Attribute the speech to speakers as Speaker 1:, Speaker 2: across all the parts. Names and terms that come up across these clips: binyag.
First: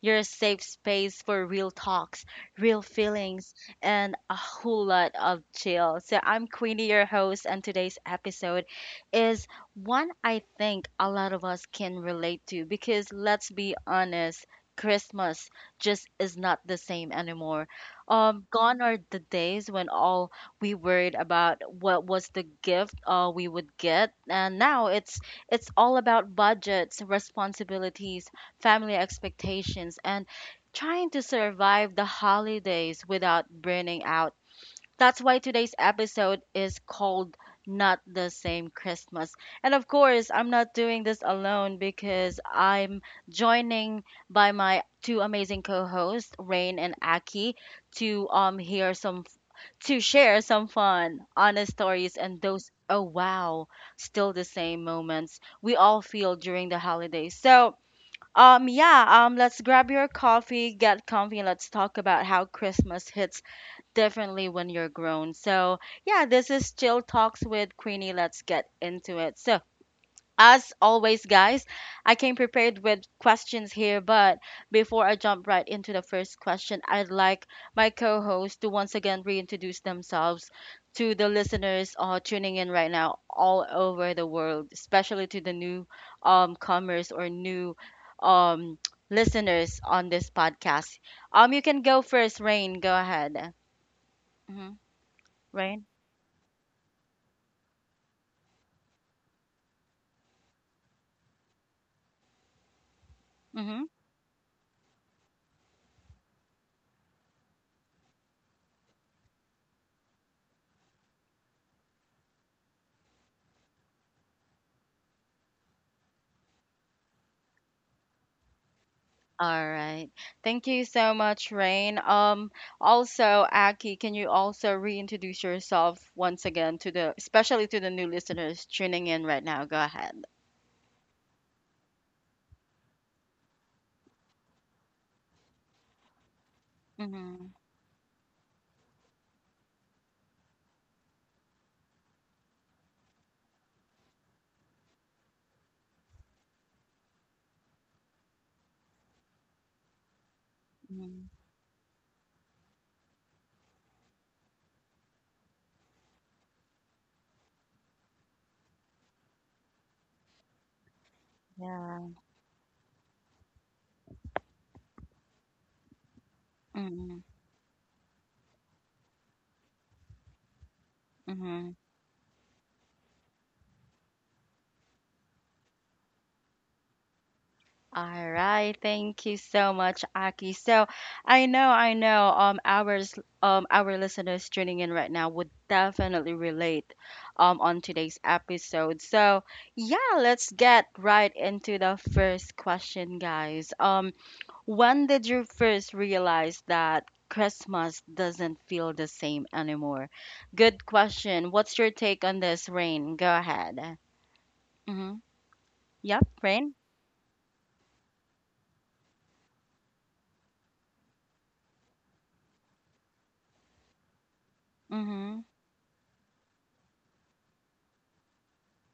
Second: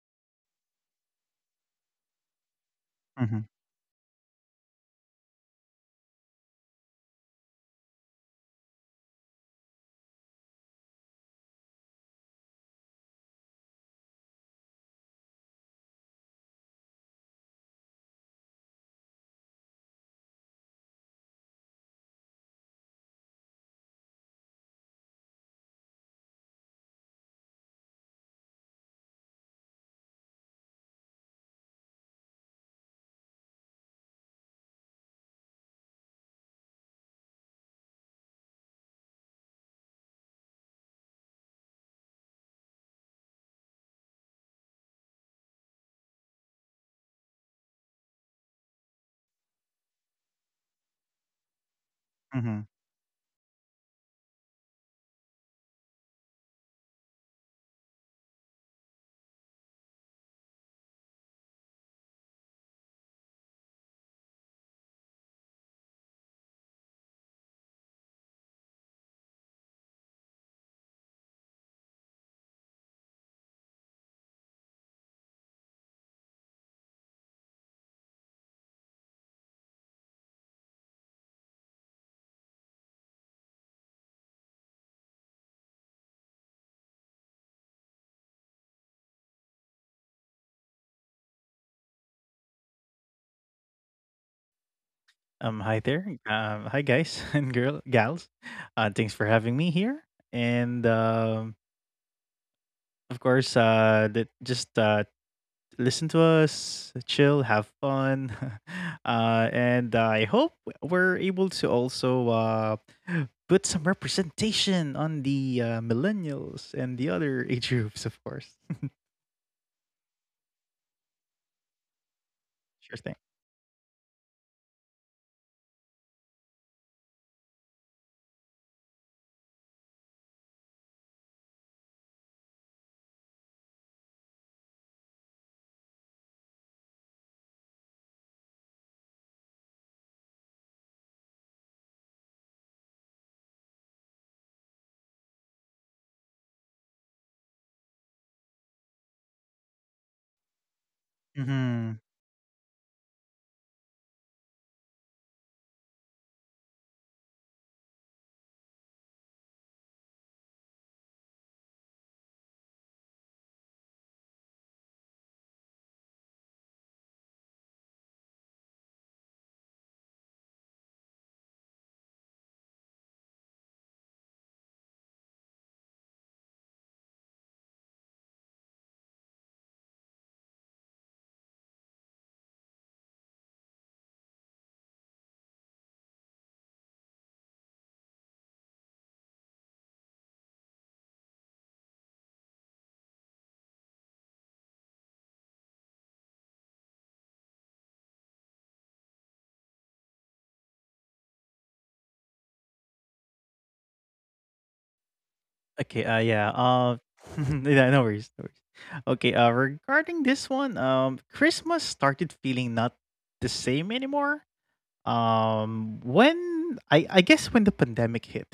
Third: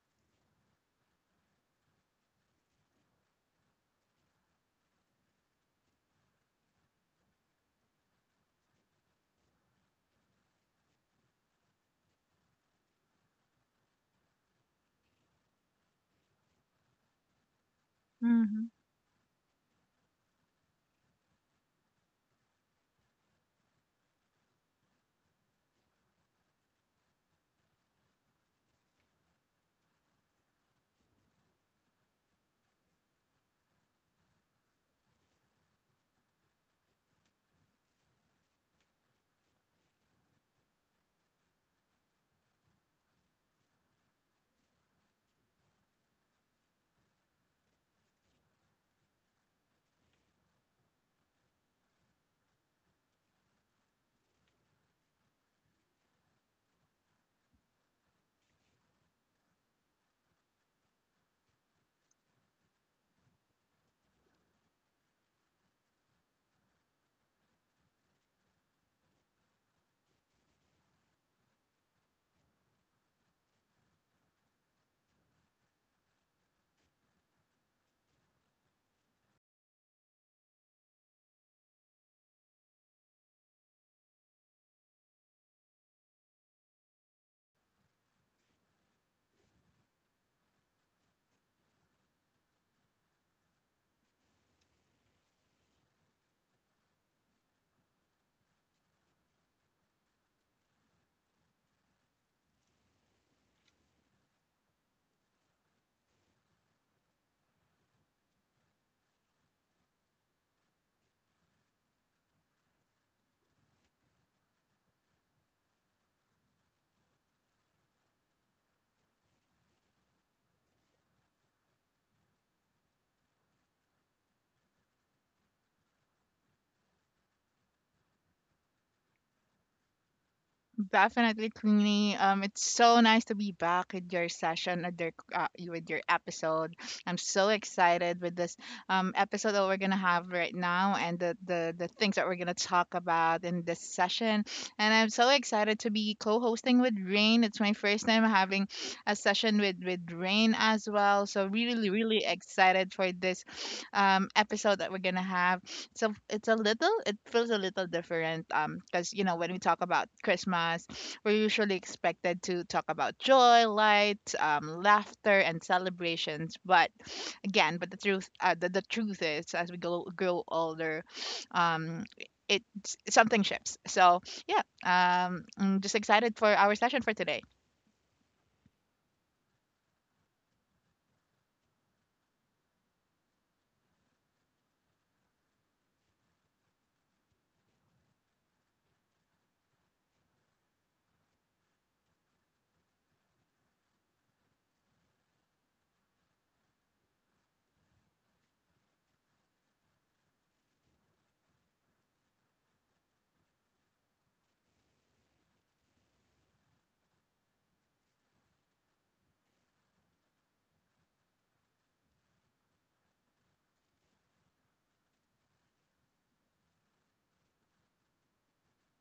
Speaker 1: your safe space for real talks, real
Speaker 2: Mhm,
Speaker 1: feelings, and a whole lot of chill. So I'm Queenie, your host, and today's episode is one I think a lot of us can relate to because let's be honest, Christmas just is not the same anymore.
Speaker 3: Mhm.
Speaker 1: Gone are the days when all we worried about what was the gift we would get, and now it's all about budgets, responsibilities, family expectations, and trying to survive the holidays without burning out. That's why today's episode is called Not the Same Christmas. And of course I'm not doing this alone because I'm joining by my two amazing co-hosts, Rain and Aki, to um hear some to share some fun, honest stories, and
Speaker 2: mhm.
Speaker 1: those, oh wow, still the same moments we all feel during the holidays. So, yeah, let's grab your coffee, get comfy, and let's talk about how Christmas hits differently when you're grown. So, yeah, this is Chill Talks with Queenie. Let's get into it. So, as always, guys, I came prepared with questions here, but before I jump right into the first question, I'd like my co host to once again reintroduce themselves to the listeners tuning in right now all over the world, especially to the new comers, or new um, listeners on this podcast. You can go first, Rain. Go ahead. Hmm.
Speaker 2: Hi
Speaker 1: Rain?
Speaker 2: there. Hi guys and girl gals. Thanks for having me here. And of
Speaker 1: Mm-hmm.
Speaker 2: course, that just listen to us, chill, have fun. And I hope we're able to also put some representation on the millennials and the other age groups, of course.
Speaker 1: All right. Thank you so much, Rain.
Speaker 2: Sure
Speaker 1: Also,
Speaker 2: thing.
Speaker 1: Aki, can you also reintroduce yourself once again to the, especially to the new listeners tuning in right now? Go ahead.
Speaker 3: Definitely, Queenie. It's so nice to be back with your session with your episode. I'm so
Speaker 1: Mm-hmm.
Speaker 3: excited with this episode that we're gonna have right now and the things that we're gonna talk about in this session. And I'm so excited to be co-hosting with Rain. It's my first time having a session with Rain as well. So really, really
Speaker 2: Mm-hmm.
Speaker 3: excited for this episode that we're gonna have. So it's a little, it feels a little different because you know when we talk about Christmas, we're usually
Speaker 1: Yeah.
Speaker 3: expected to talk about joy, light, laughter, and celebrations. But
Speaker 1: Mm-hmm.
Speaker 3: again, but the truth, the truth is, as we go grow older, um, it something shifts. So yeah, I'm just excited for our session for today.
Speaker 1: All right, thank you so much, Aki. So I know, our listeners tuning in right now would definitely relate, on today's episode. So yeah, let's get right into the first question, guys. When did you first realize that Christmas doesn't feel the same anymore? Good question. What's your take on this, Rain? Go ahead. Mm-hmm. Yep,
Speaker 2: Okay,
Speaker 1: Rain.
Speaker 2: yeah. Yeah, no worries, no worries. Okay, regarding this one, Christmas started feeling not the same anymore.
Speaker 1: Mm-hmm.
Speaker 2: When I guess when the pandemic hit.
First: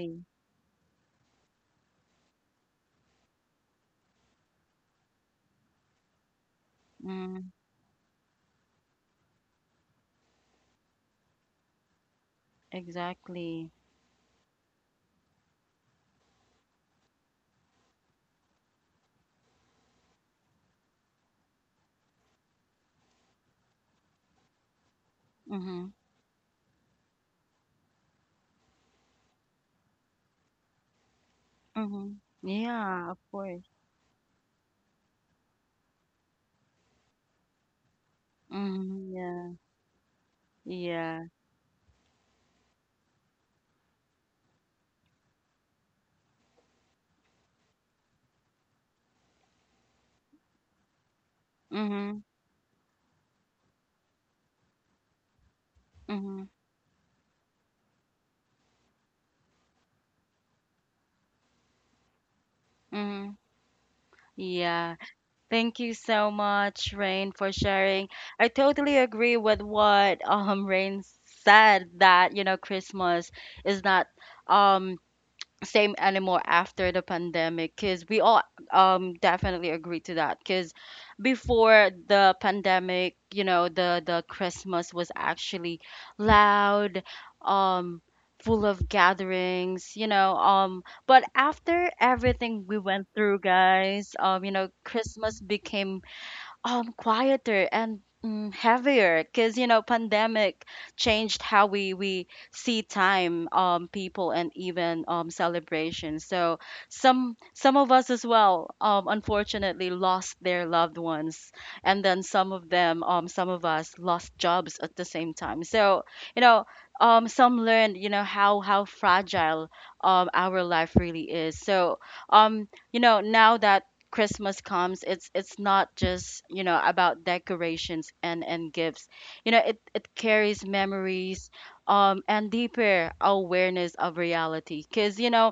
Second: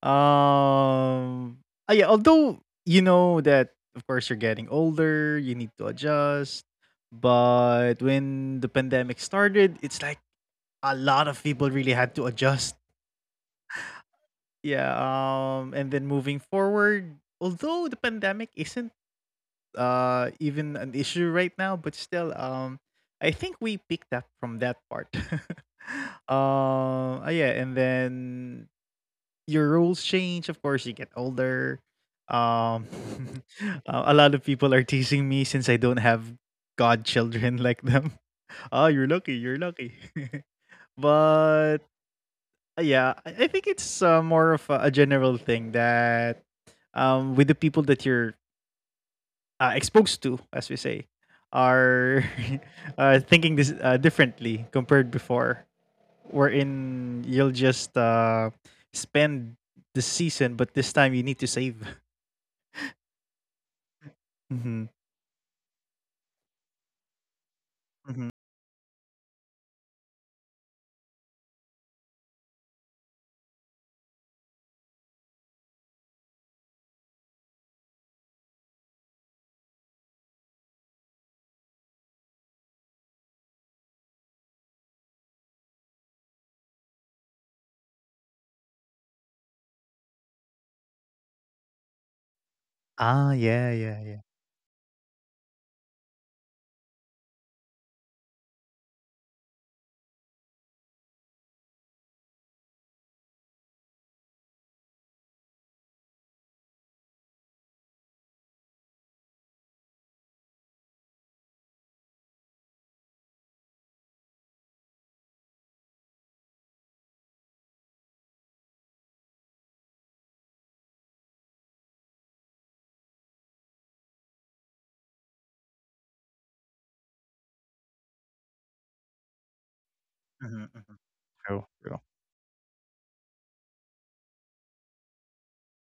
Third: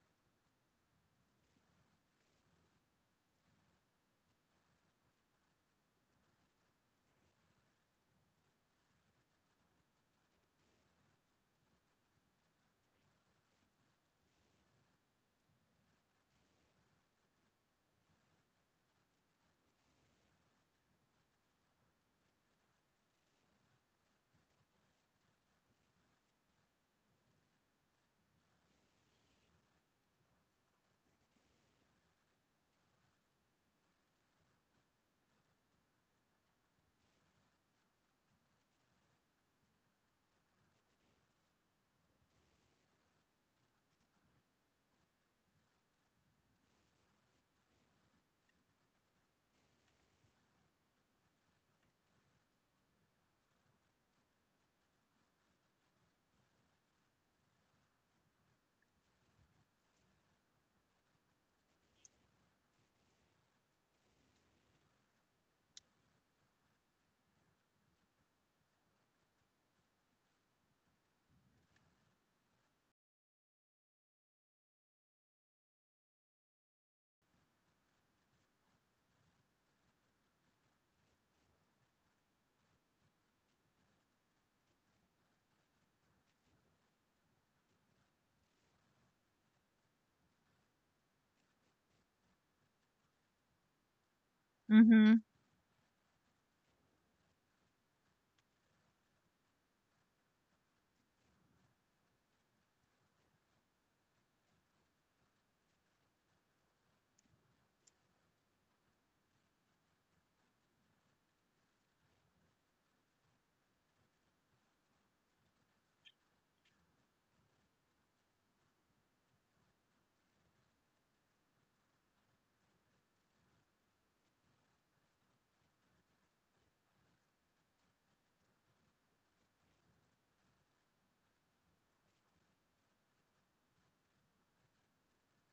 Speaker 2: um yeah, although you know that of course you're getting older, you need to adjust,
Speaker 1: Mm-hmm.
Speaker 2: but when the pandemic started, it's like a lot of people really had to adjust.
Speaker 1: Exactly.
Speaker 2: Yeah, and then moving forward, although the pandemic isn't even an issue right now, but still, I think we picked up from that part.
Speaker 1: Mhm.
Speaker 2: Yeah, and then your rules change. Of course, you get older.
Speaker 1: Mhm.
Speaker 2: Um,
Speaker 1: Yeah, of course.
Speaker 2: a lot of people are teasing me since I don't have godchildren like them. Oh, you're lucky.
Speaker 1: Mhm.
Speaker 2: You're
Speaker 1: Yeah.
Speaker 2: lucky.
Speaker 1: Yeah.
Speaker 2: But yeah, I think it's more of a general thing that with the people that you're exposed to, as we say, are
Speaker 1: Mhm.
Speaker 2: thinking this differently compared before,
Speaker 1: Mhm.
Speaker 2: wherein you'll just spend the season, but this time you need to save.
Speaker 1: Mhm.
Speaker 2: hmm
Speaker 1: Yeah. Thank you so much, Rain, for
Speaker 2: hmm
Speaker 1: sharing. I totally agree with what Rain said, that, you know, Christmas is not um same anymore after the pandemic, because we all definitely agree to that. Because before the pandemic, you know, the christmas was actually loud, um full of gatherings, you know, but after everything we
Speaker 2: Ah,
Speaker 1: went
Speaker 2: yeah,
Speaker 1: through,
Speaker 2: yeah, yeah.
Speaker 1: guys, you know,
Speaker 3: Mm-hmm.
Speaker 1: christmas became quieter and heavier, because you know pandemic changed how we see time, people, and even celebrations. So some of us as well unfortunately lost their loved ones, and then some of them, some of us lost jobs at the same time. So you know, some learned, you know, how fragile our life really is. So you know, now that Christmas comes, it's not just, you know, about decorations and gifts. You know, it
Speaker 2: hmm hmm
Speaker 1: carries
Speaker 2: True,
Speaker 1: memories,
Speaker 2: true.
Speaker 1: and deeper awareness of reality. Cause you know,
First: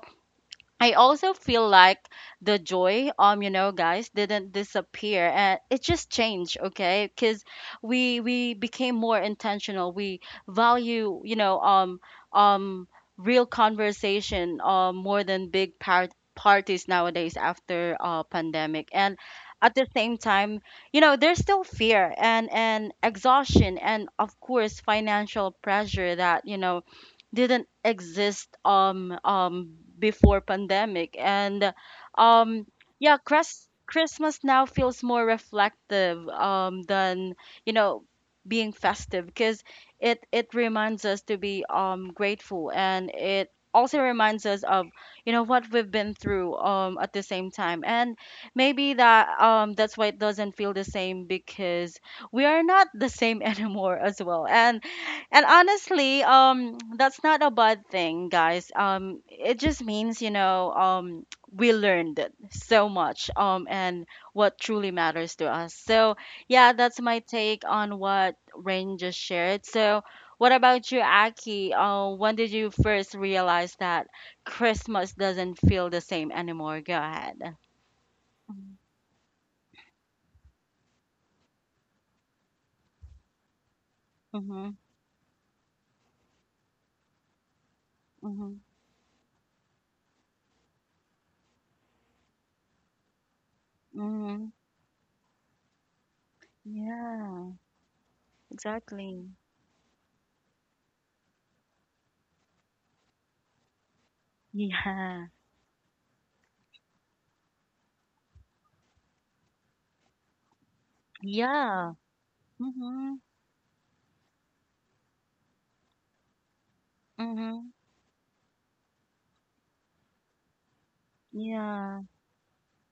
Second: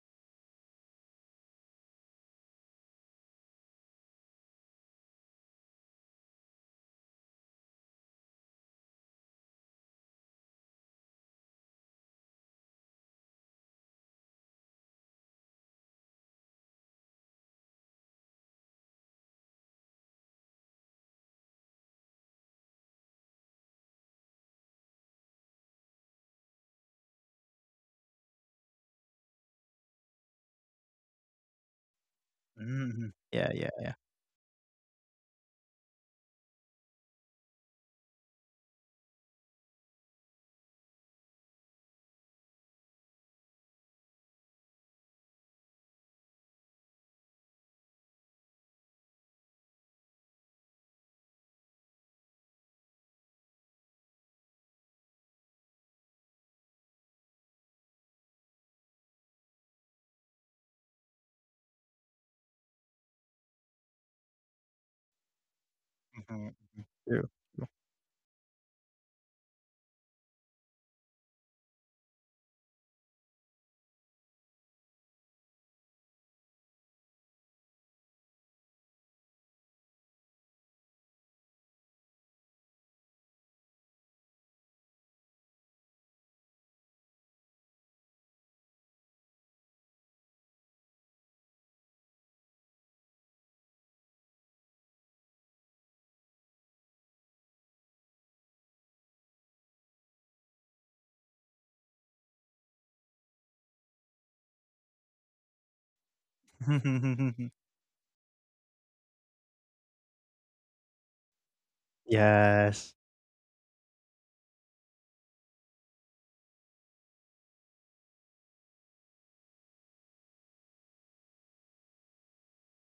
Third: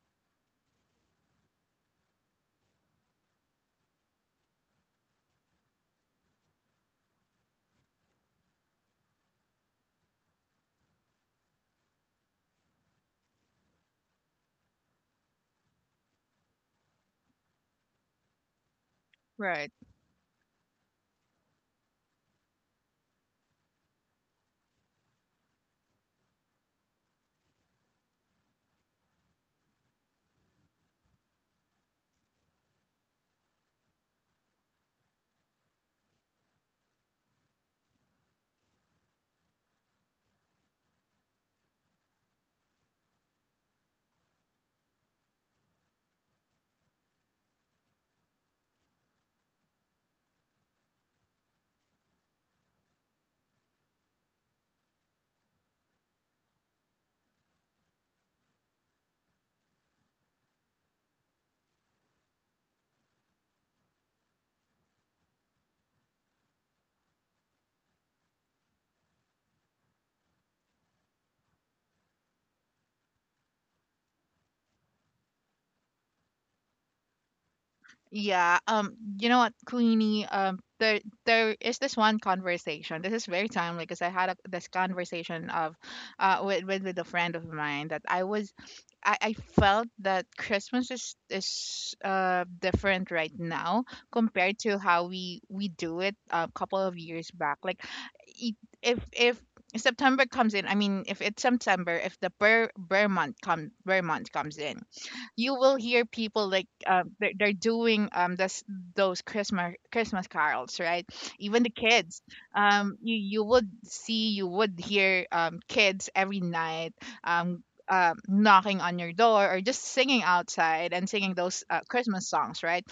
Speaker 1: I also feel like the joy, you know, guys, didn't disappear, and it just changed, okay? Because we became more intentional. We value, you know, um, real conversation, more than big parties nowadays after pandemic. And
Speaker 3: Right.
Speaker 1: at the same time, you know, there's still fear and exhaustion, and of course financial pressure that you know didn't exist before pandemic. And um
Speaker 2: hmm
Speaker 1: yeah,
Speaker 2: Yeah, yeah, yeah.
Speaker 1: Christmas now feels more reflective than, you know, being festive, because it reminds us to be grateful, and it also reminds us of, you know, what we've been through at the same time. And maybe that's why it doesn't feel the same, because we are not the same anymore as well. And honestly, that's not a bad thing, guys. It just means, you know, we learned so much, and what truly matters to us. So,
Speaker 2: hmm
Speaker 1: yeah, that's my
Speaker 2: True.
Speaker 1: take on what Rain just shared. So, what about you, Aki? When did you first realize that Christmas doesn't feel the same anymore? Go ahead.
Speaker 3: Yeah. You know what, Queenie? There is this one conversation. This is very timely because I had a, this
Speaker 1: Mm-hmm,
Speaker 3: conversation of, with, with a friend of mine that I
Speaker 1: mm-hmm,
Speaker 3: was, I felt that Christmas is different right now
Speaker 1: mm-hmm.
Speaker 3: compared to how we do it a couple of years
Speaker 1: Yeah,
Speaker 3: back. Like, it,
Speaker 1: exactly.
Speaker 3: if September comes in, I mean, if it's September, if the bear month comes in,
Speaker 1: Yeah.
Speaker 3: you will hear people like they're doing this those Christmas carols, right? Even the
Speaker 1: Yeah.
Speaker 3: kids,
Speaker 2: Yes.
Speaker 3: you
Speaker 1: Mm-hmm.
Speaker 3: you would see, you would hear kids every night, um
Speaker 1: Mhm.
Speaker 3: knocking on your door or just singing outside and singing those
Speaker 1: Yeah,
Speaker 3: Christmas songs, right?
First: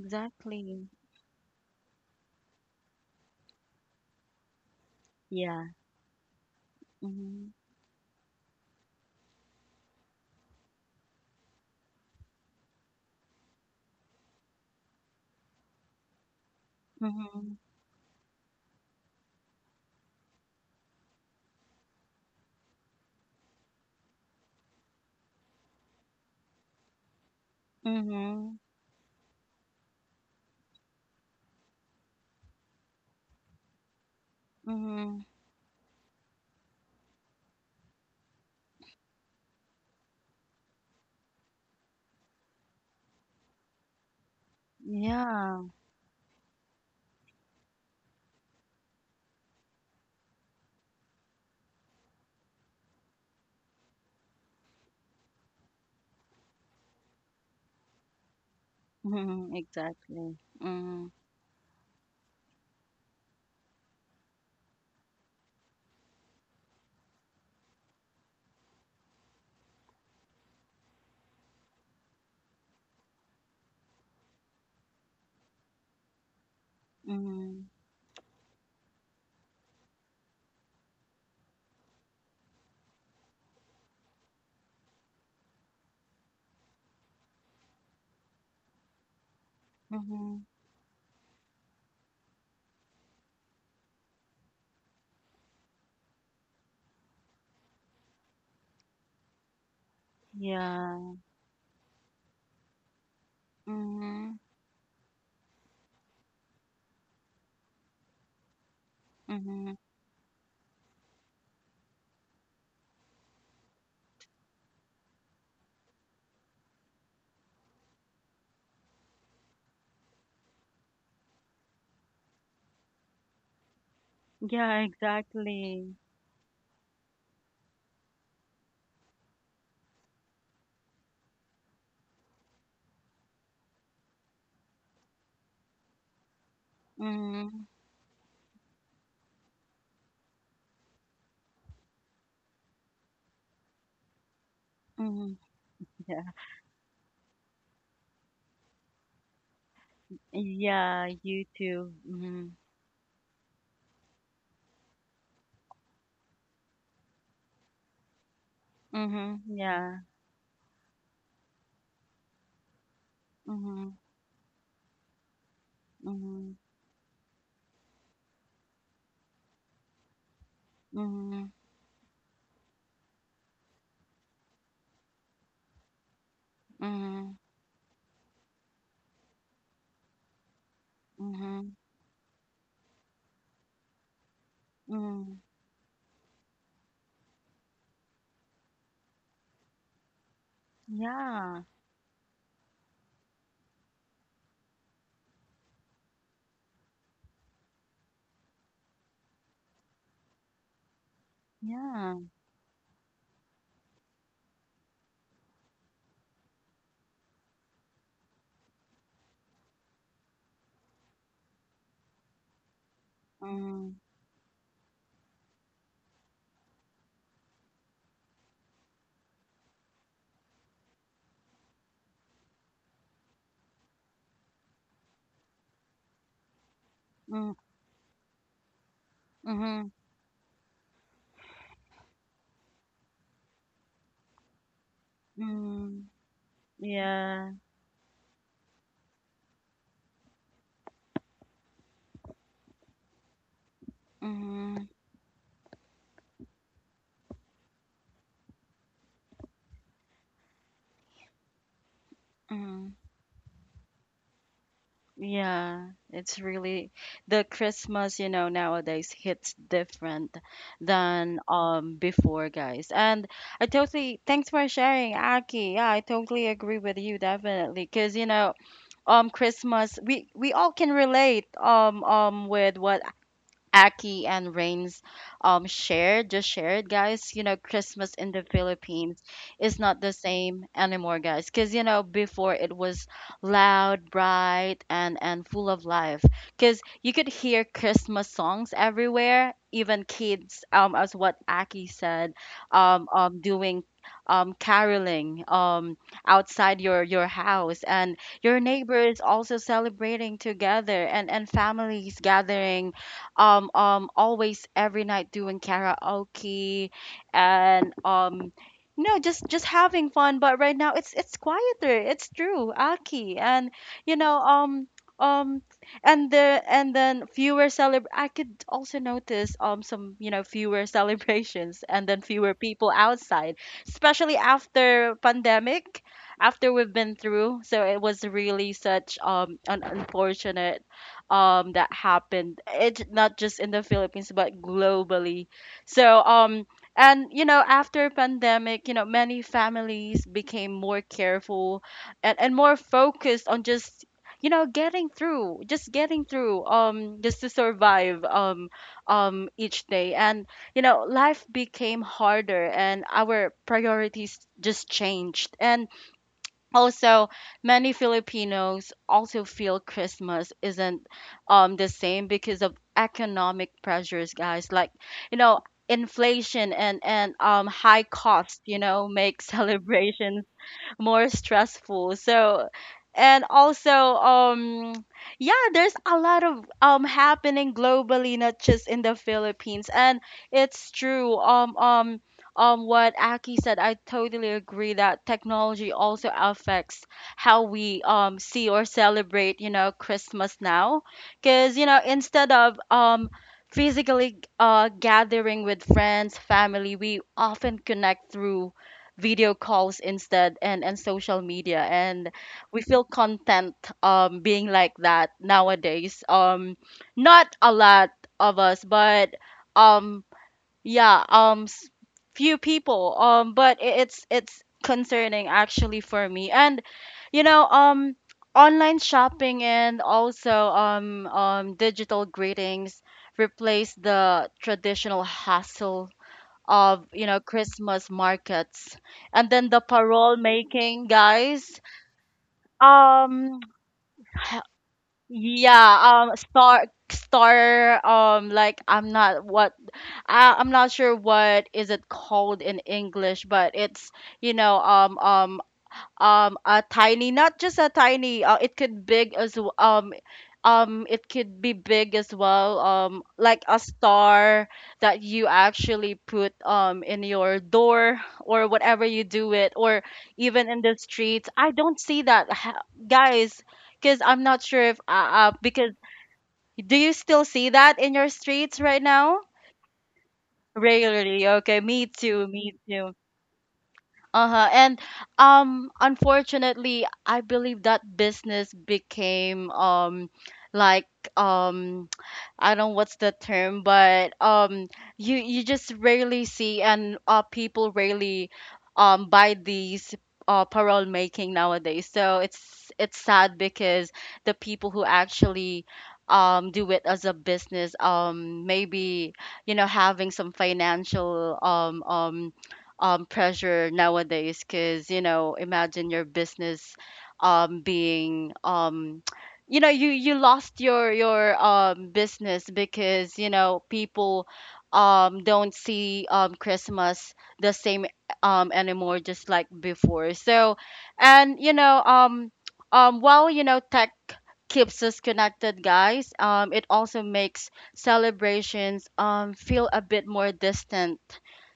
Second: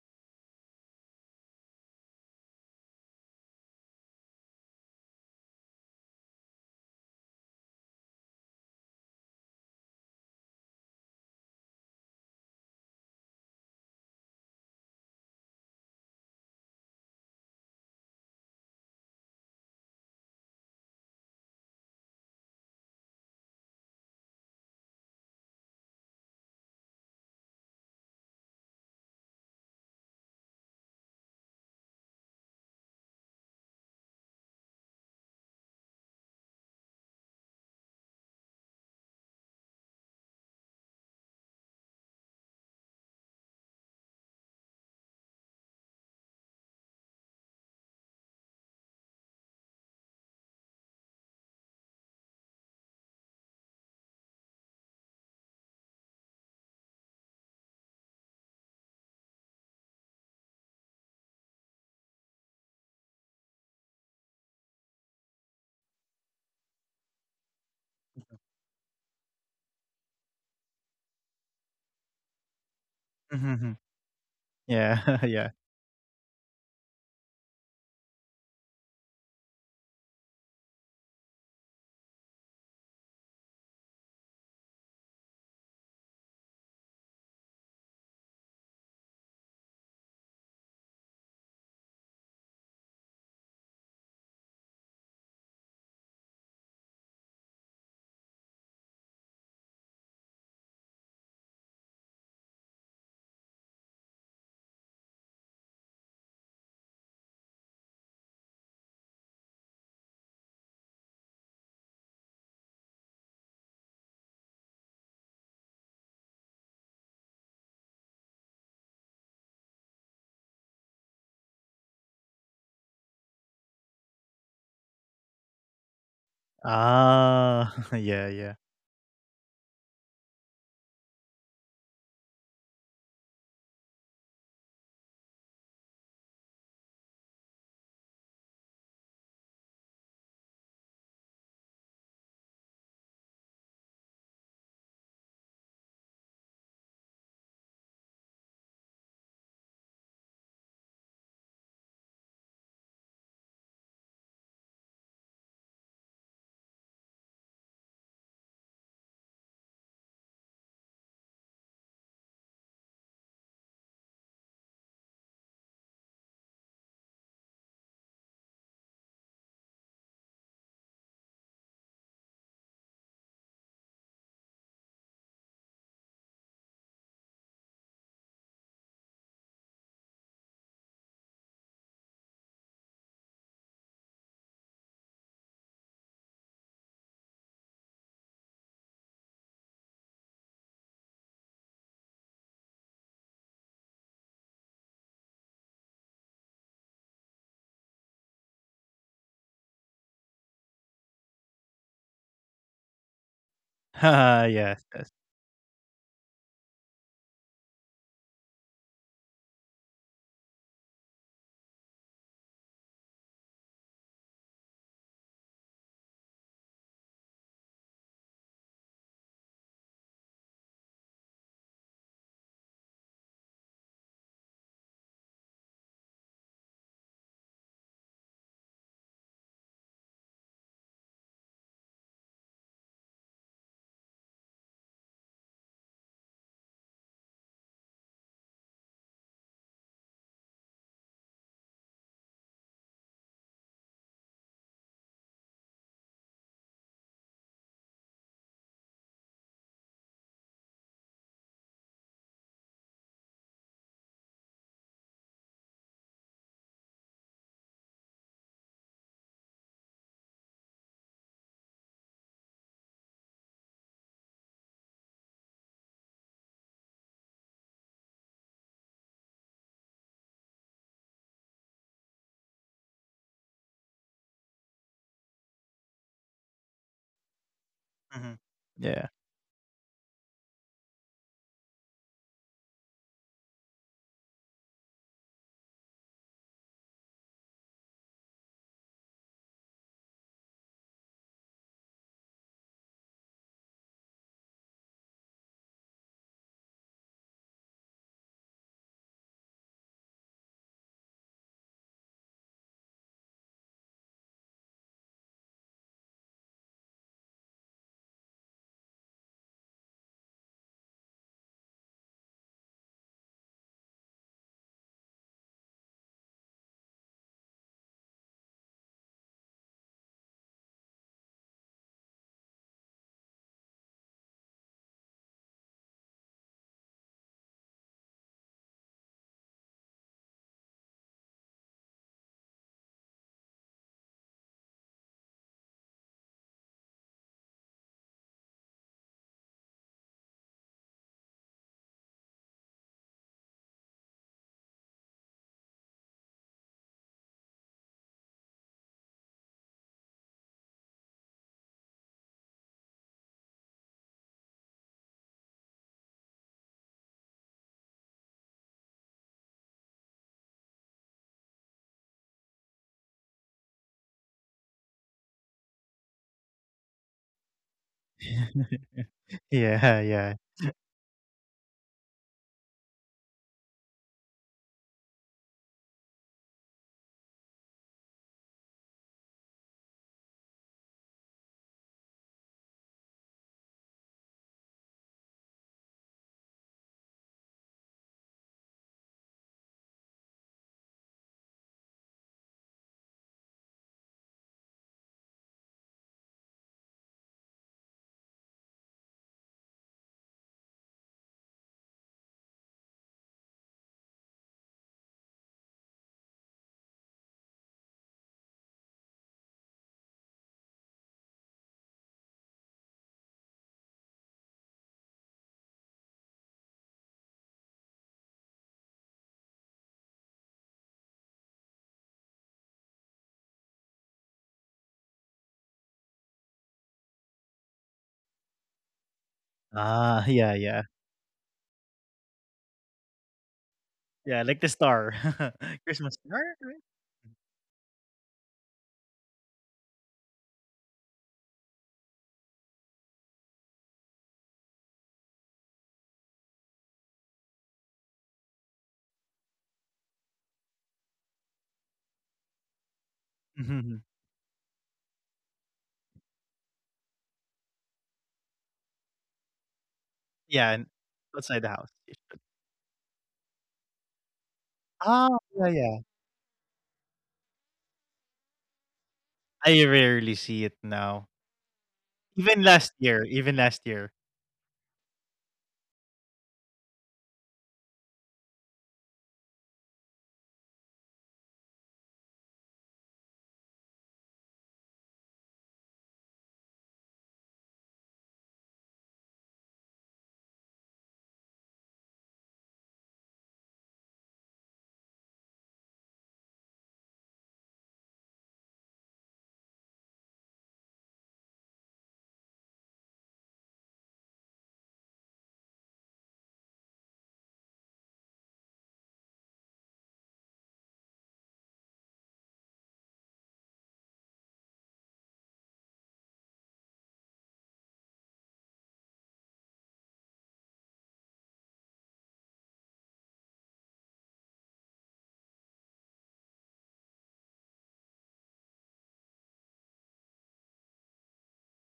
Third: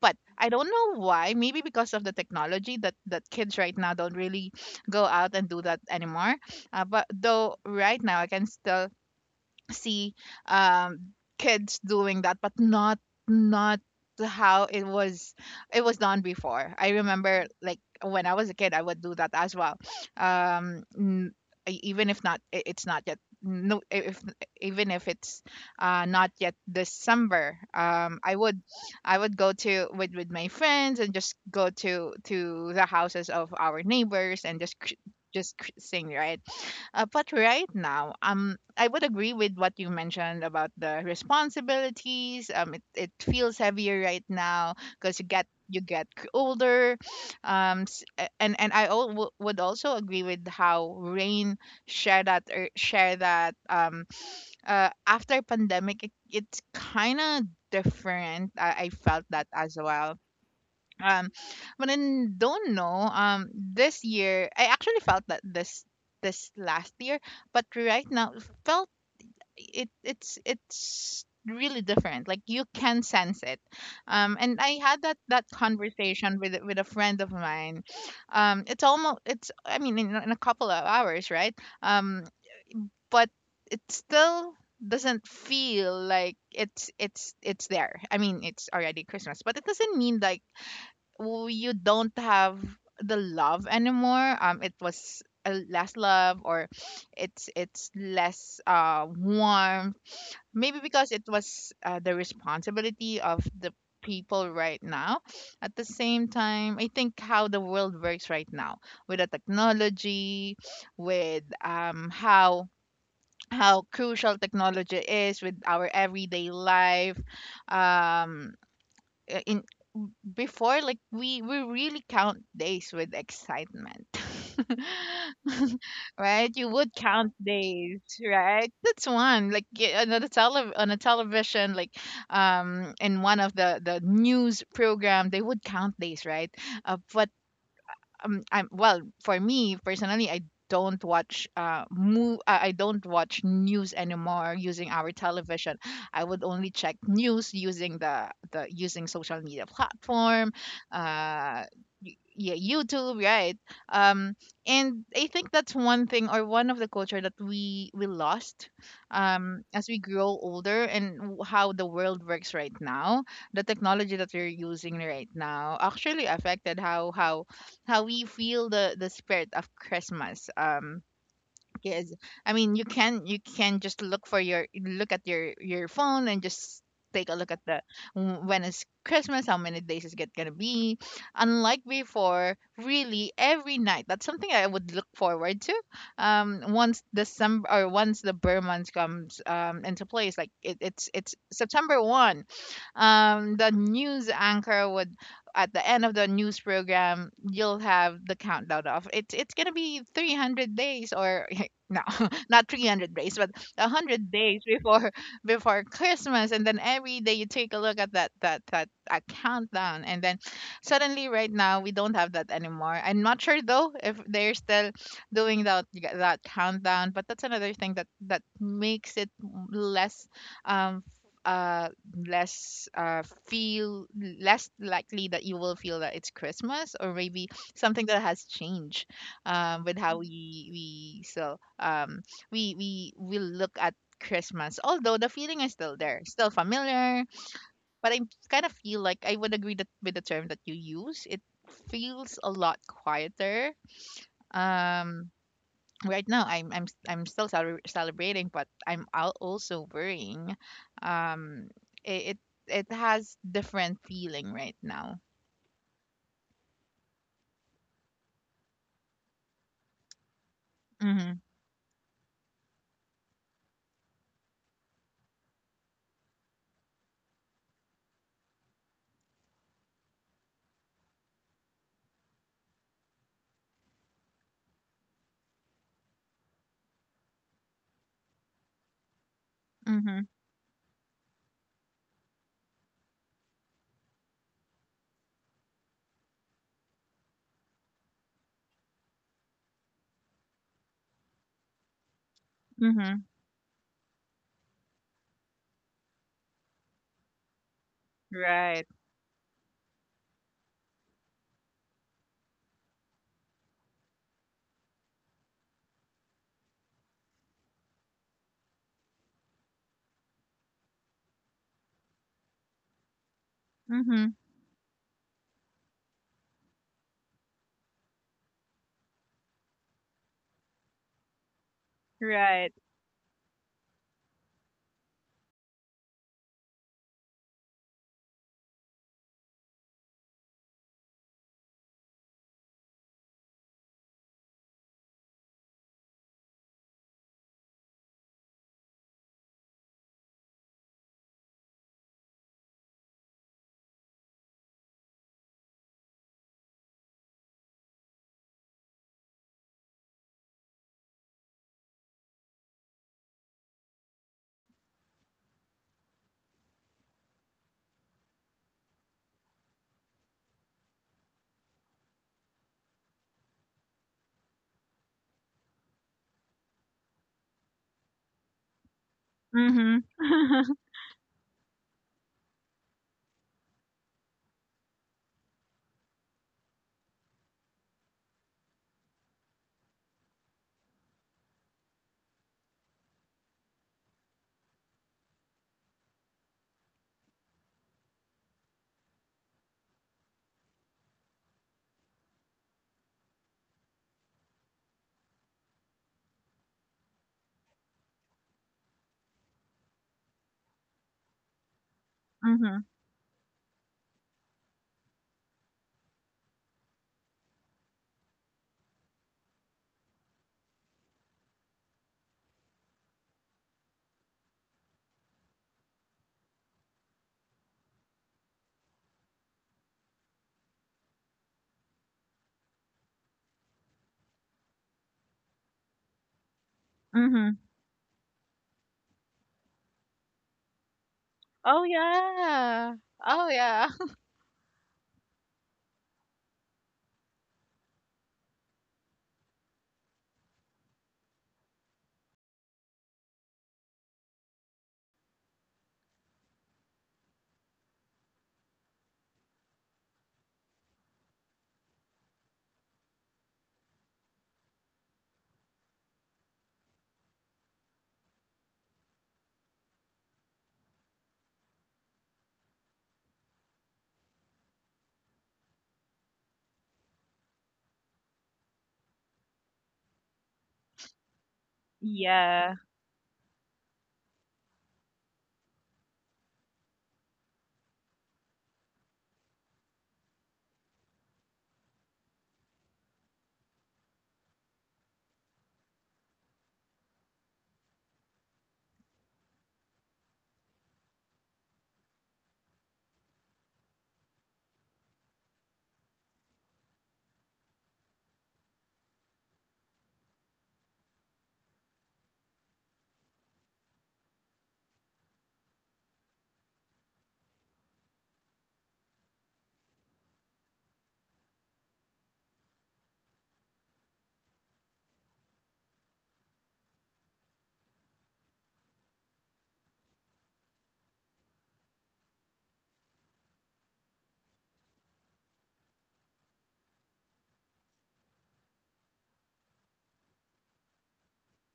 Speaker 3: But I don't know why. Maybe because of the technology that kids right now don't really go out and do
Speaker 1: Yeah.
Speaker 3: that anymore. But
Speaker 1: Mhm.
Speaker 3: though right now I can still see um kids doing that but not how it was done before. I remember
Speaker 1: Mhm.
Speaker 3: like when I was a kid I would do that as well. Um n- e- even if not I- it's not yet no I- if Even if it's not yet December, I
Speaker 1: Mhm.
Speaker 3: would, I would go to with my friends and just go to the houses of our neighbors and just
Speaker 1: Mhm.
Speaker 3: sing, right? But right now, I would agree with what you mentioned about the responsibilities. It feels heavier right now because you get
Speaker 1: Yeah.
Speaker 3: you get c- older, and I would also agree with how Rain shared that, share that after pandemic it, it's kind of different. I felt that
Speaker 1: Mhm.
Speaker 3: as well.
Speaker 1: Exactly. Mhm.
Speaker 3: um, don't know. This year I actually felt that this last year, but right now it felt it's really different. Like you can sense it.
Speaker 2: Mhm.
Speaker 3: And I had that
Speaker 2: Yeah,
Speaker 3: that
Speaker 2: yeah.
Speaker 3: conversation with a friend of
Speaker 1: Mhm.
Speaker 3: mine. It's almost it's I mean in, in a couple of hours, right? Um, but it still doesn't feel like it's there. I mean, it's already Christmas, but it doesn't mean like
Speaker 1: Mhm.
Speaker 3: you don't have the love anymore. It was less love, or it's less warmth, maybe
Speaker 1: Yeah.
Speaker 3: because it was the responsibility of the
Speaker 1: Mhm.
Speaker 3: people right now. At the same time, I think how the world works right now, with the
Speaker 1: Mhm.
Speaker 3: technology, with how crucial technology is with our everyday life. Um in Before, like we really count days with excitement.
Speaker 1: Yeah, exactly.
Speaker 3: Right, you would count
Speaker 2: Ah,
Speaker 3: days,
Speaker 2: yeah, yeah.
Speaker 3: right? That's one, on the on a television, like in one of the news program they would count days, right? But
Speaker 1: Mhm.
Speaker 3: I'm well for me personally. I don't watch move. I don't watch news anymore using our
Speaker 1: Mhm.
Speaker 3: television.
Speaker 1: Yeah.
Speaker 3: I would only check news using the using social media platform.
Speaker 1: Yeah,
Speaker 3: Uh,
Speaker 1: YouTube. Mhm.
Speaker 3: yeah, YouTube, right? Um, and I think that's one thing or one of the culture that we lost,
Speaker 1: Mhm.
Speaker 3: as
Speaker 1: Yeah.
Speaker 3: we grow older. And how the world works right now, the
Speaker 1: Mhm.
Speaker 3: technology that we're using right now actually
Speaker 1: Mhm.
Speaker 3: affected how we feel the spirit of Christmas.
Speaker 1: Mhm.
Speaker 3: Yes. I mean, you can just look at your phone and just take a
Speaker 1: Mhm.
Speaker 3: look at the, when is Christmas, how many days is it gonna be.
Speaker 1: Mhm.
Speaker 3: Unlike before, really every night. That's something I would look
Speaker 1: Mhm.
Speaker 3: forward to. Once December or once the Burr month comes into place, like it, it's
Speaker 1: Yeah.
Speaker 3: September one. The news anchor would, at the end of the news program, you'll have the countdown of it's gonna be 300 days, or no,
Speaker 1: Yeah.
Speaker 3: not 300 days but 100 days
Speaker 2: Yes, yes.
Speaker 3: before before Christmas. And then every day you take a look at that countdown. And then suddenly right now we don't have that anymore. I'm not sure though
Speaker 1: Mhm.
Speaker 3: if they're still doing that countdown. But that's another thing that that makes it less um uh less feel less likely that you will feel that it's Christmas. Or
Speaker 1: Mhm.
Speaker 3: maybe something that has changed
Speaker 1: Mhm.
Speaker 3: with how we still we will look at Christmas. Although the feeling is still
Speaker 1: Mm,
Speaker 3: there, still familiar,
Speaker 1: yeah.
Speaker 3: but I kind of feel like I would agree that with the term that you use, it feels a lot quieter.
Speaker 1: Mm-hmm.
Speaker 3: Um, right now, I'm still celebrating, but I'm also worrying. Um, it
Speaker 1: Mm-hmm.
Speaker 3: it has different feeling right now.
Speaker 1: Yeah. It's really the Christmas, you know, nowadays hits different than
Speaker 3: Mhm.
Speaker 1: before, guys. And I totally thanks for sharing, Aki. Yeah, I totally agree with you definitely. 'Cause you know, Christmas, we all can relate with what Aki and Rain's shared, guys. You know, Christmas in
Speaker 2: Mhm.
Speaker 1: the
Speaker 2: Yeah,
Speaker 1: Philippines is not the
Speaker 3: Mhm.
Speaker 1: same anymore, guys, because you know before it was loud, bright, and full of life, because you could hear Christmas songs everywhere, even kids, as what Aki said,
Speaker 3: Mhm.
Speaker 1: doing caroling outside your house, and your
Speaker 3: Right.
Speaker 1: neighbors also celebrating together, and families gathering always every night doing karaoke, and no, just just having fun. But right now it's quieter, it's true, aki. And you know,
Speaker 3: Mhm.
Speaker 1: um and the and then fewer celeb I could also notice, some, you know, fewer celebrations, and then fewer
Speaker 3: Right.
Speaker 1: people outside, especially after pandemic, after we've been through. So it was really such an unfortunate that happened. It's not just in the Philippines, but globally. So, and you know, after pandemic, you know, many families became more careful, and more focused on just, you know, getting through, just to survive, each day. And you know, life became harder, and our priorities just changed. And also, many Filipinos also feel Christmas isn't the same because of economic pressures, guys. Like, you know, inflation and high cost, you know, make
Speaker 2: yeah,
Speaker 3: Mhm.
Speaker 2: yeah.
Speaker 1: celebrations more stressful. So, and also, yeah, there's a lot of happening globally, not just in the Philippines. And it's true. What Aki said, I totally agree that technology also affects how we see or celebrate, you know, Christmas now. Because, you know, instead of physically gathering with friends, family, we often connect through video calls instead, and social media. And we
Speaker 3: Mhm,
Speaker 1: feel content being like that nowadays, not a lot of us, but um yeah, few people, but it's concerning actually for me. And you know, online shopping, and also digital greetings, replace the traditional hustle of, you know,
Speaker 3: mhm.
Speaker 1: Christmas markets. And then the
Speaker 2: Ah,
Speaker 1: parole
Speaker 2: yeah, yeah.
Speaker 1: making, guys.
Speaker 3: Oh, yeah. Oh
Speaker 1: Um
Speaker 3: yeah.
Speaker 2: Yeah, like the star.
Speaker 1: yeah,
Speaker 2: Christmas star, right?
Speaker 1: star like, I, I'm not sure what is it called in English, but it's, you know, a tiny, not just a tiny, it could big it could be big as well, like a
Speaker 2: Mhm.
Speaker 1: star that you actually put in your door, or whatever you do it, or
Speaker 2: Yeah,
Speaker 1: even
Speaker 2: and
Speaker 1: in the streets.
Speaker 2: outside the
Speaker 1: I
Speaker 2: house.
Speaker 1: don't
Speaker 2: It
Speaker 1: see
Speaker 2: should.
Speaker 1: that guys, because I'm not sure if
Speaker 2: Ah, yeah,
Speaker 1: because,
Speaker 2: yeah.
Speaker 1: do you still see that in your streets right now
Speaker 2: I rarely see it now.
Speaker 1: regularly? Okay, me too,
Speaker 2: Even
Speaker 1: me
Speaker 3: Yeah,
Speaker 2: last
Speaker 1: too.
Speaker 2: year, even last year.
Speaker 1: Uh-huh. And unfortunately, I believe that business became like um I don't know what's the term, but you you just rarely see, and people rarely buy these parole making nowadays. So it's sad, because the people who actually do it as a business, maybe, you know, having some financial pressure nowadays, because you know, imagine your business being you know, you lost your business, because you know people don't see Christmas the same anymore, just like before. So, and you know, while you know tech keeps us connected, guys, it also makes celebrations feel a bit more distant.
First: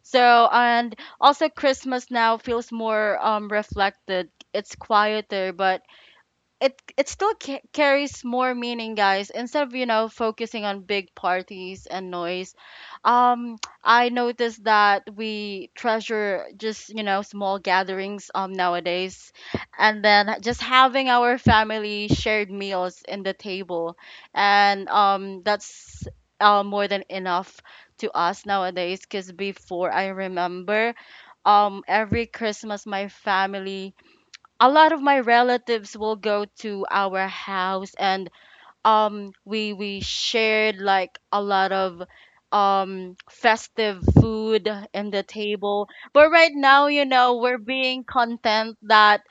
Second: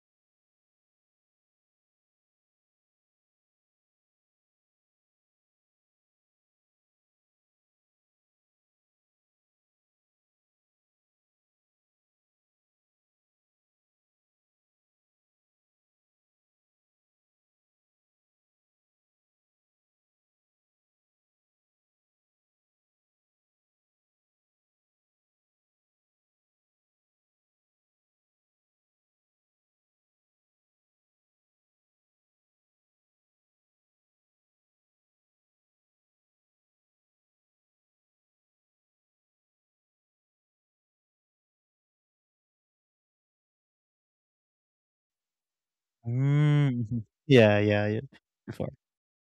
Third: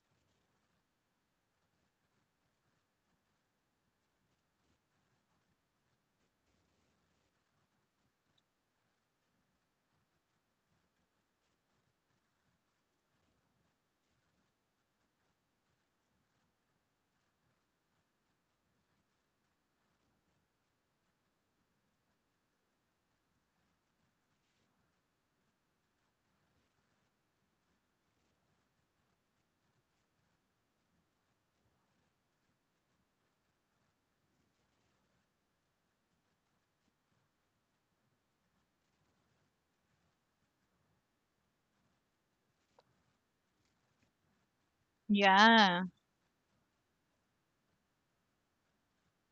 Speaker 1: So and also, Christmas now feels more reflected. It's quieter, but it still carries more meaning, guys. Instead of, you know, focusing on big parties and noise, I noticed that we treasure just, you know, small gatherings nowadays, and then just having our family shared meals in the table, and that's more than enough to us nowadays. Because before, I remember, every Christmas my family, a lot of my relatives will go to our house, and we shared like a lot of festive food in the
Speaker 3: yeah.
Speaker 1: table. But right
Speaker 2: Mm,
Speaker 1: now, you
Speaker 2: mhm.
Speaker 1: know, we're
Speaker 2: Yeah, yeah, yeah.
Speaker 1: being
Speaker 2: Before.
Speaker 1: content that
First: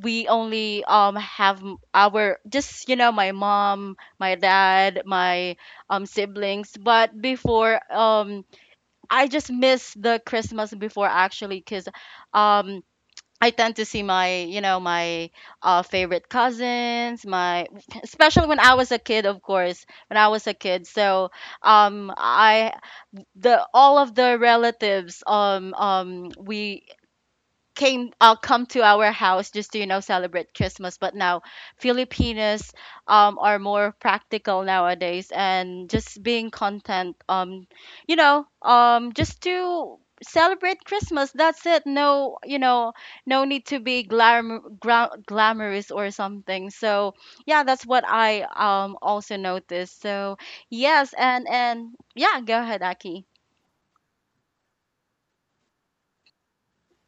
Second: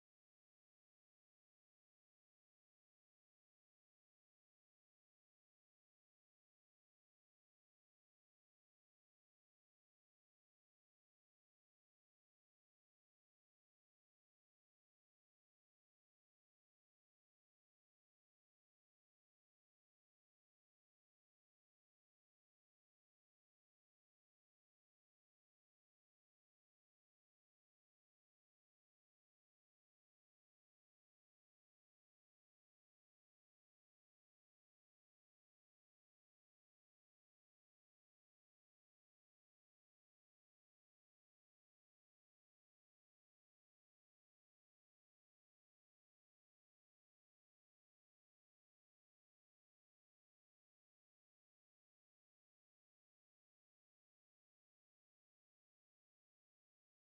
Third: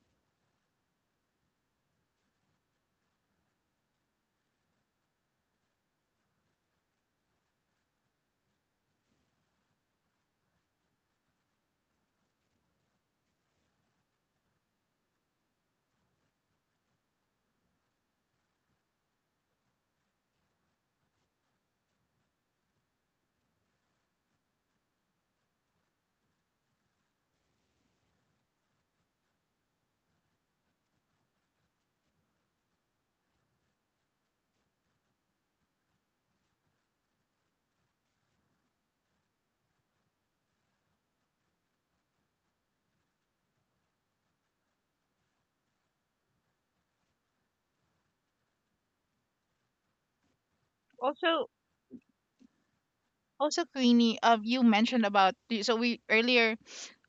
Speaker 1: we only have our, just, you know, my mom, my dad, my siblings. But before, I just miss the Christmas before, actually, because um I tend to see my, you know, my favorite cousins, my— especially when I was a kid, of course, when I was a kid. So, I— the all of the relatives, we came come to our house just to, you know, celebrate Christmas. But now Filipinos, are more practical nowadays and just being content, you know, just to celebrate Christmas, that's it. No, no need to be glamorous or something. So yeah, that's what I also noticed. So yes, and
Speaker 3: Also,
Speaker 1: and yeah, go ahead, Aki.
Speaker 3: also, Queenie, you mentioned about so we earlier,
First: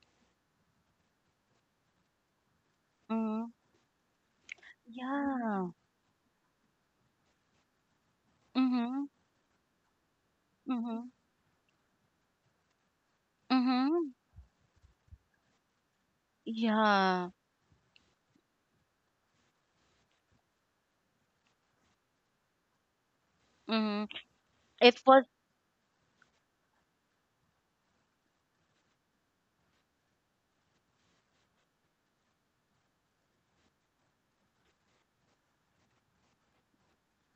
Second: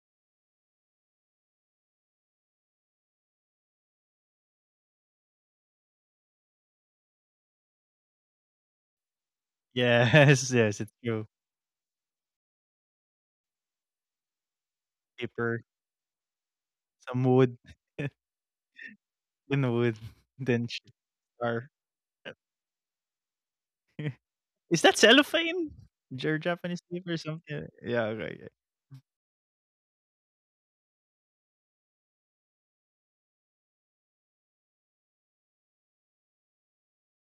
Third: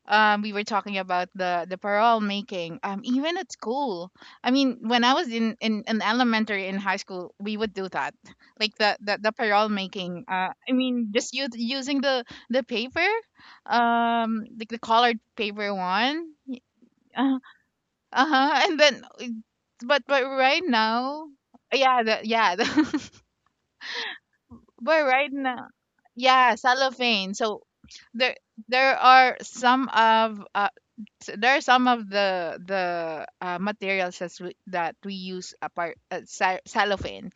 Speaker 3: we were talking about the parole making. Even at
Speaker 1: Mm-hmm.
Speaker 3: school, I mean, when I was in
Speaker 1: Yeah.
Speaker 3: in elementary in high school, we would do that, like
Speaker 1: Mm-hmm.
Speaker 3: the parole making.
Speaker 2: Yes,
Speaker 3: I
Speaker 2: yes, it's
Speaker 1: Mm-hmm.
Speaker 3: mean,
Speaker 2: true.
Speaker 3: just using the paper,
Speaker 1: Mm-hmm.
Speaker 3: like the colored
Speaker 2: Paper,
Speaker 3: paper one.
Speaker 2: some
Speaker 1: Yeah.
Speaker 2: wood,
Speaker 3: Uh-huh. And then
Speaker 2: then wood,
Speaker 3: but right
Speaker 2: then shit
Speaker 3: now,
Speaker 2: star.
Speaker 3: yeah, yeah. The,
Speaker 1: Mhm.
Speaker 2: Is that
Speaker 1: It
Speaker 3: but
Speaker 1: was.
Speaker 3: right now,
Speaker 2: cellophane? Your
Speaker 3: yeah,
Speaker 2: Japanese paper or
Speaker 3: cellophane. So
Speaker 2: something? Yeah,
Speaker 3: there
Speaker 2: okay, yeah.
Speaker 3: there are some of there are some of the materials that that we use apart cellophane,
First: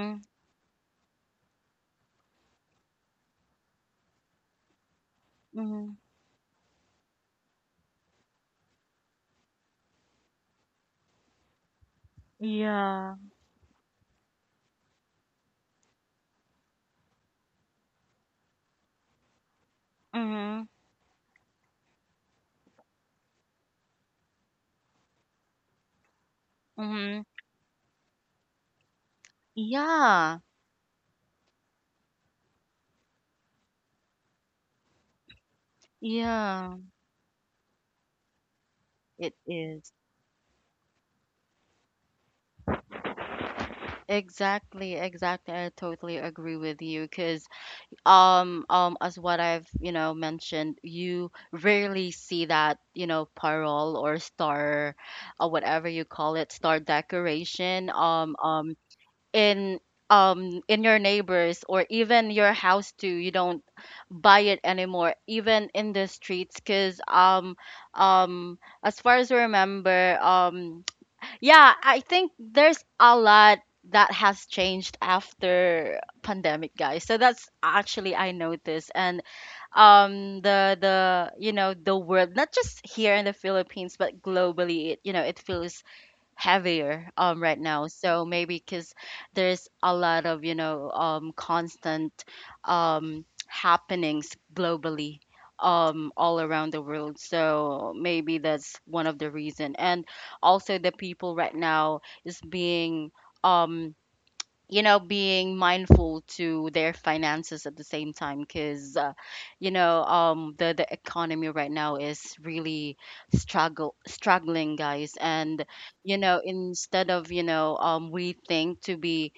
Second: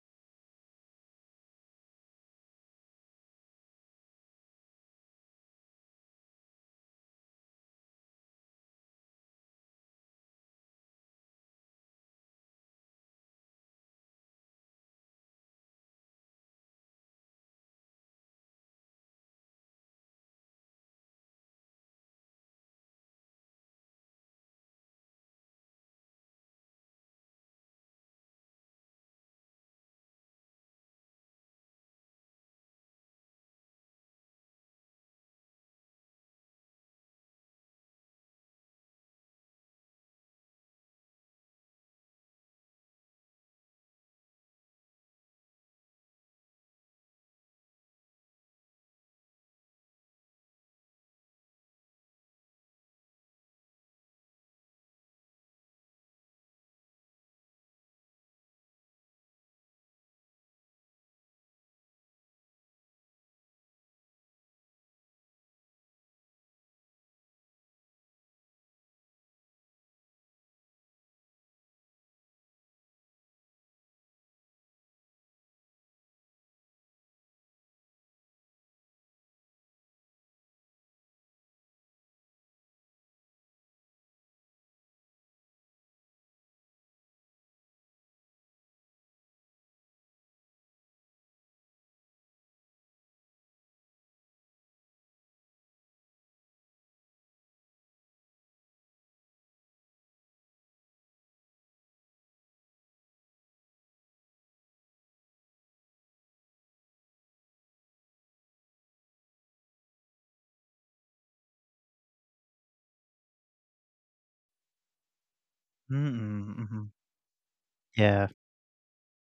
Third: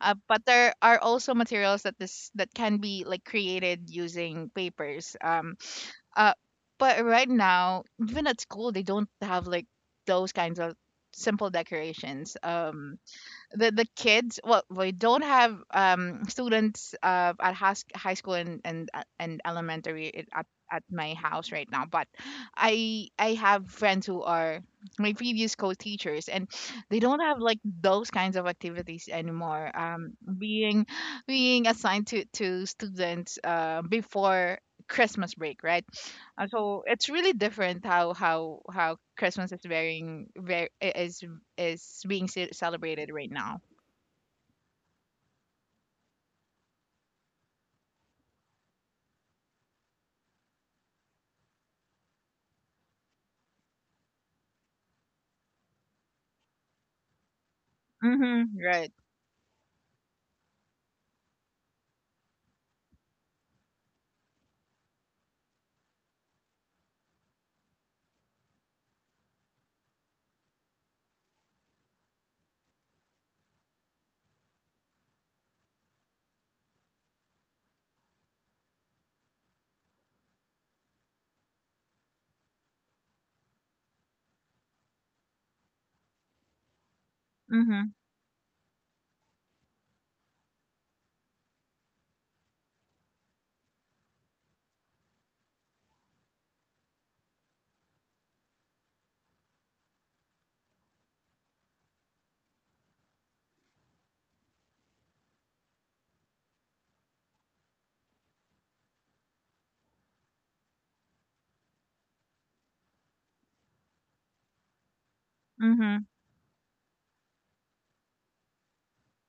Speaker 3: but there are also materials that this that can be like created using papers.
Speaker 1: Mhm.
Speaker 3: Uh, but right now, even at school, they don't have like those kinds of simple decorations.
Speaker 1: Yeah.
Speaker 3: The kids, well, we don't have students at high school and and elementary
Speaker 1: Mhm.
Speaker 3: at my house right now. But I have friends who are my previous co-teachers, and they don't
Speaker 1: Mhm.
Speaker 3: have like those kinds of activities anymore,
Speaker 1: Yeah.
Speaker 3: being being assigned to students before Christmas break, right?
Speaker 1: Yeah.
Speaker 3: So it's really different how how
Speaker 1: It
Speaker 3: Christmas is
Speaker 1: is.
Speaker 3: varying very is being celebrated right now.
Speaker 1: Exactly, exactly. I totally agree with you because as what I've, you know, mentioned, you rarely see that, you know, parole or star or whatever you call it, star decoration
Speaker 3: Mhm. Right.
Speaker 1: in in your neighbors or even your house too. You don't buy it anymore, even in the streets, because as far as I remember, yeah, I think there's a lot that has changed after pandemic, guys. So that's actually I noticed. And the you know, the world, not just here in the Philippines but globally, it, you know, it feels heavier right now.
Speaker 3: Mhm.
Speaker 1: So maybe because there's a lot of, you know, constant happenings globally, all around the world. So maybe that's one of the reason. And also the people right now is being, um you know, being mindful to their finances at the same time, because you know, the economy right now is really struggle struggling, guys. And
Speaker 3: Mhm.
Speaker 1: you know,
Speaker 2: Mm, mhm.
Speaker 1: instead of, you know,
Speaker 2: Yeah.
Speaker 1: we think to be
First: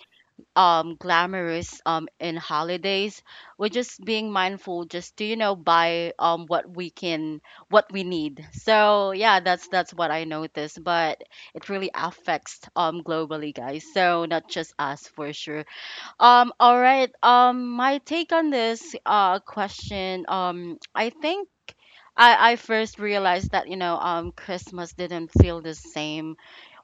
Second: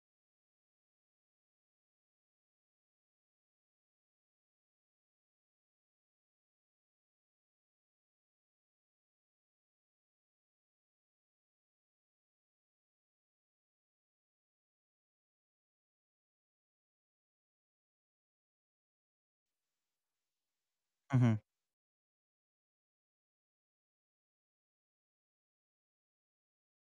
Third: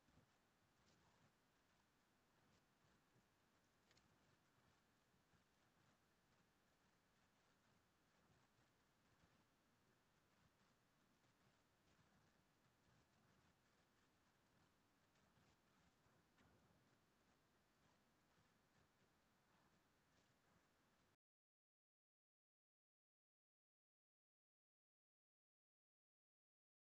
Speaker 1: glamorous in holidays, we're just being mindful just to, you know, buy what we can, what we need. So yeah, that's what I noticed. But it really affects globally, guys, so not just us for sure. All right, my take on this question, I
Speaker 2: Mhm.
Speaker 1: think I first realized that, you know, Christmas didn't feel the same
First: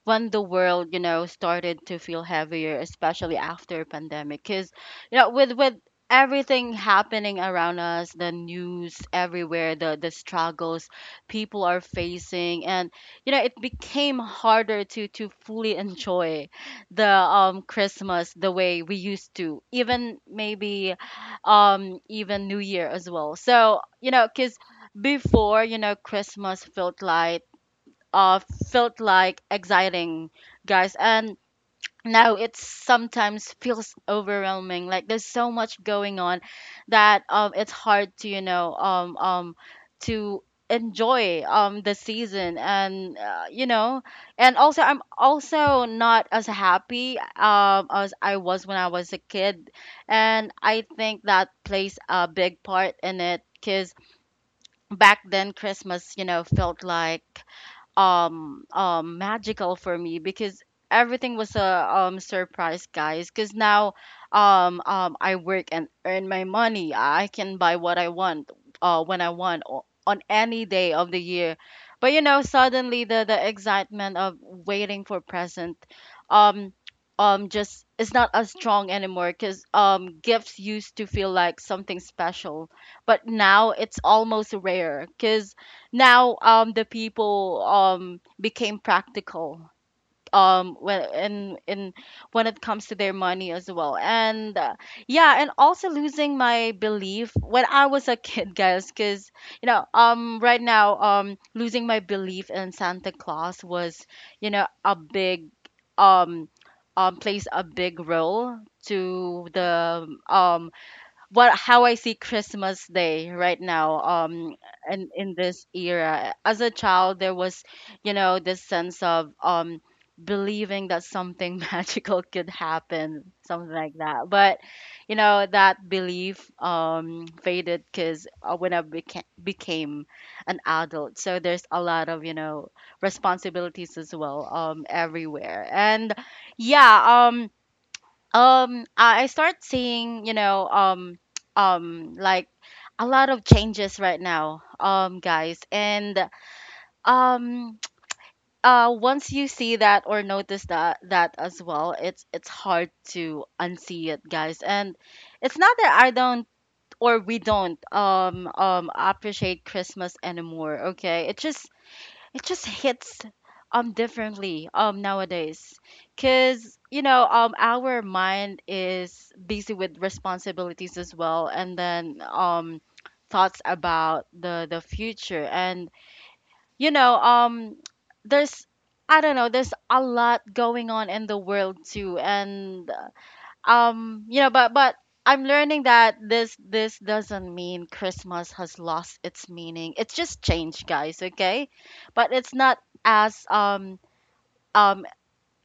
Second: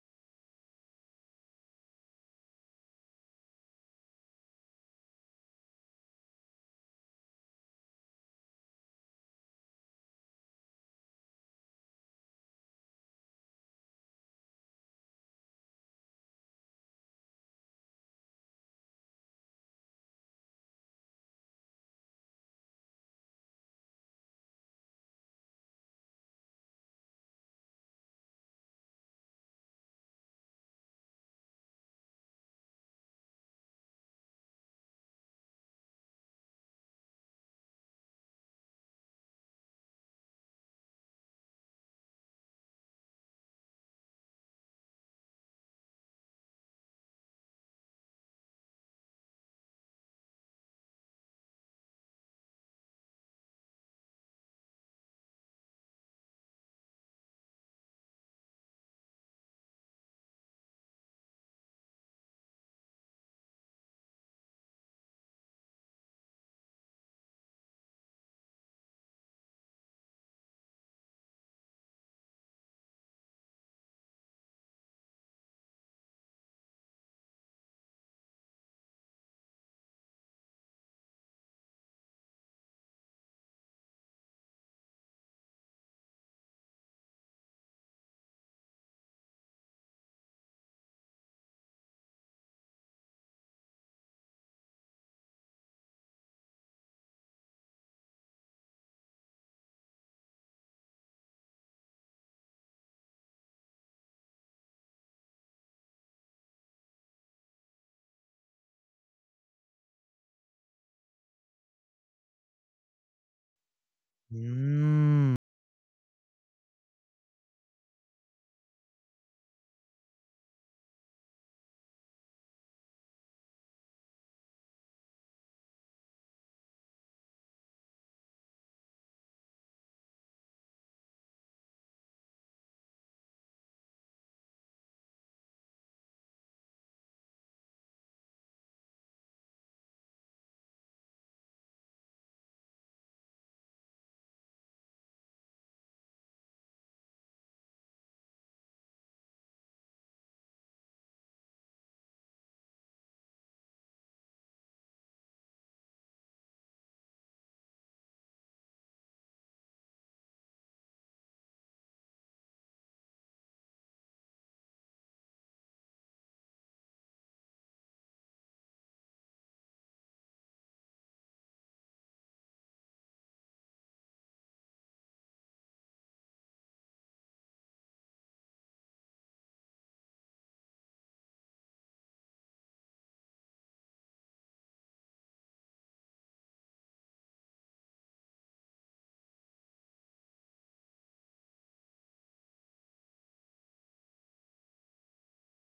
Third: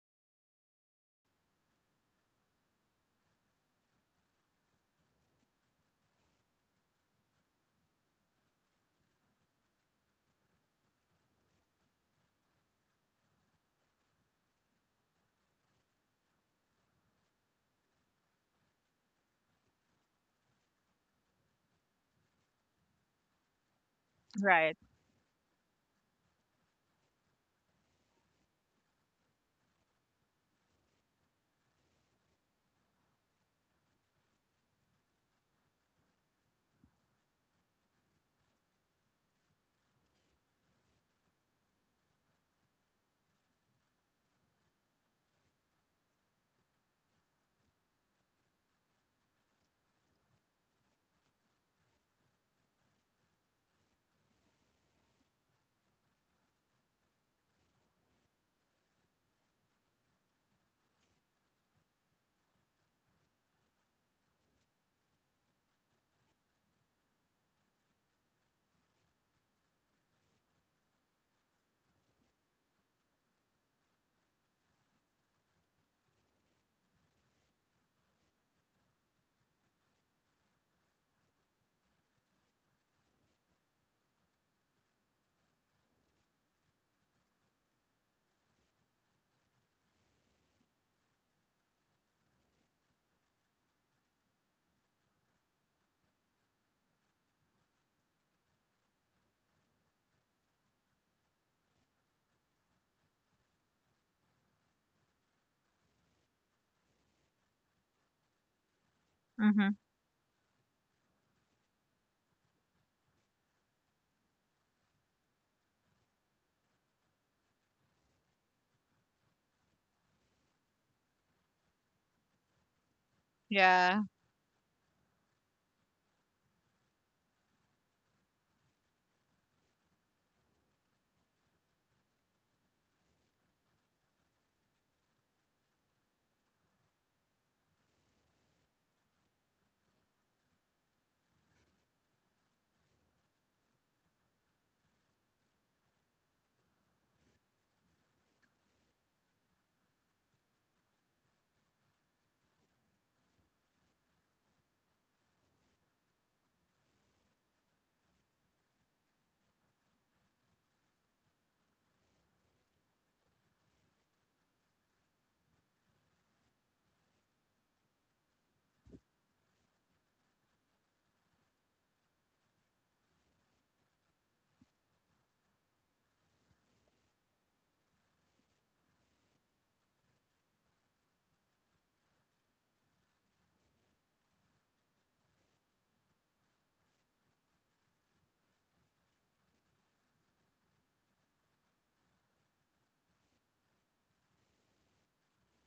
Speaker 1: when the world, you know, started to feel heavier, especially after pandemic. Because, you know, with everything happening around us, the news everywhere, the struggles people are facing, and, you know, it became harder to fully enjoy the Christmas the way we used to, even maybe even New Year as well. So, you know, because
Speaker 3: Right.
Speaker 1: before, you know, Christmas felt like, uh, felt like exciting, guys. And now it sometimes feels overwhelming. Like there's so much going on that, it's hard to, you know, to enjoy, the season. And, you know, and also I'm also not as happy, as I was when I was a kid. And I think that plays a big part in it. Because back then Christmas, you know, felt like magical for me, because everything was a surprise, guys. Because now, I work and earn my money. I can buy what I want when I want on any day of the year. But, you know, suddenly the excitement of waiting for present, um just, it's not as strong anymore, because gifts used to feel like something special, but now it's almost rare. Because now the people became practical when in when it comes to their money as well. And, yeah. And also losing my belief when I was a kid, guys. Because, you know, right now, losing my belief in Santa Claus was, you know, a big, um plays a big role to
Speaker 3: Mhm.
Speaker 1: the what— how I see Christmas Day right now, and
Speaker 2: Mm.
Speaker 1: in this era. As a child, there was, you know, this sense of believing that something magical could happen, something like
Speaker 3: Yeah.
Speaker 1: that. But, you know, that belief faded, because when I became an adult, so there's a lot of, you know, responsibilities as well, everywhere. And, yeah, I start seeing, you know, like a lot of changes right now, guys. And um once you see that or notice that that as well, it's hard to unsee it, guys. And it's not that I don't, or we don't appreciate Christmas anymore, okay? It's just— it just hits differently nowadays, because you know our mind is busy with responsibilities as well. And then thoughts about the future. And, you know, there's— I don't know, there's a lot going on in the world too. And, you know, but I'm learning that this doesn't mean Christmas has lost its meaning. It's just changed, guys, okay? But it's not as, um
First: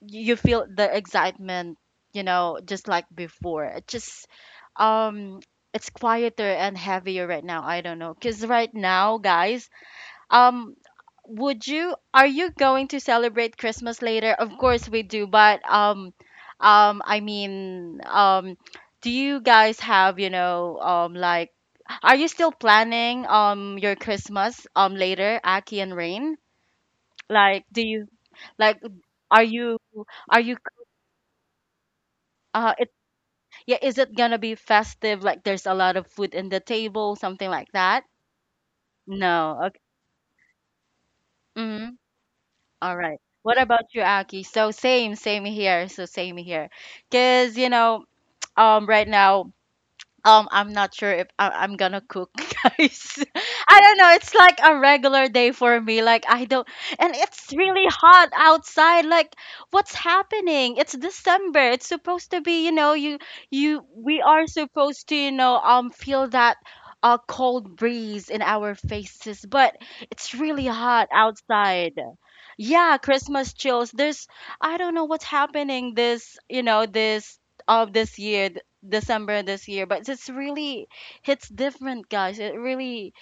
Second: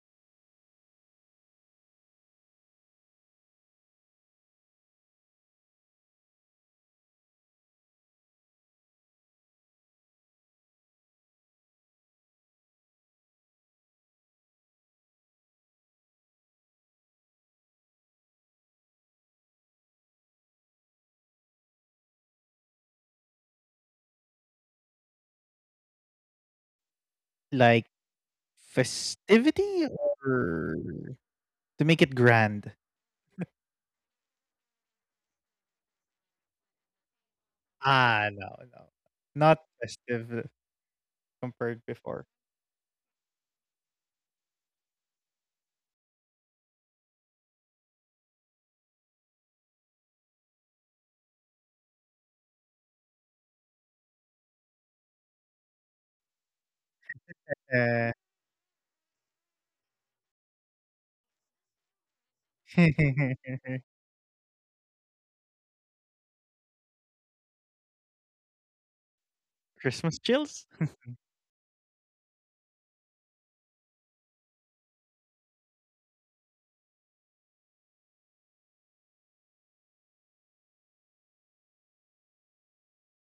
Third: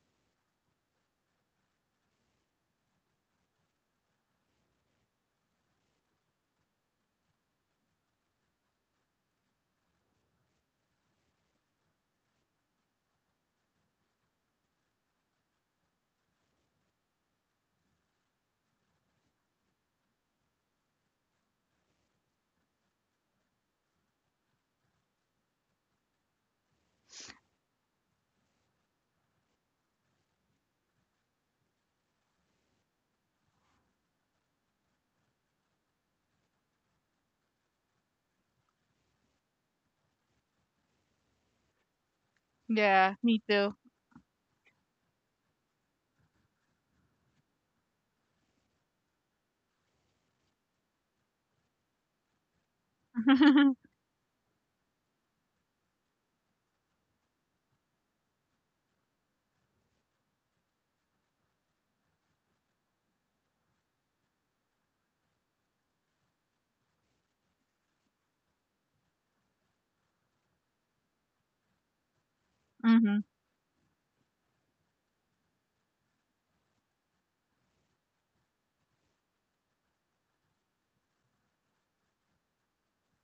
Speaker 1: you feel the excitement, you know, just like before. It just, um it's quieter and heavier right now. I don't know, because right now, guys, um, would you— are you going to celebrate Christmas later? Of course we do, but I mean, do you guys have, you know, like, are you still planning your Christmas later, Aki and Rain? Like do
Speaker 2: Like
Speaker 1: you— like— are you—
Speaker 2: festivity
Speaker 1: are you—
Speaker 2: or to make it grand?
Speaker 1: it— yeah, is it gonna be festive, like there's a lot of food in the table, something like that?
Speaker 2: Ah, no, no. Not
Speaker 1: No. Okay.
Speaker 2: festive compared
Speaker 1: Mm-hmm.
Speaker 2: before.
Speaker 1: All
Speaker 3: Yeah.
Speaker 1: right.
Speaker 3: Me
Speaker 1: What
Speaker 3: too.
Speaker 1: about you, Aki? So same, same here. So same here. Cause you know, right now, I'm not sure if I'm gonna cook, guys. I don't know. It's like a regular day for me. Like I don't— and it's really
Speaker 2: Eh,
Speaker 1: hot outside. Like what's happening? It's December. It's supposed to be, you know, you we are supposed to, you know, feel that cold breeze in our faces, but
Speaker 2: Christmas
Speaker 1: it's really
Speaker 2: chills?
Speaker 1: hot outside. Yeah,
Speaker 3: mhm.
Speaker 1: Christmas chills. There's— I don't know what's happening this, you know, this— of this year— December this year, but it's really— it's different, guys. It really—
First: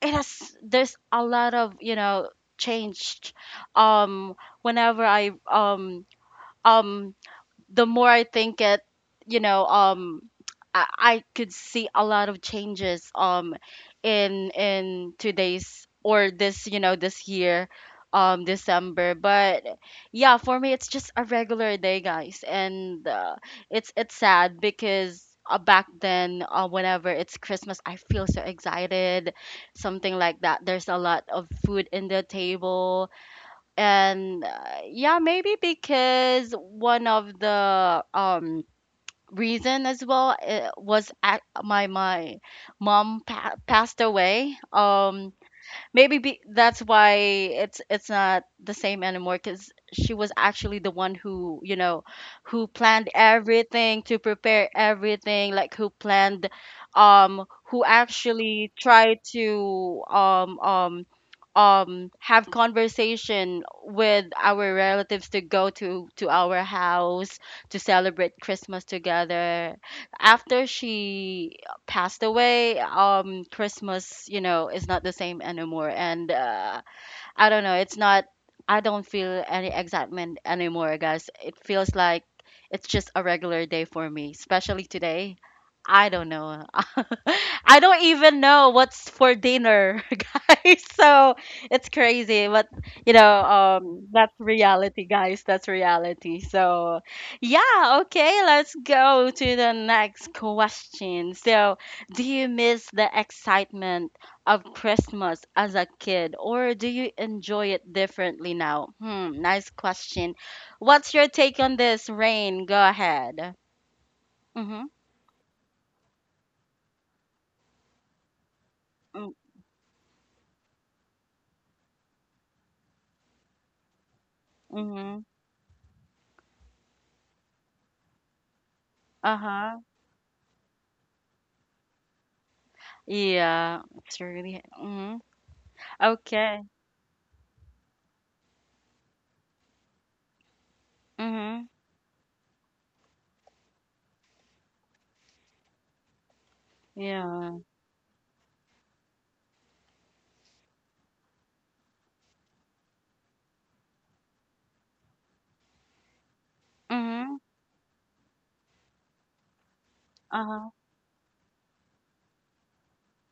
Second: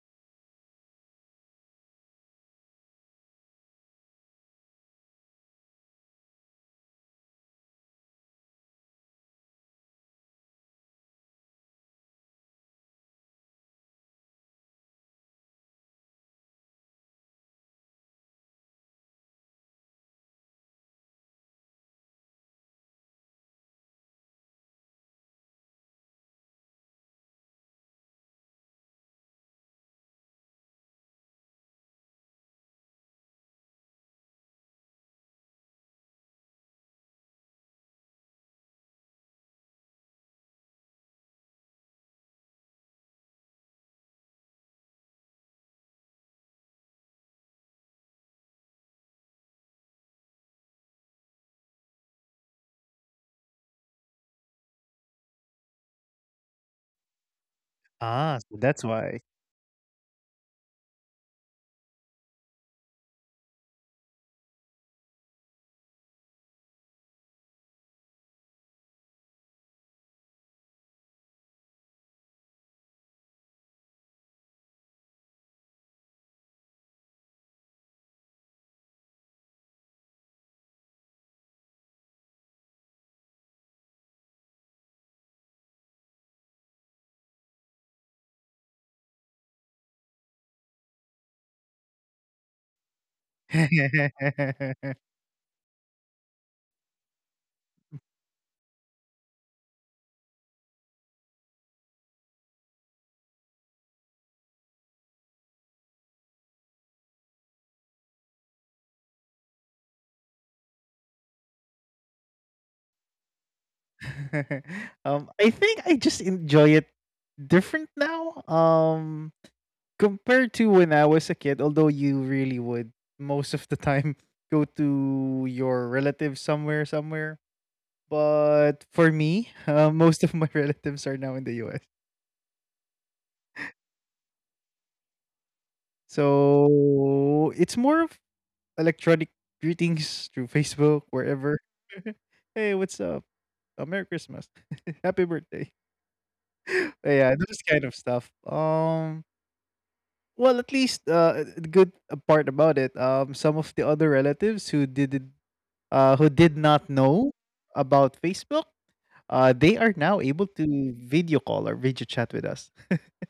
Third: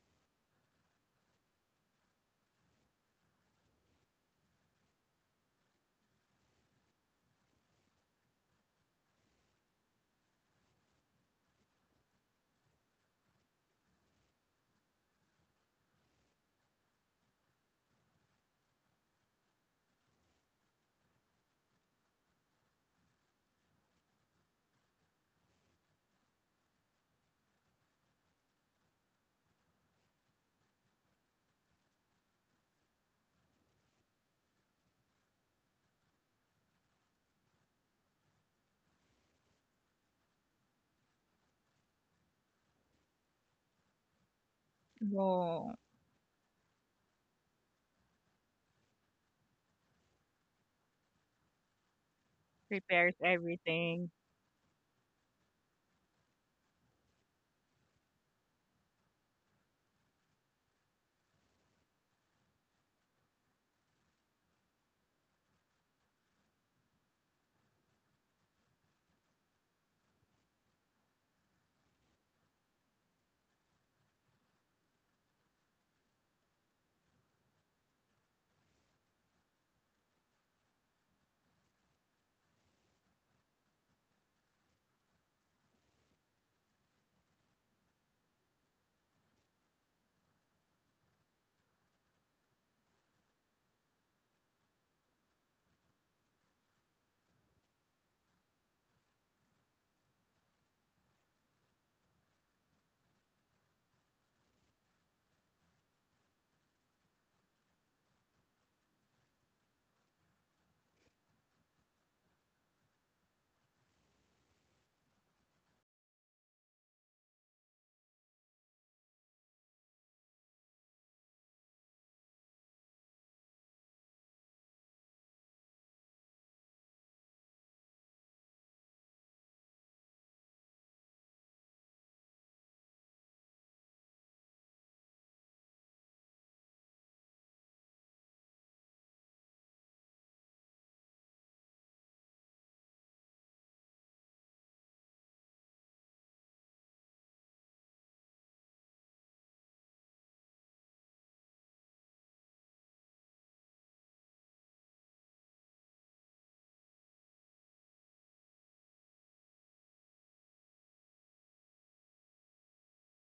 Speaker 1: it has— there's a lot of, you know, changed. Um, whenever I um the more I think it, you know, I could see a lot of changes in today's, or this, you know, this year, December. But yeah, for me, it's just a regular day, guys. And, it's sad because. Back then, whenever it's Christmas, I feel so excited, something like that. There's a lot of food in the table. And, yeah, maybe because one of the reason as well was at my mom passed away,
Speaker 3: Oh,
Speaker 1: maybe be— that's why it's— it's not the same anymore. Because she was actually the one who, you know, who planned
Speaker 3: prepares
Speaker 1: everything,
Speaker 3: everything.
Speaker 1: to prepare everything, like who planned, um who
Speaker 2: Ah, so
Speaker 1: actually
Speaker 2: that's
Speaker 1: tried
Speaker 2: why.
Speaker 1: to have conversation with our relatives to go to— to our house to celebrate Christmas together. After she passed away, Christmas, you know, is not the same anymore. And, I don't know. It's not. I don't feel any excitement anymore, guys. It feels like it's just a regular day for me, especially today. I don't know. I don't even know what's for dinner, guys. So it's crazy, but you know, that's reality, guys. That's reality. So, yeah, okay, let's go to the next question. So, do you miss the excitement of Christmas as a kid, or do you enjoy it differently now? Hmm, nice question. What's your take on this, Rain? Go ahead. Mm-hmm.
Speaker 2: I think I just enjoy it different now.
Speaker 1: Mm.
Speaker 2: Compared to when I was a kid, although you really would most of the time go
Speaker 1: Mm-hmm.
Speaker 2: to your relatives somewhere, somewhere. But for me,
Speaker 1: Uh-huh.
Speaker 2: most of my relatives are now in the US.
Speaker 1: Yeah, it's really. Mm-hmm. Okay.
Speaker 2: So it's more of electronic greetings through Facebook, wherever.
Speaker 1: Mm-hmm.
Speaker 2: Hey, what's up? Merry Christmas. Happy birthday. Yeah,
Speaker 1: Yeah.
Speaker 2: those kind of stuff. Well, at least the good part about it, some of the other relatives who did not know
Speaker 1: Mm-hmm.
Speaker 2: about Facebook, they are now able
Speaker 1: Uh-huh.
Speaker 2: to video call or video chat with us.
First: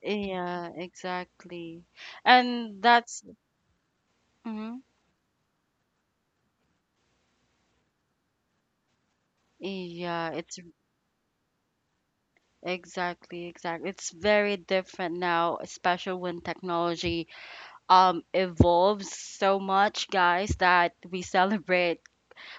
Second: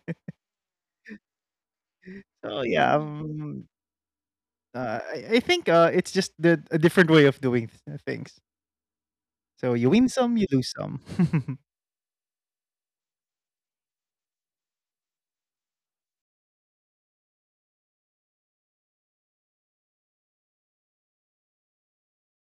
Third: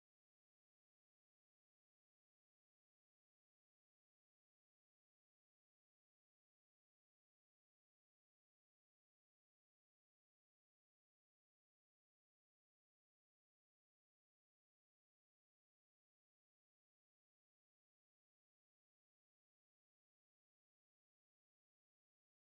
Speaker 1: Yeah, exactly.
Speaker 2: So
Speaker 1: And
Speaker 2: yeah. Mm.
Speaker 1: that's.
Speaker 2: um,
Speaker 1: Mm-hmm.
Speaker 2: uh, I, I think it's just a different way of doing things. So you win
Speaker 1: Yeah,
Speaker 2: some, you
Speaker 1: it's—
Speaker 2: lose some.
Speaker 1: exactly, exactly. It's very different now, especially when technology evolves so much, guys, that we celebrate—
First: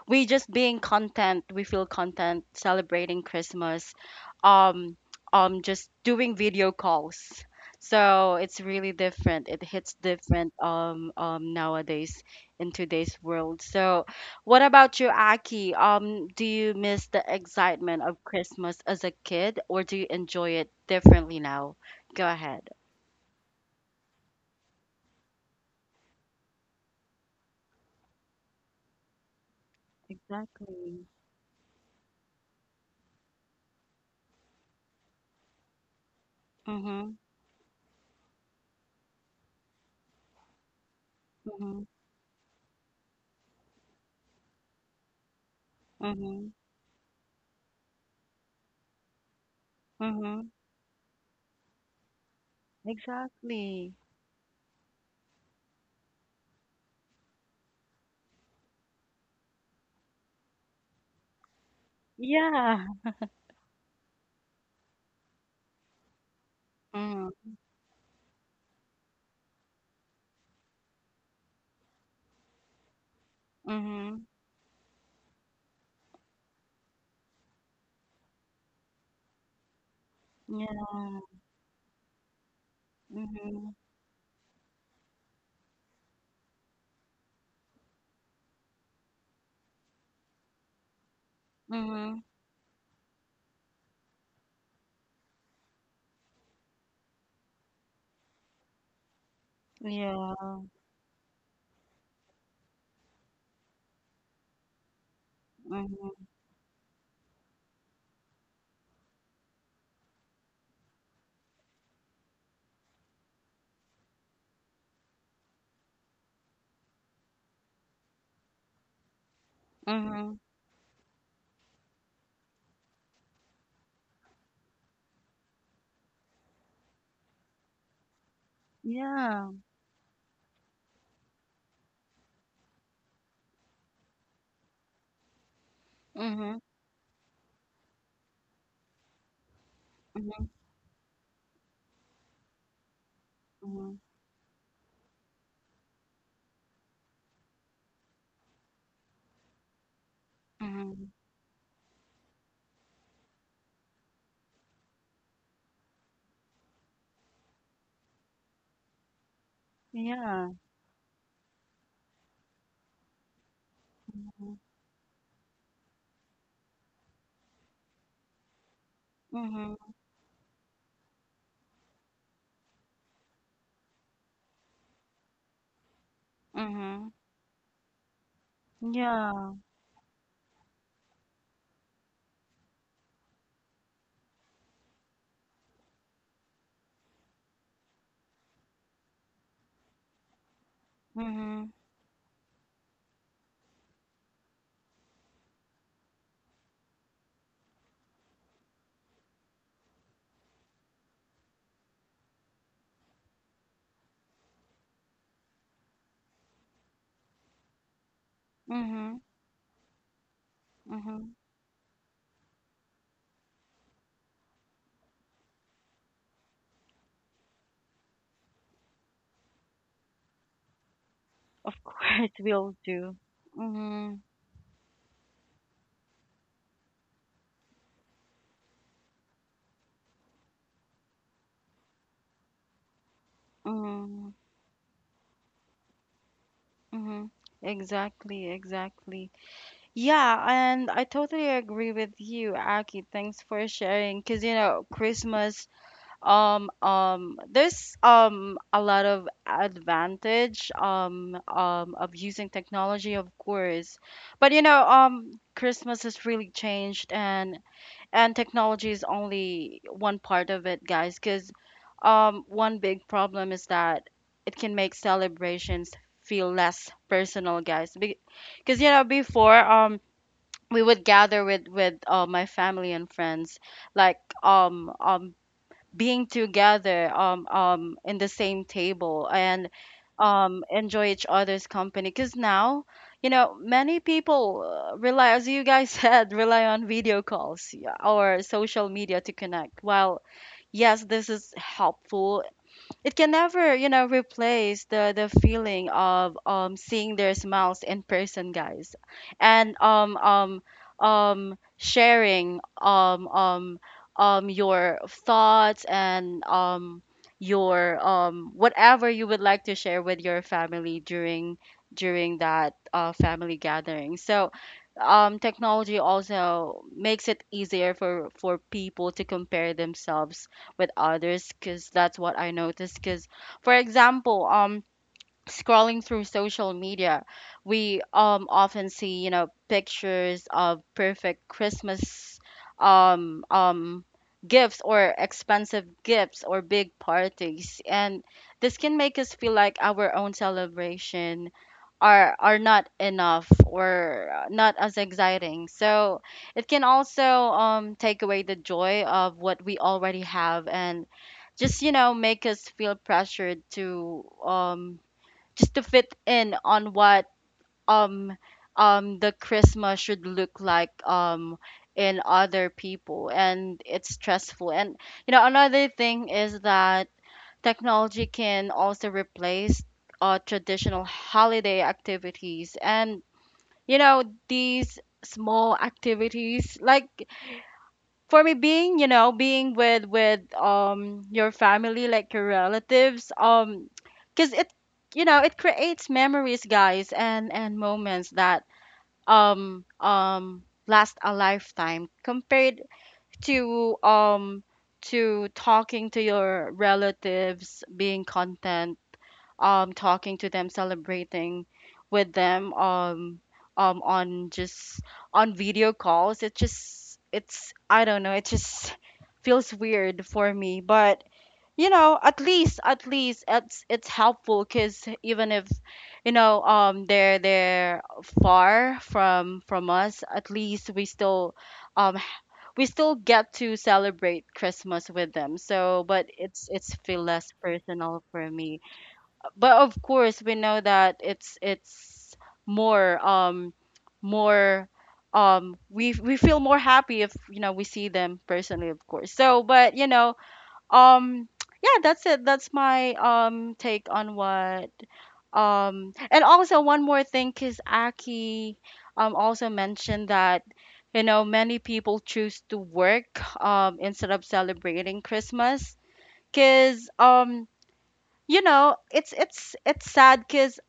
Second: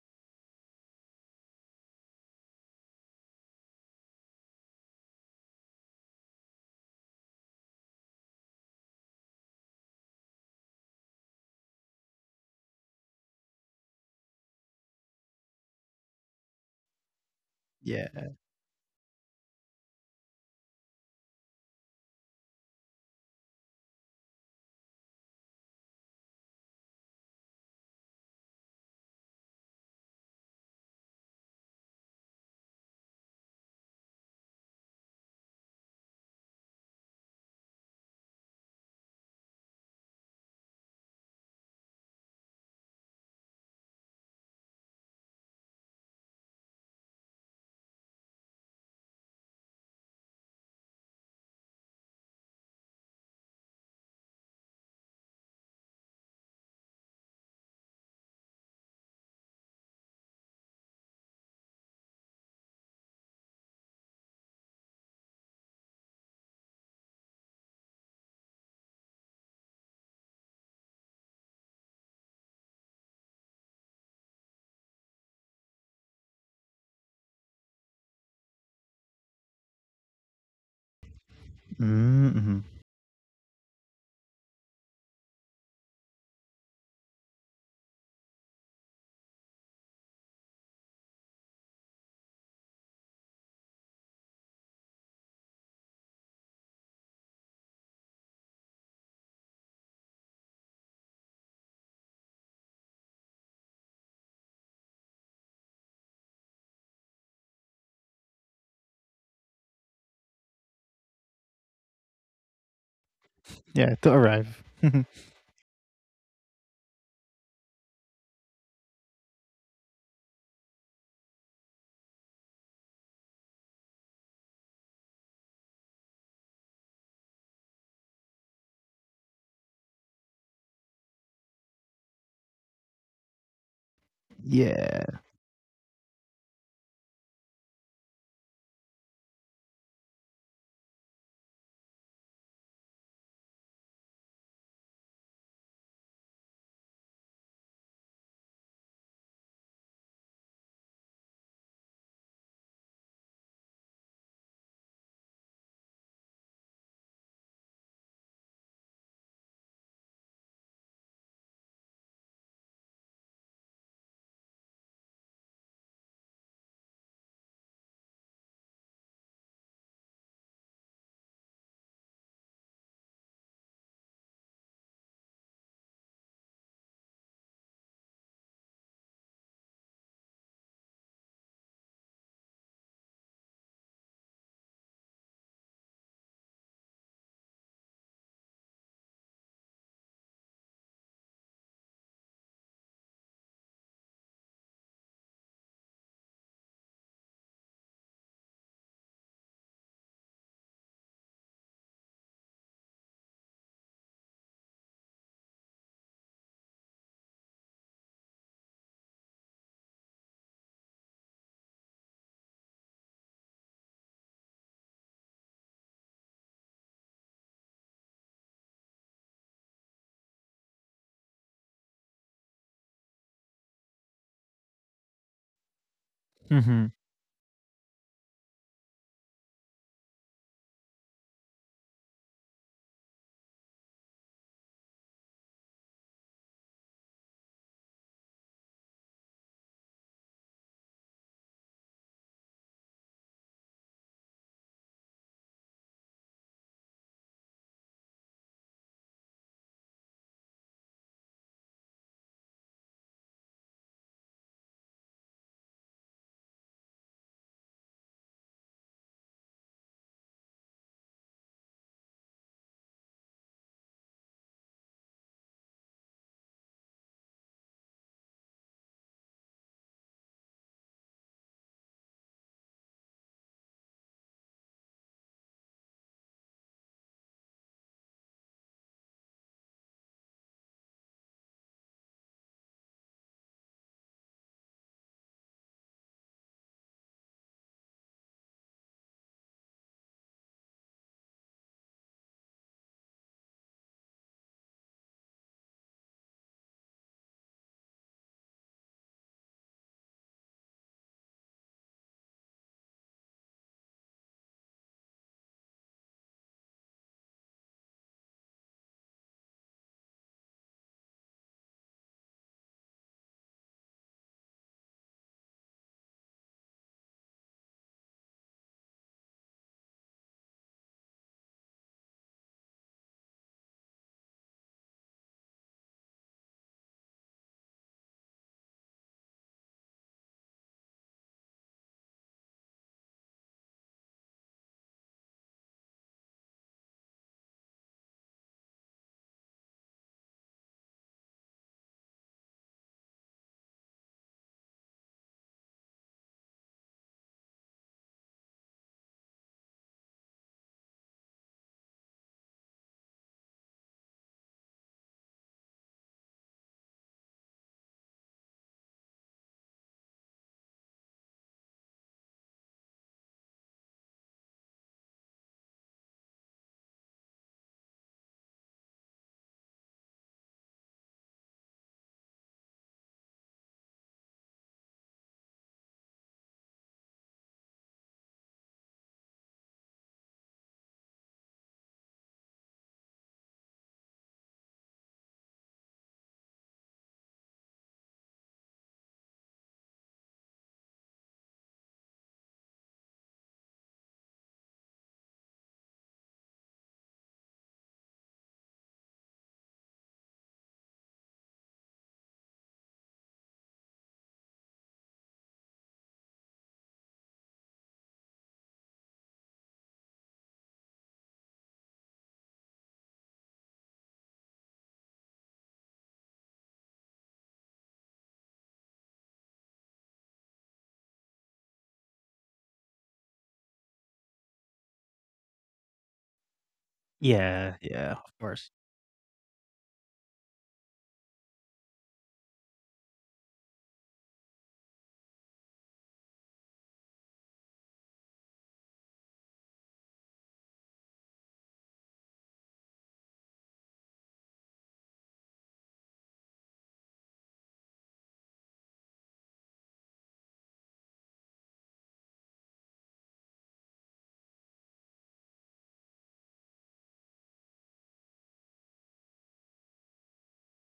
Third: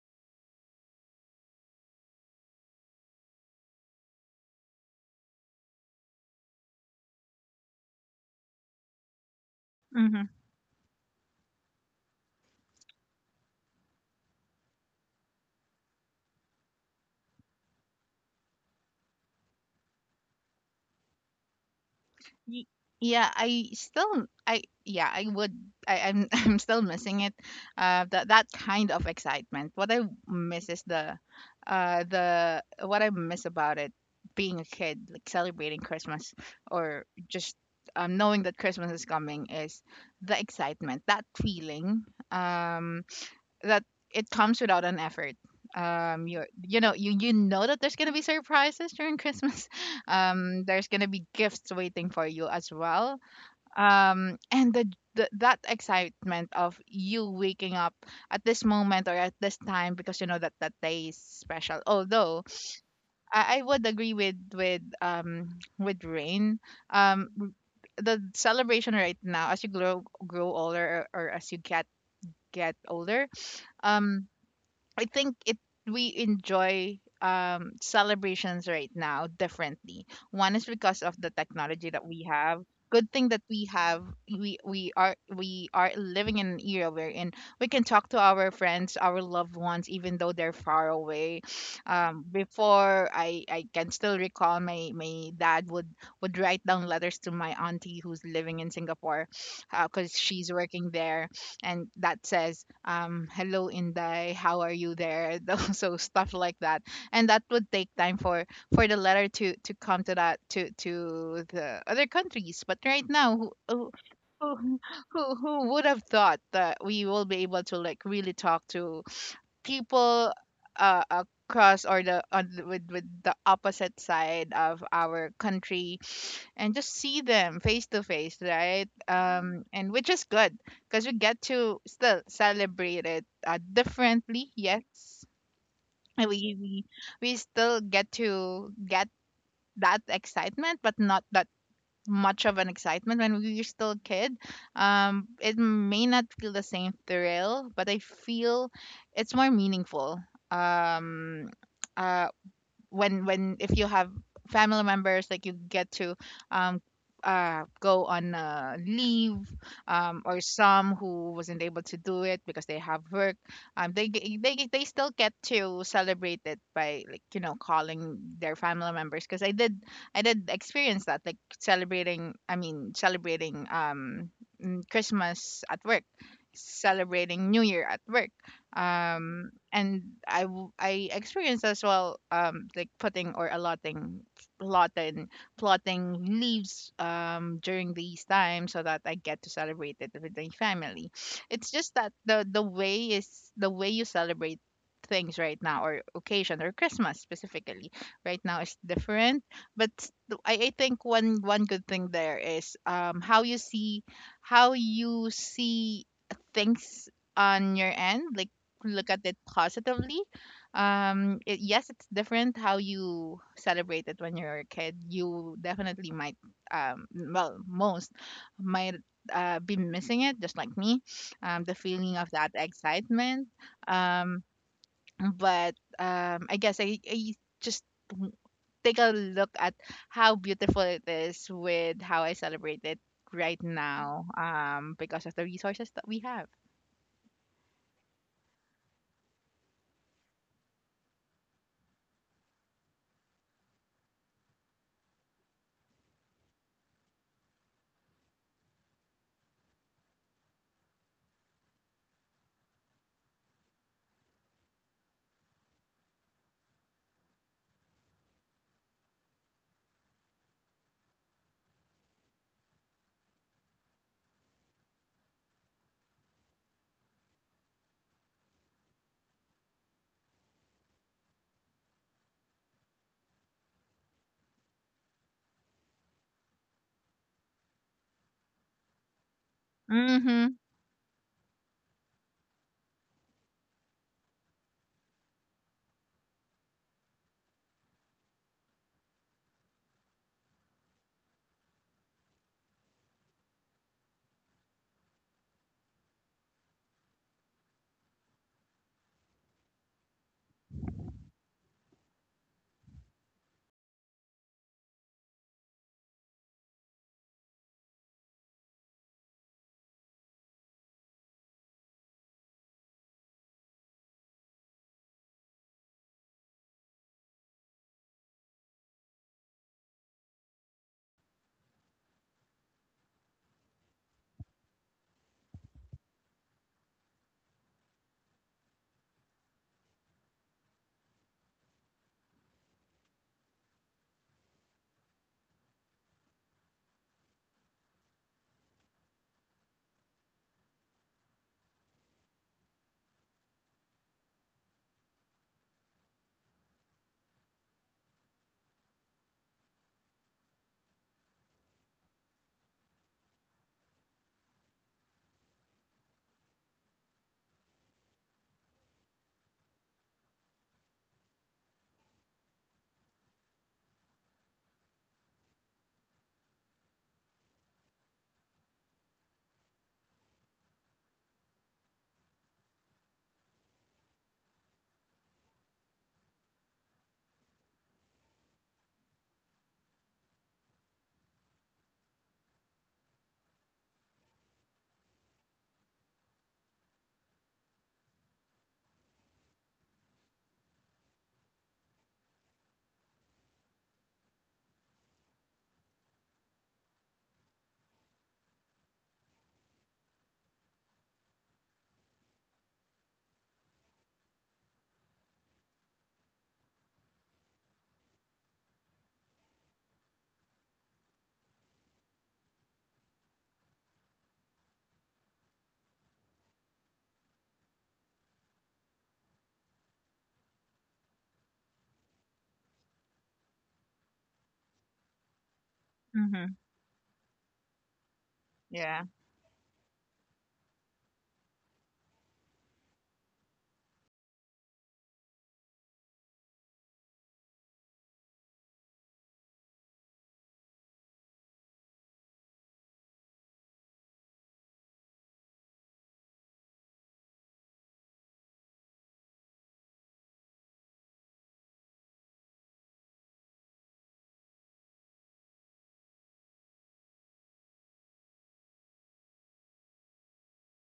Speaker 1: we just being content, we feel content celebrating Christmas, um just doing video calls. So it's really different. It hits
Speaker 3: Mhm.
Speaker 1: different nowadays in today's world. So what about you, Aki? Do you miss the excitement of
Speaker 2: Yeah.
Speaker 1: Christmas as a kid, or do you enjoy it differently now? Go
Speaker 3: Y-
Speaker 1: ahead.
Speaker 3: yeah I still I yeah I would, I, I'm I'm still missing it, that kind of excitement. What I miss is
Speaker 1: Exactly.
Speaker 3: the what I miss about it, being a kid like celebrating Christmas, or
Speaker 1: Mm-hmm.
Speaker 3: just knowing that Christmas is coming, is the excitement, that feeling, um that it comes without an effort.
Speaker 1: Mhm,
Speaker 3: You know that there's gonna be surprises during Christmas.
Speaker 1: mhm.
Speaker 3: There's gonna be gifts waiting for you as well.
Speaker 1: Exactly.
Speaker 3: Um, and the, the that excitement of you waking up at this moment or at this time because you know that that day is special. Although
Speaker 1: Yeah.
Speaker 3: I would agree with with Rain.
Speaker 1: Mm,
Speaker 3: Um, the celebration right now as you grow older, or as you get older.
Speaker 1: mhm.
Speaker 3: Um I think it we enjoy celebrations right now differently. One is because
Speaker 1: Yeah.
Speaker 3: of the technology that we
Speaker 2: Mm-hmm.
Speaker 3: have. Good thing that
Speaker 1: Mhm.
Speaker 3: we have, we are living in an era wherein we can talk to our friends, our loved ones, even though they're far away.
Speaker 1: Mhm.
Speaker 3: Before I can still recall my dad would write down letters to my auntie who's living in Singapore, because
Speaker 1: Yeah.
Speaker 3: she's working there. And that says hello, inday, how are you there? Those- so
Speaker 1: Mhm.
Speaker 3: stuff like that. And that would take time for the letter to come to that to the other countries. But right now,
Speaker 2: Yeah, to arrive.
Speaker 3: who who would have thought that we will be able to like really talk to
Speaker 1: Mhm.
Speaker 3: people across, or the on the, with the opposite side of our country, and just see them face to face, right?
Speaker 1: Yeah.
Speaker 3: And which is good because we get to still celebrate it differently.
Speaker 2: Yeah.
Speaker 3: Yes, and
Speaker 1: Mhm.
Speaker 3: we still get to get that
Speaker 1: Mhm.
Speaker 3: excitement, but not that much of an excitement when we were still
Speaker 1: Mhm.
Speaker 3: a kid. It may not feel the same thrill, but I feel it's more meaningful.
Speaker 1: Mhm.
Speaker 3: Um. Uh, when if you have family members, like, you get to um go on leave, um, or
Speaker 1: Yeah.
Speaker 3: some who wasn't able to do it because they have work,
Speaker 1: Mhm.
Speaker 3: they still get to celebrate it by, like, you know, calling their family members, because
Speaker 1: Mhm.
Speaker 3: I did experience that, like celebrating, I mean, celebrating, Christmas at work,
Speaker 1: Mhm.
Speaker 3: celebrating New Year at work. um
Speaker 1: Yeah.
Speaker 3: and I experienced as well, um, like putting or allotting, plotting plotting leaves during these times so that I get to celebrate it with my family.
Speaker 1: Mhm.
Speaker 3: It's just that the way you celebrate things right now, or occasion, or Christmas specifically right now, is different. But I think one good thing there is how you see how you see things on your end, like, look
Speaker 1: Mhm.
Speaker 3: at it positively.
Speaker 1: Mhm.
Speaker 3: Um, it, yes, it's different how you celebrate it when you're a kid. You definitely might, um well, most might, be missing it just like me, um,
Speaker 1: Of
Speaker 3: the feeling
Speaker 1: course,
Speaker 3: of that
Speaker 1: we'll do.
Speaker 3: excitement.
Speaker 1: Mhm.
Speaker 3: Um but um
Speaker 2: hmm
Speaker 3: I just w- take a look at how beautiful it is with how I celebrate it right now,
Speaker 1: Mhm.
Speaker 3: um, because of the resources that we have.
Speaker 1: Mhm. Exactly. Exactly. Yeah, and I totally agree with you, Aki. Thanks for sharing. Cause you know, Christmas, there's a lot of advantage of using technology, of course. But you know, Christmas has really changed, and technology is only one part of it, guys. Cause one big problem is that it can make celebrations feel less personal, guys. Because, you know, before we would gather with with my family and friends, like being together in the same table and
Speaker 3: Mm-hmm,
Speaker 1: enjoy each other's company. Because now, many people rely, as you guys said, rely on video calls, yeah, or social media to connect. While yes, this is helpful, it can never, replace the feeling of seeing their smiles in person, guys. And sharing your thoughts and your whatever you would like to share with your family during that family gathering. So technology also makes it easier for people to compare themselves with others, because that's what I noticed. Because, for example, scrolling through social media, we often see, pictures of perfect Christmas um um gifts, or expensive gifts, or big parties. And this can make us feel like our own celebration are not enough, or not as exciting. So it can also take away the joy of what we already have, and just, make us feel pressured to just to fit in on what um, the Christmas should look like in other people, and it's stressful. And you know, another thing is that technology can also replace traditional holiday activities. And you know, these small activities, like for me being, you know, being with your family, like your relatives, because it, you know, it creates memories, guys, and moments that last a lifetime, compared to um to talking to your relatives, being content, talking to them, celebrating with them on just on video calls. It just, it's, I don't know, it just feels weird for me. But you know, at least it's helpful, because even if, they're far from us, at least we still um we still get to celebrate Christmas with them. So but
Speaker 3: mm-hmm.
Speaker 1: it's feel less
Speaker 2: Yeah. Yeah.
Speaker 1: personal
Speaker 2: Of
Speaker 1: for
Speaker 2: course.
Speaker 1: me.
Speaker 3: Yeah.
Speaker 1: But of course, we know that it's more, more we feel more happy if, you know, we see them personally, of course. So but you know, um yeah, that's it, that's my take on what and also one more thing, because Aki also mentioned that, you know, many people choose to work instead of celebrating Christmas, because you know, it's sad because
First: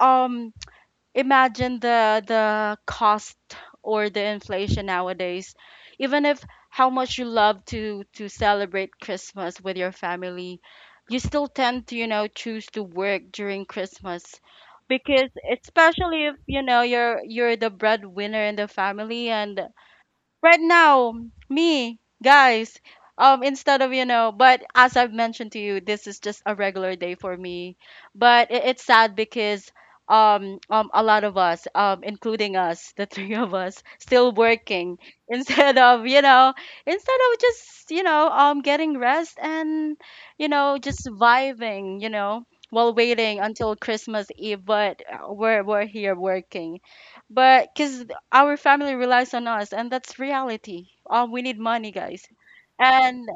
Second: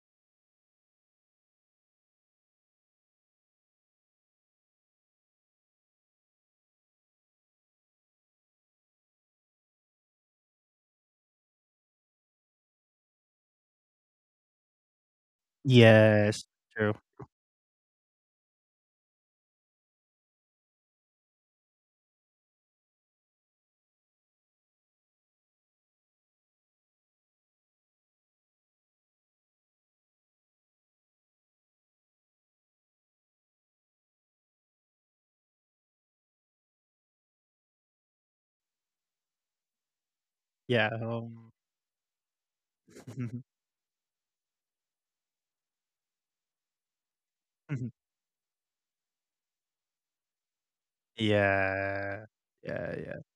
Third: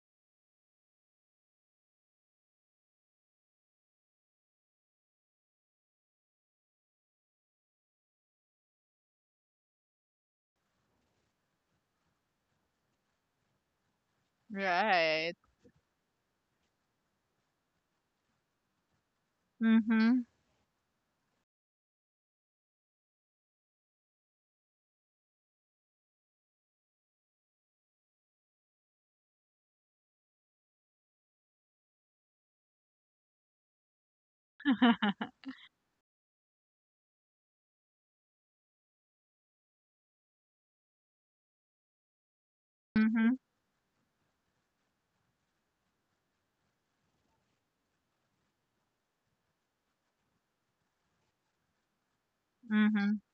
Speaker 1: um imagine the cost or the inflation nowadays, even if how much you love to celebrate Christmas with your family, you still tend to, you know, choose to work during Christmas, because
Speaker 3: Right.
Speaker 1: especially if,
Speaker 2: Yes.
Speaker 1: you know,
Speaker 2: True.
Speaker 1: you're the breadwinner in the family. And
Speaker 3: Mhm.
Speaker 1: right now, me, guys, instead of, you know, but as I've mentioned to you, this is just a regular day for me. But it, it's sad, because a lot of us, including us, the three of us, still working instead of, you know, instead of just, you know, getting rest and, you know,
Speaker 2: Yeah.
Speaker 1: just vibing, you know, while
Speaker 3: Mhm.
Speaker 1: waiting until Christmas Eve. But we're here working, but because our family relies on us, and that's reality. We need money, guys.
Speaker 2: Yeah.
Speaker 3: Mhm.
Speaker 2: Yeah.
Speaker 1: And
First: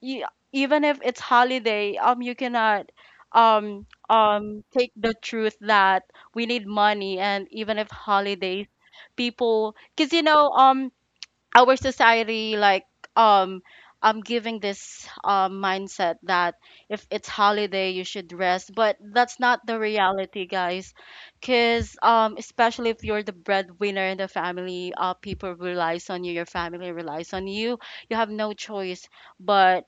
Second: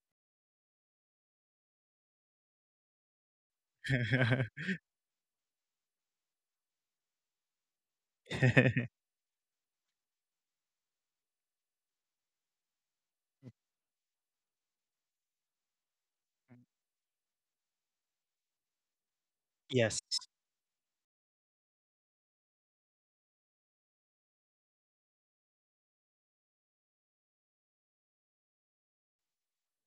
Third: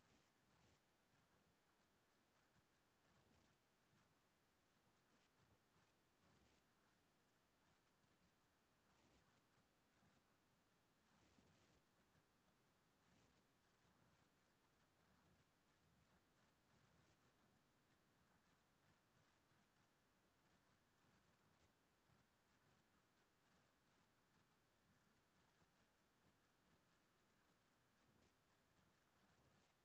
Speaker 1: you, even if it's holiday, you cannot take the truth that we need money, and even if holidays,
Speaker 2: Yeah.
Speaker 1: people, because you know, our society, like um I'm giving this mindset that if it's holiday you should rest, but that's not the
Speaker 2: Yes.
Speaker 1: reality, guys. Cause especially if you're the breadwinner in the family, people relies on you, your family relies on you. You have no choice but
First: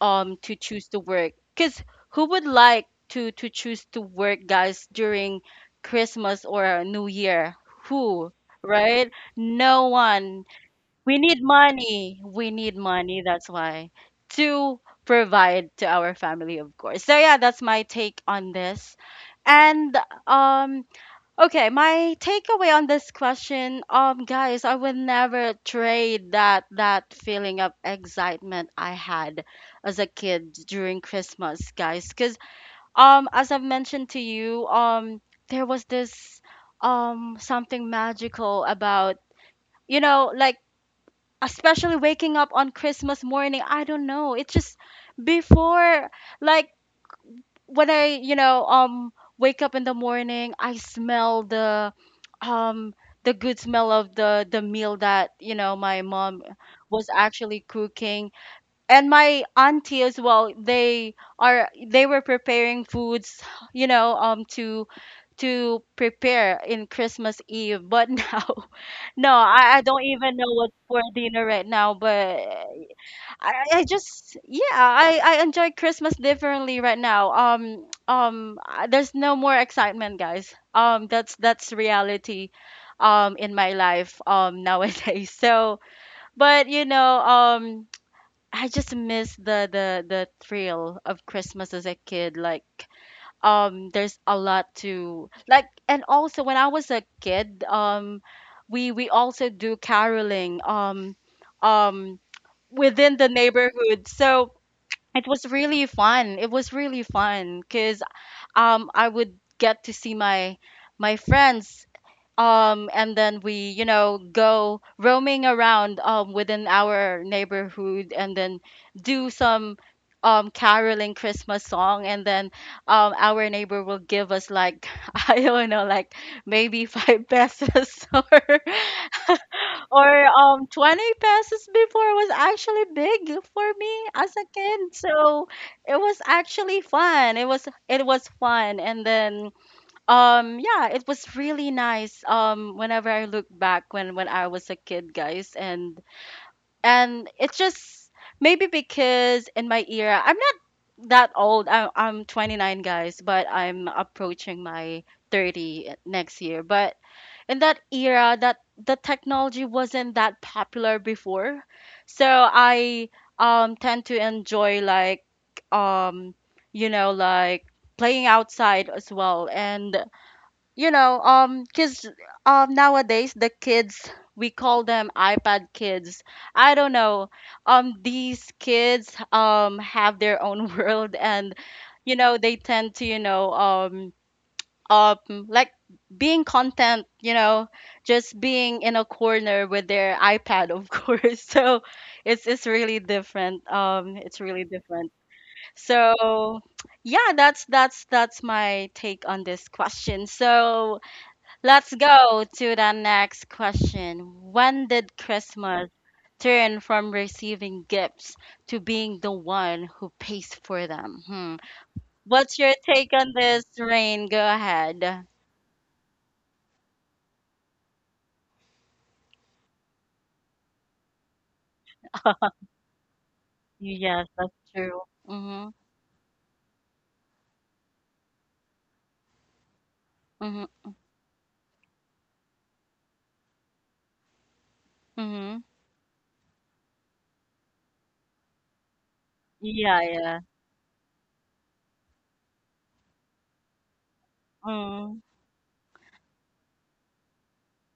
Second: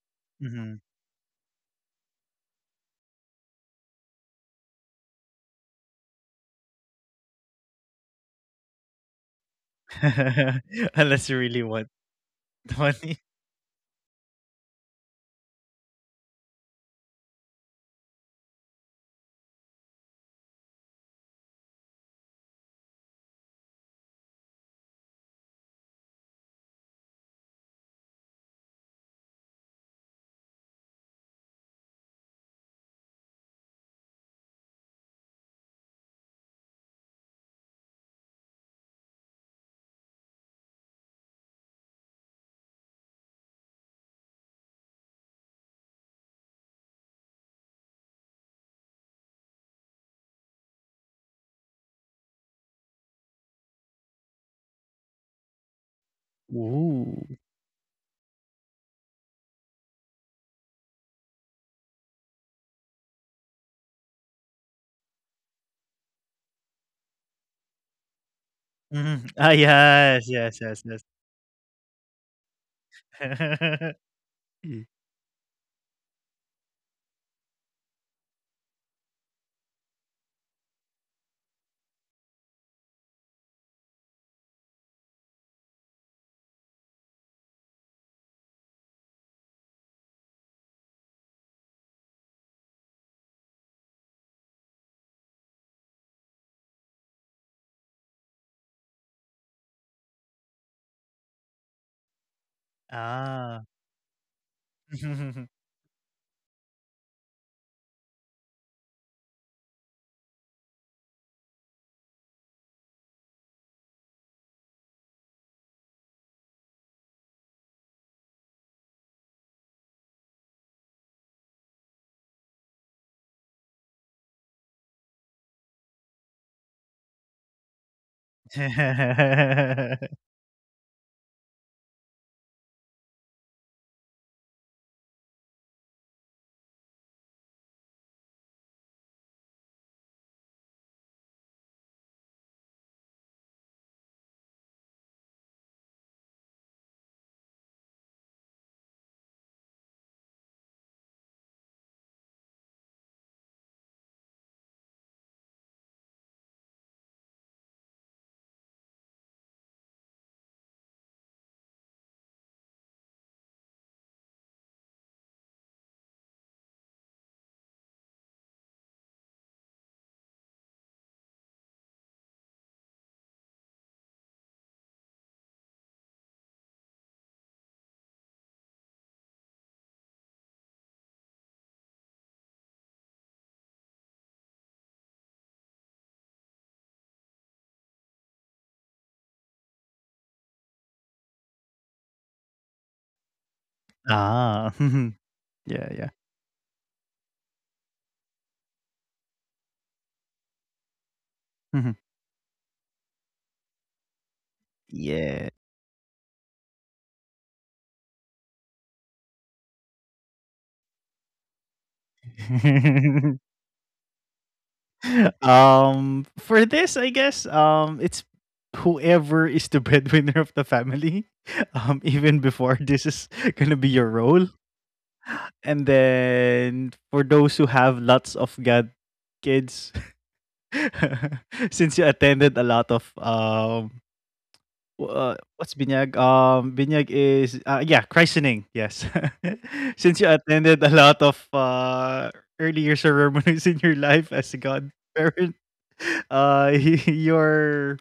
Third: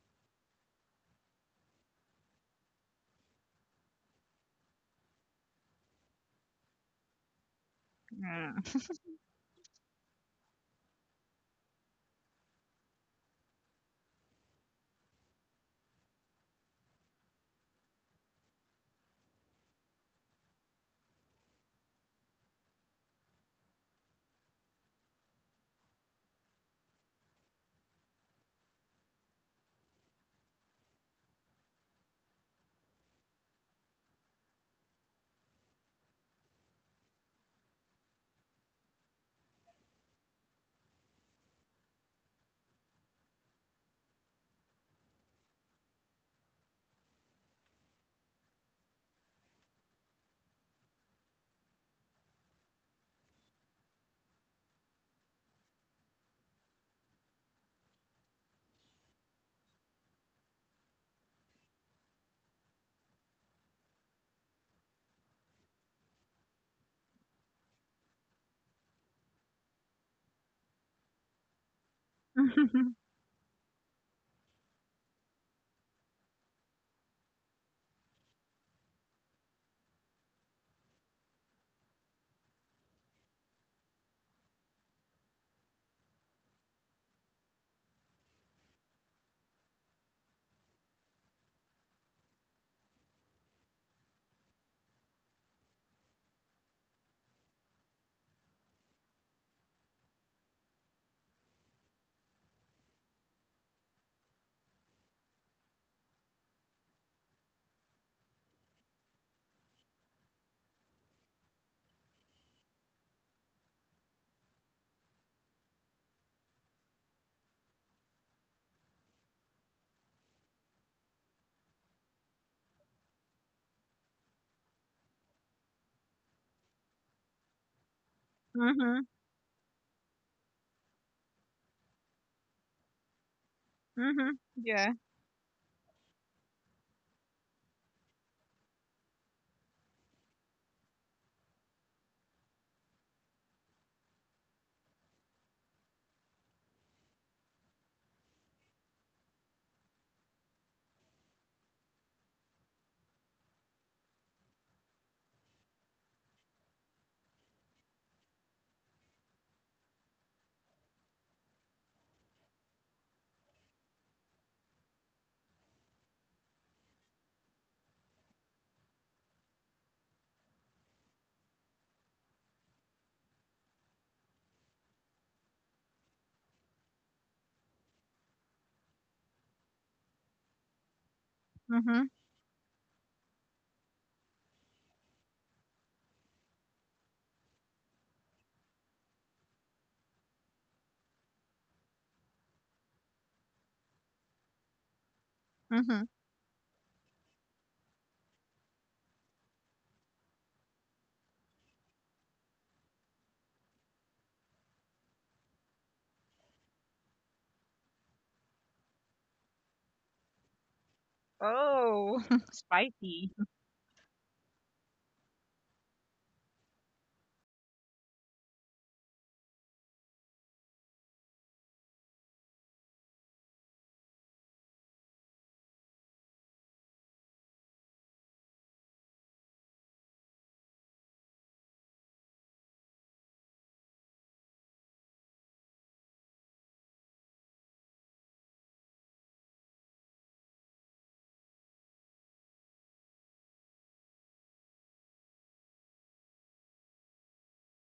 Speaker 1: to
Speaker 2: Mhm.
Speaker 1: choose to work. Cause who would like to choose to work, guys, during Christmas or New Year? Who,
Speaker 3: Yeah.
Speaker 1: right? No one. We
Speaker 2: Unless you
Speaker 1: need
Speaker 2: really want
Speaker 1: money. We need
Speaker 2: the money.
Speaker 1: money. That's why, to provide to our family, of course. So yeah, that's my take on this. And um, okay, my takeaway on this question, guys, I would never trade that feeling of excitement I had as a kid during Christmas, guys, because as I've mentioned to you, there was this something magical about, you know, like especially waking up on Christmas morning. I don't know. It's just before, like when I, you know, wake up in the morning, I smell um, the good smell of the meal that, you know, my mom was
Speaker 2: Ooh.
Speaker 1: actually cooking, and my auntie as well. They are, they were preparing foods, you know, to prepare in Christmas Eve. But now
Speaker 2: Mhm.
Speaker 1: no,
Speaker 2: Ah,
Speaker 1: I don't
Speaker 2: yes,
Speaker 1: even know
Speaker 2: yes,
Speaker 1: what's
Speaker 2: yes,
Speaker 1: for
Speaker 2: yes.
Speaker 1: dinner right now, but
Speaker 3: Mhm.
Speaker 1: I just, yeah,
Speaker 2: Mm.
Speaker 1: I enjoy Christmas differently right now. There's no more excitement, guys. That's reality in my life nowadays. So, but you know, I just miss the thrill of Christmas as a kid. Like there's a lot to like. And also when I was a kid, we also do caroling, um within the
Speaker 2: Ah.
Speaker 1: neighborhood. So it was really fun, it was really fun, because I would get to see my friends, and then we, you know, go roaming around within our neighborhood, and then do some caroling Christmas song, and then our neighbor will give us, like, I don't know, like maybe five pesos or
Speaker 3: Mhm.
Speaker 1: or um 20 pesos before was actually big for me as
Speaker 3: Mhm.
Speaker 1: a kid.
Speaker 3: Yeah.
Speaker 1: So it was actually fun, it was, it was fun. And then yeah, it was really nice. Whenever I look back when I was a kid, guys, and it's just, maybe because in my era, I'm not that old. I, I'm 29, guys, but I'm approaching my 30 next year. But in that era, that the technology wasn't that popular before. So I tend to enjoy, like um you know, like playing outside as well. And you know, because nowadays the kids, we call them iPad kids, I don't know, these kids have their own world. And you
Speaker 3: Mhm.
Speaker 1: know, they tend to, you know, um like being content, you know, just being in a corner with their iPad, of course. So it's really different, it's really
Speaker 2: Ah.
Speaker 1: different.
Speaker 2: Yeah, yeah.
Speaker 3: Mhm.
Speaker 1: So yeah, that's that's my take on this question. So
Speaker 2: Mhm.
Speaker 1: let's go to the next question. When did
Speaker 2: Yeah.
Speaker 1: Christmas turn from receiving gifts to being the one who pays for them? Hmm.
Speaker 3: Oh,
Speaker 1: What's your take on
Speaker 3: spicy
Speaker 1: this, Rain? Go ahead.
Speaker 2: For this, I guess, it's whoever is the breadwinner of the family, even before this is gonna be your
Speaker 1: Yes,
Speaker 2: role.
Speaker 1: that's true. Mhm.
Speaker 2: And then for those who have lots of god kids,
Speaker 1: Mhm.
Speaker 2: since you attended a lot of W
Speaker 1: Mhm.
Speaker 2: what's binyag? Binyag is, yeah, christening, yes.
Speaker 1: Yeah,
Speaker 2: Since you
Speaker 1: yeah.
Speaker 2: attended a lot of, earlier ceremonies in your life as a
Speaker 1: Mm.
Speaker 2: godparent, uh, your,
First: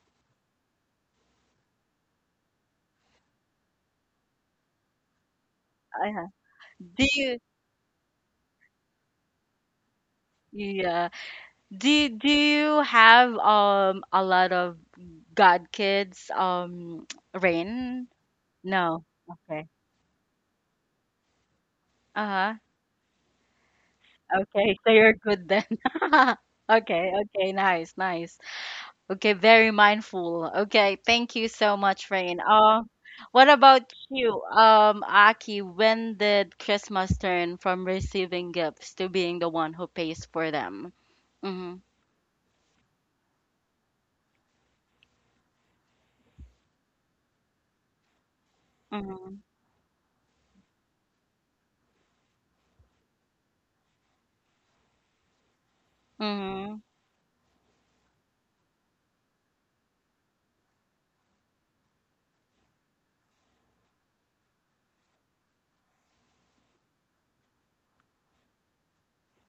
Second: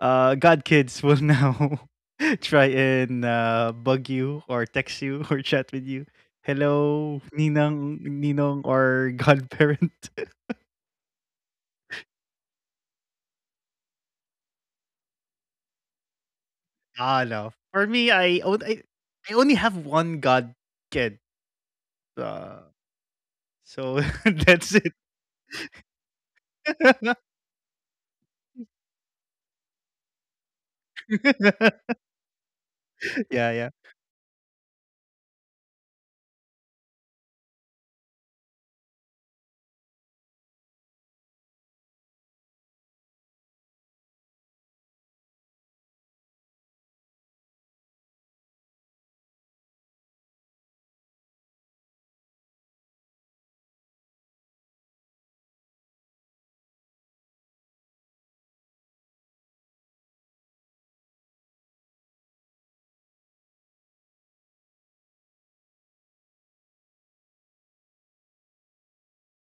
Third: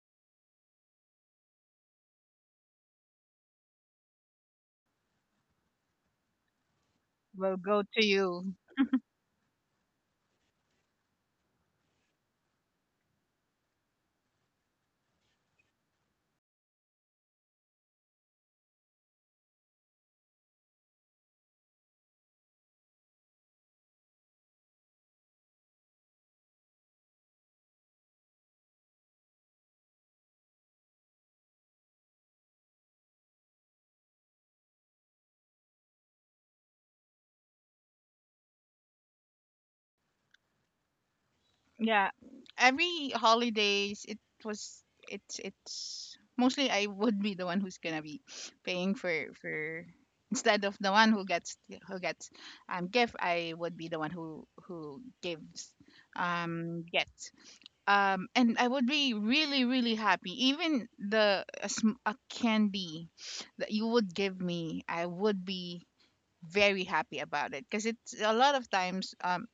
Speaker 2: godkids will now try and, bug you or text you or chat with you.
Speaker 1: I ha- Do
Speaker 2: "Hello,
Speaker 1: you,
Speaker 3: will go
Speaker 2: ninang
Speaker 3: to you.
Speaker 2: ninong or godparent."
Speaker 1: yeah. Do you have a lot of god kids,
Speaker 2: Ah, no. For
Speaker 1: Rain?
Speaker 2: me, I on I
Speaker 1: No.
Speaker 2: I only
Speaker 1: Okay.
Speaker 2: have one godkid,
Speaker 1: Uh-huh.
Speaker 2: uh so
Speaker 1: Okay,
Speaker 2: that's
Speaker 1: so
Speaker 2: it.
Speaker 1: you're good then. Okay, okay, nice, nice. Okay, very mindful. Okay, thank you so much, Rain. What
Speaker 2: Yeah, yeah.
Speaker 1: about you, Aki? When did Christmas turn from receiving gifts to being the one who pays for them? Mm-hmm,
Speaker 3: Yeah, every holidays was it's mostly I would be the one who's gonna be paying for
Speaker 1: mm-hmm,
Speaker 3: for instead of the one who gets gift. I would be the one who gives,
Speaker 1: mm-hmm,
Speaker 3: um, gets, um, and I would be really happy. Even the, a candy that you would give me, I would be very happy about it, because it's a lot of times, um,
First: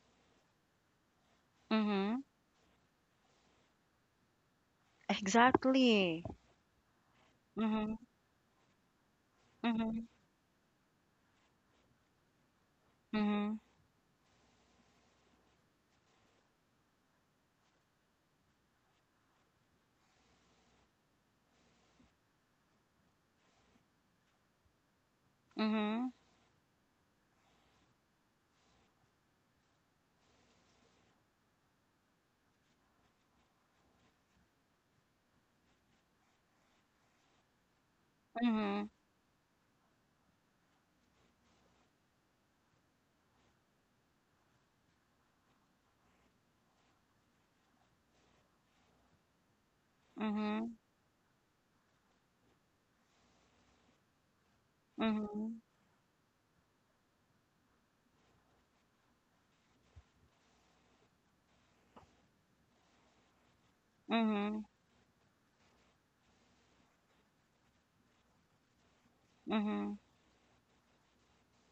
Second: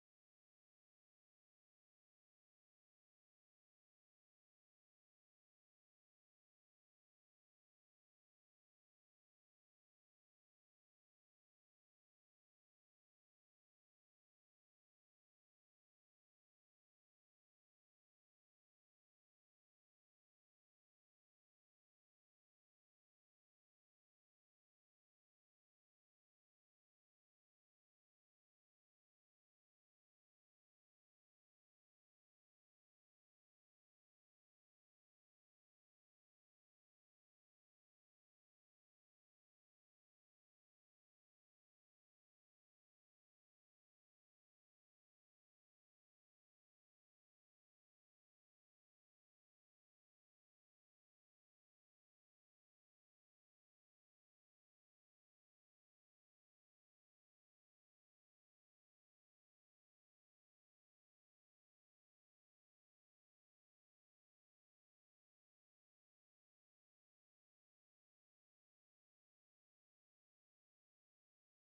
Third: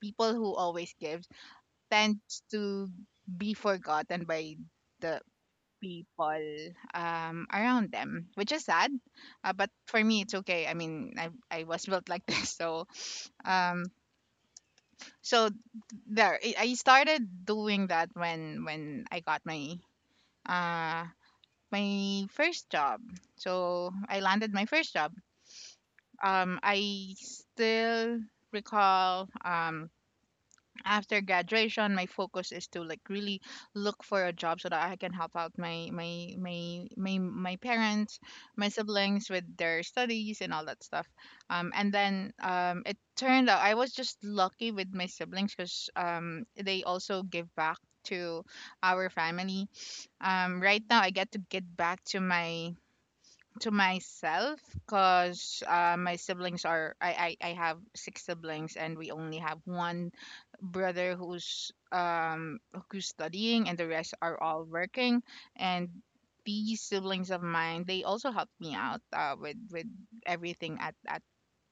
Speaker 3: people who always give
Speaker 1: mm-hmm.
Speaker 3: tends to be forgotten by the
Speaker 1: Exactly.
Speaker 3: people around
Speaker 1: Mm-hmm,
Speaker 3: them, which is sad. But
Speaker 1: mm-hmm,
Speaker 3: for me, it's okay. I mean, I was built like this, so,
Speaker 1: mm-hmm,
Speaker 3: um, so there. I started doing that when I got my uh my first job. So I landed my first job.
Speaker 1: mm-hmm,
Speaker 3: I still recall after graduation my focus is to, like, really look for a job so that I can help out my parents, my
Speaker 1: mm-hmm,
Speaker 3: siblings, with their studies and all that stuff. Um, and then, it turned out I was just lucky with my siblings because, they also give back to our family. Um,
Speaker 1: mm-hmm,
Speaker 3: right now I get to get back to my to myself, because, my siblings are, I have six siblings and we only have one brother who's, who's studying, and the rest are all
Speaker 1: mm-hmm,
Speaker 3: working. And these siblings of mine, they also helped me out, with
Speaker 1: mm-hmm,
Speaker 3: everything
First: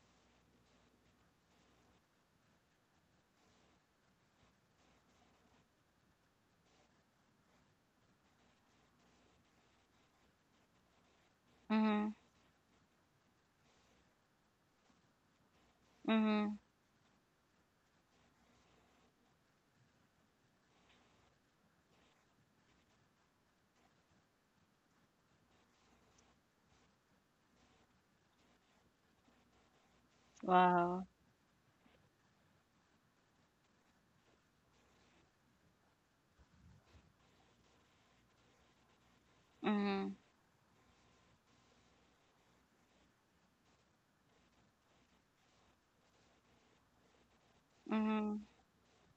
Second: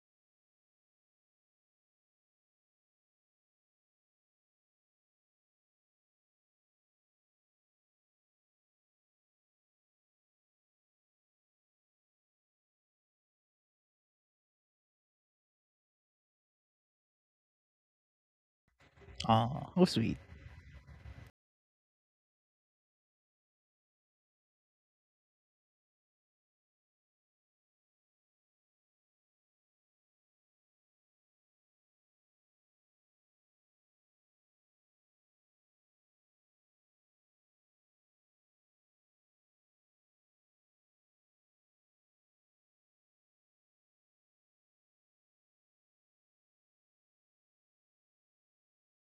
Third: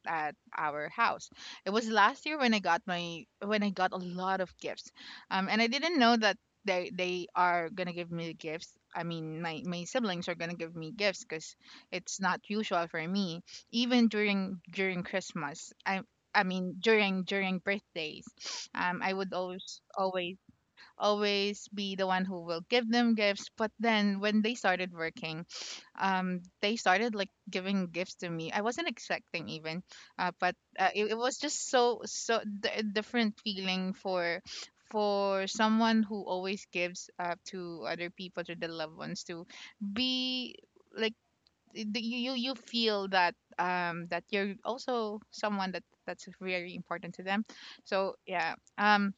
Speaker 3: at our house. It was last year when I got my when I got a lot of gifts. Um, and I didn't know that they are going to give me gifts. I mean, my siblings are going to give me gifts, cuz
Speaker 1: mm-hmm,
Speaker 3: it's not usual for me even during during Christmas. I
Speaker 1: mm-hmm.
Speaker 3: mean during during birthdays. Um, I would
Speaker 2: Oh, how sweet.
Speaker 3: always be the one who will give them gifts. But then when they started working, they started, like, giving gifts to me. I wasn't expecting even, but
Speaker 1: Wow.
Speaker 3: it was just so so different feeling for someone who always gives, to other people, to the loved ones, to
Speaker 1: Mhm,
Speaker 3: be like you feel that that you're also someone that that's very important to them. So,
Speaker 1: mhm,
Speaker 3: yeah, um,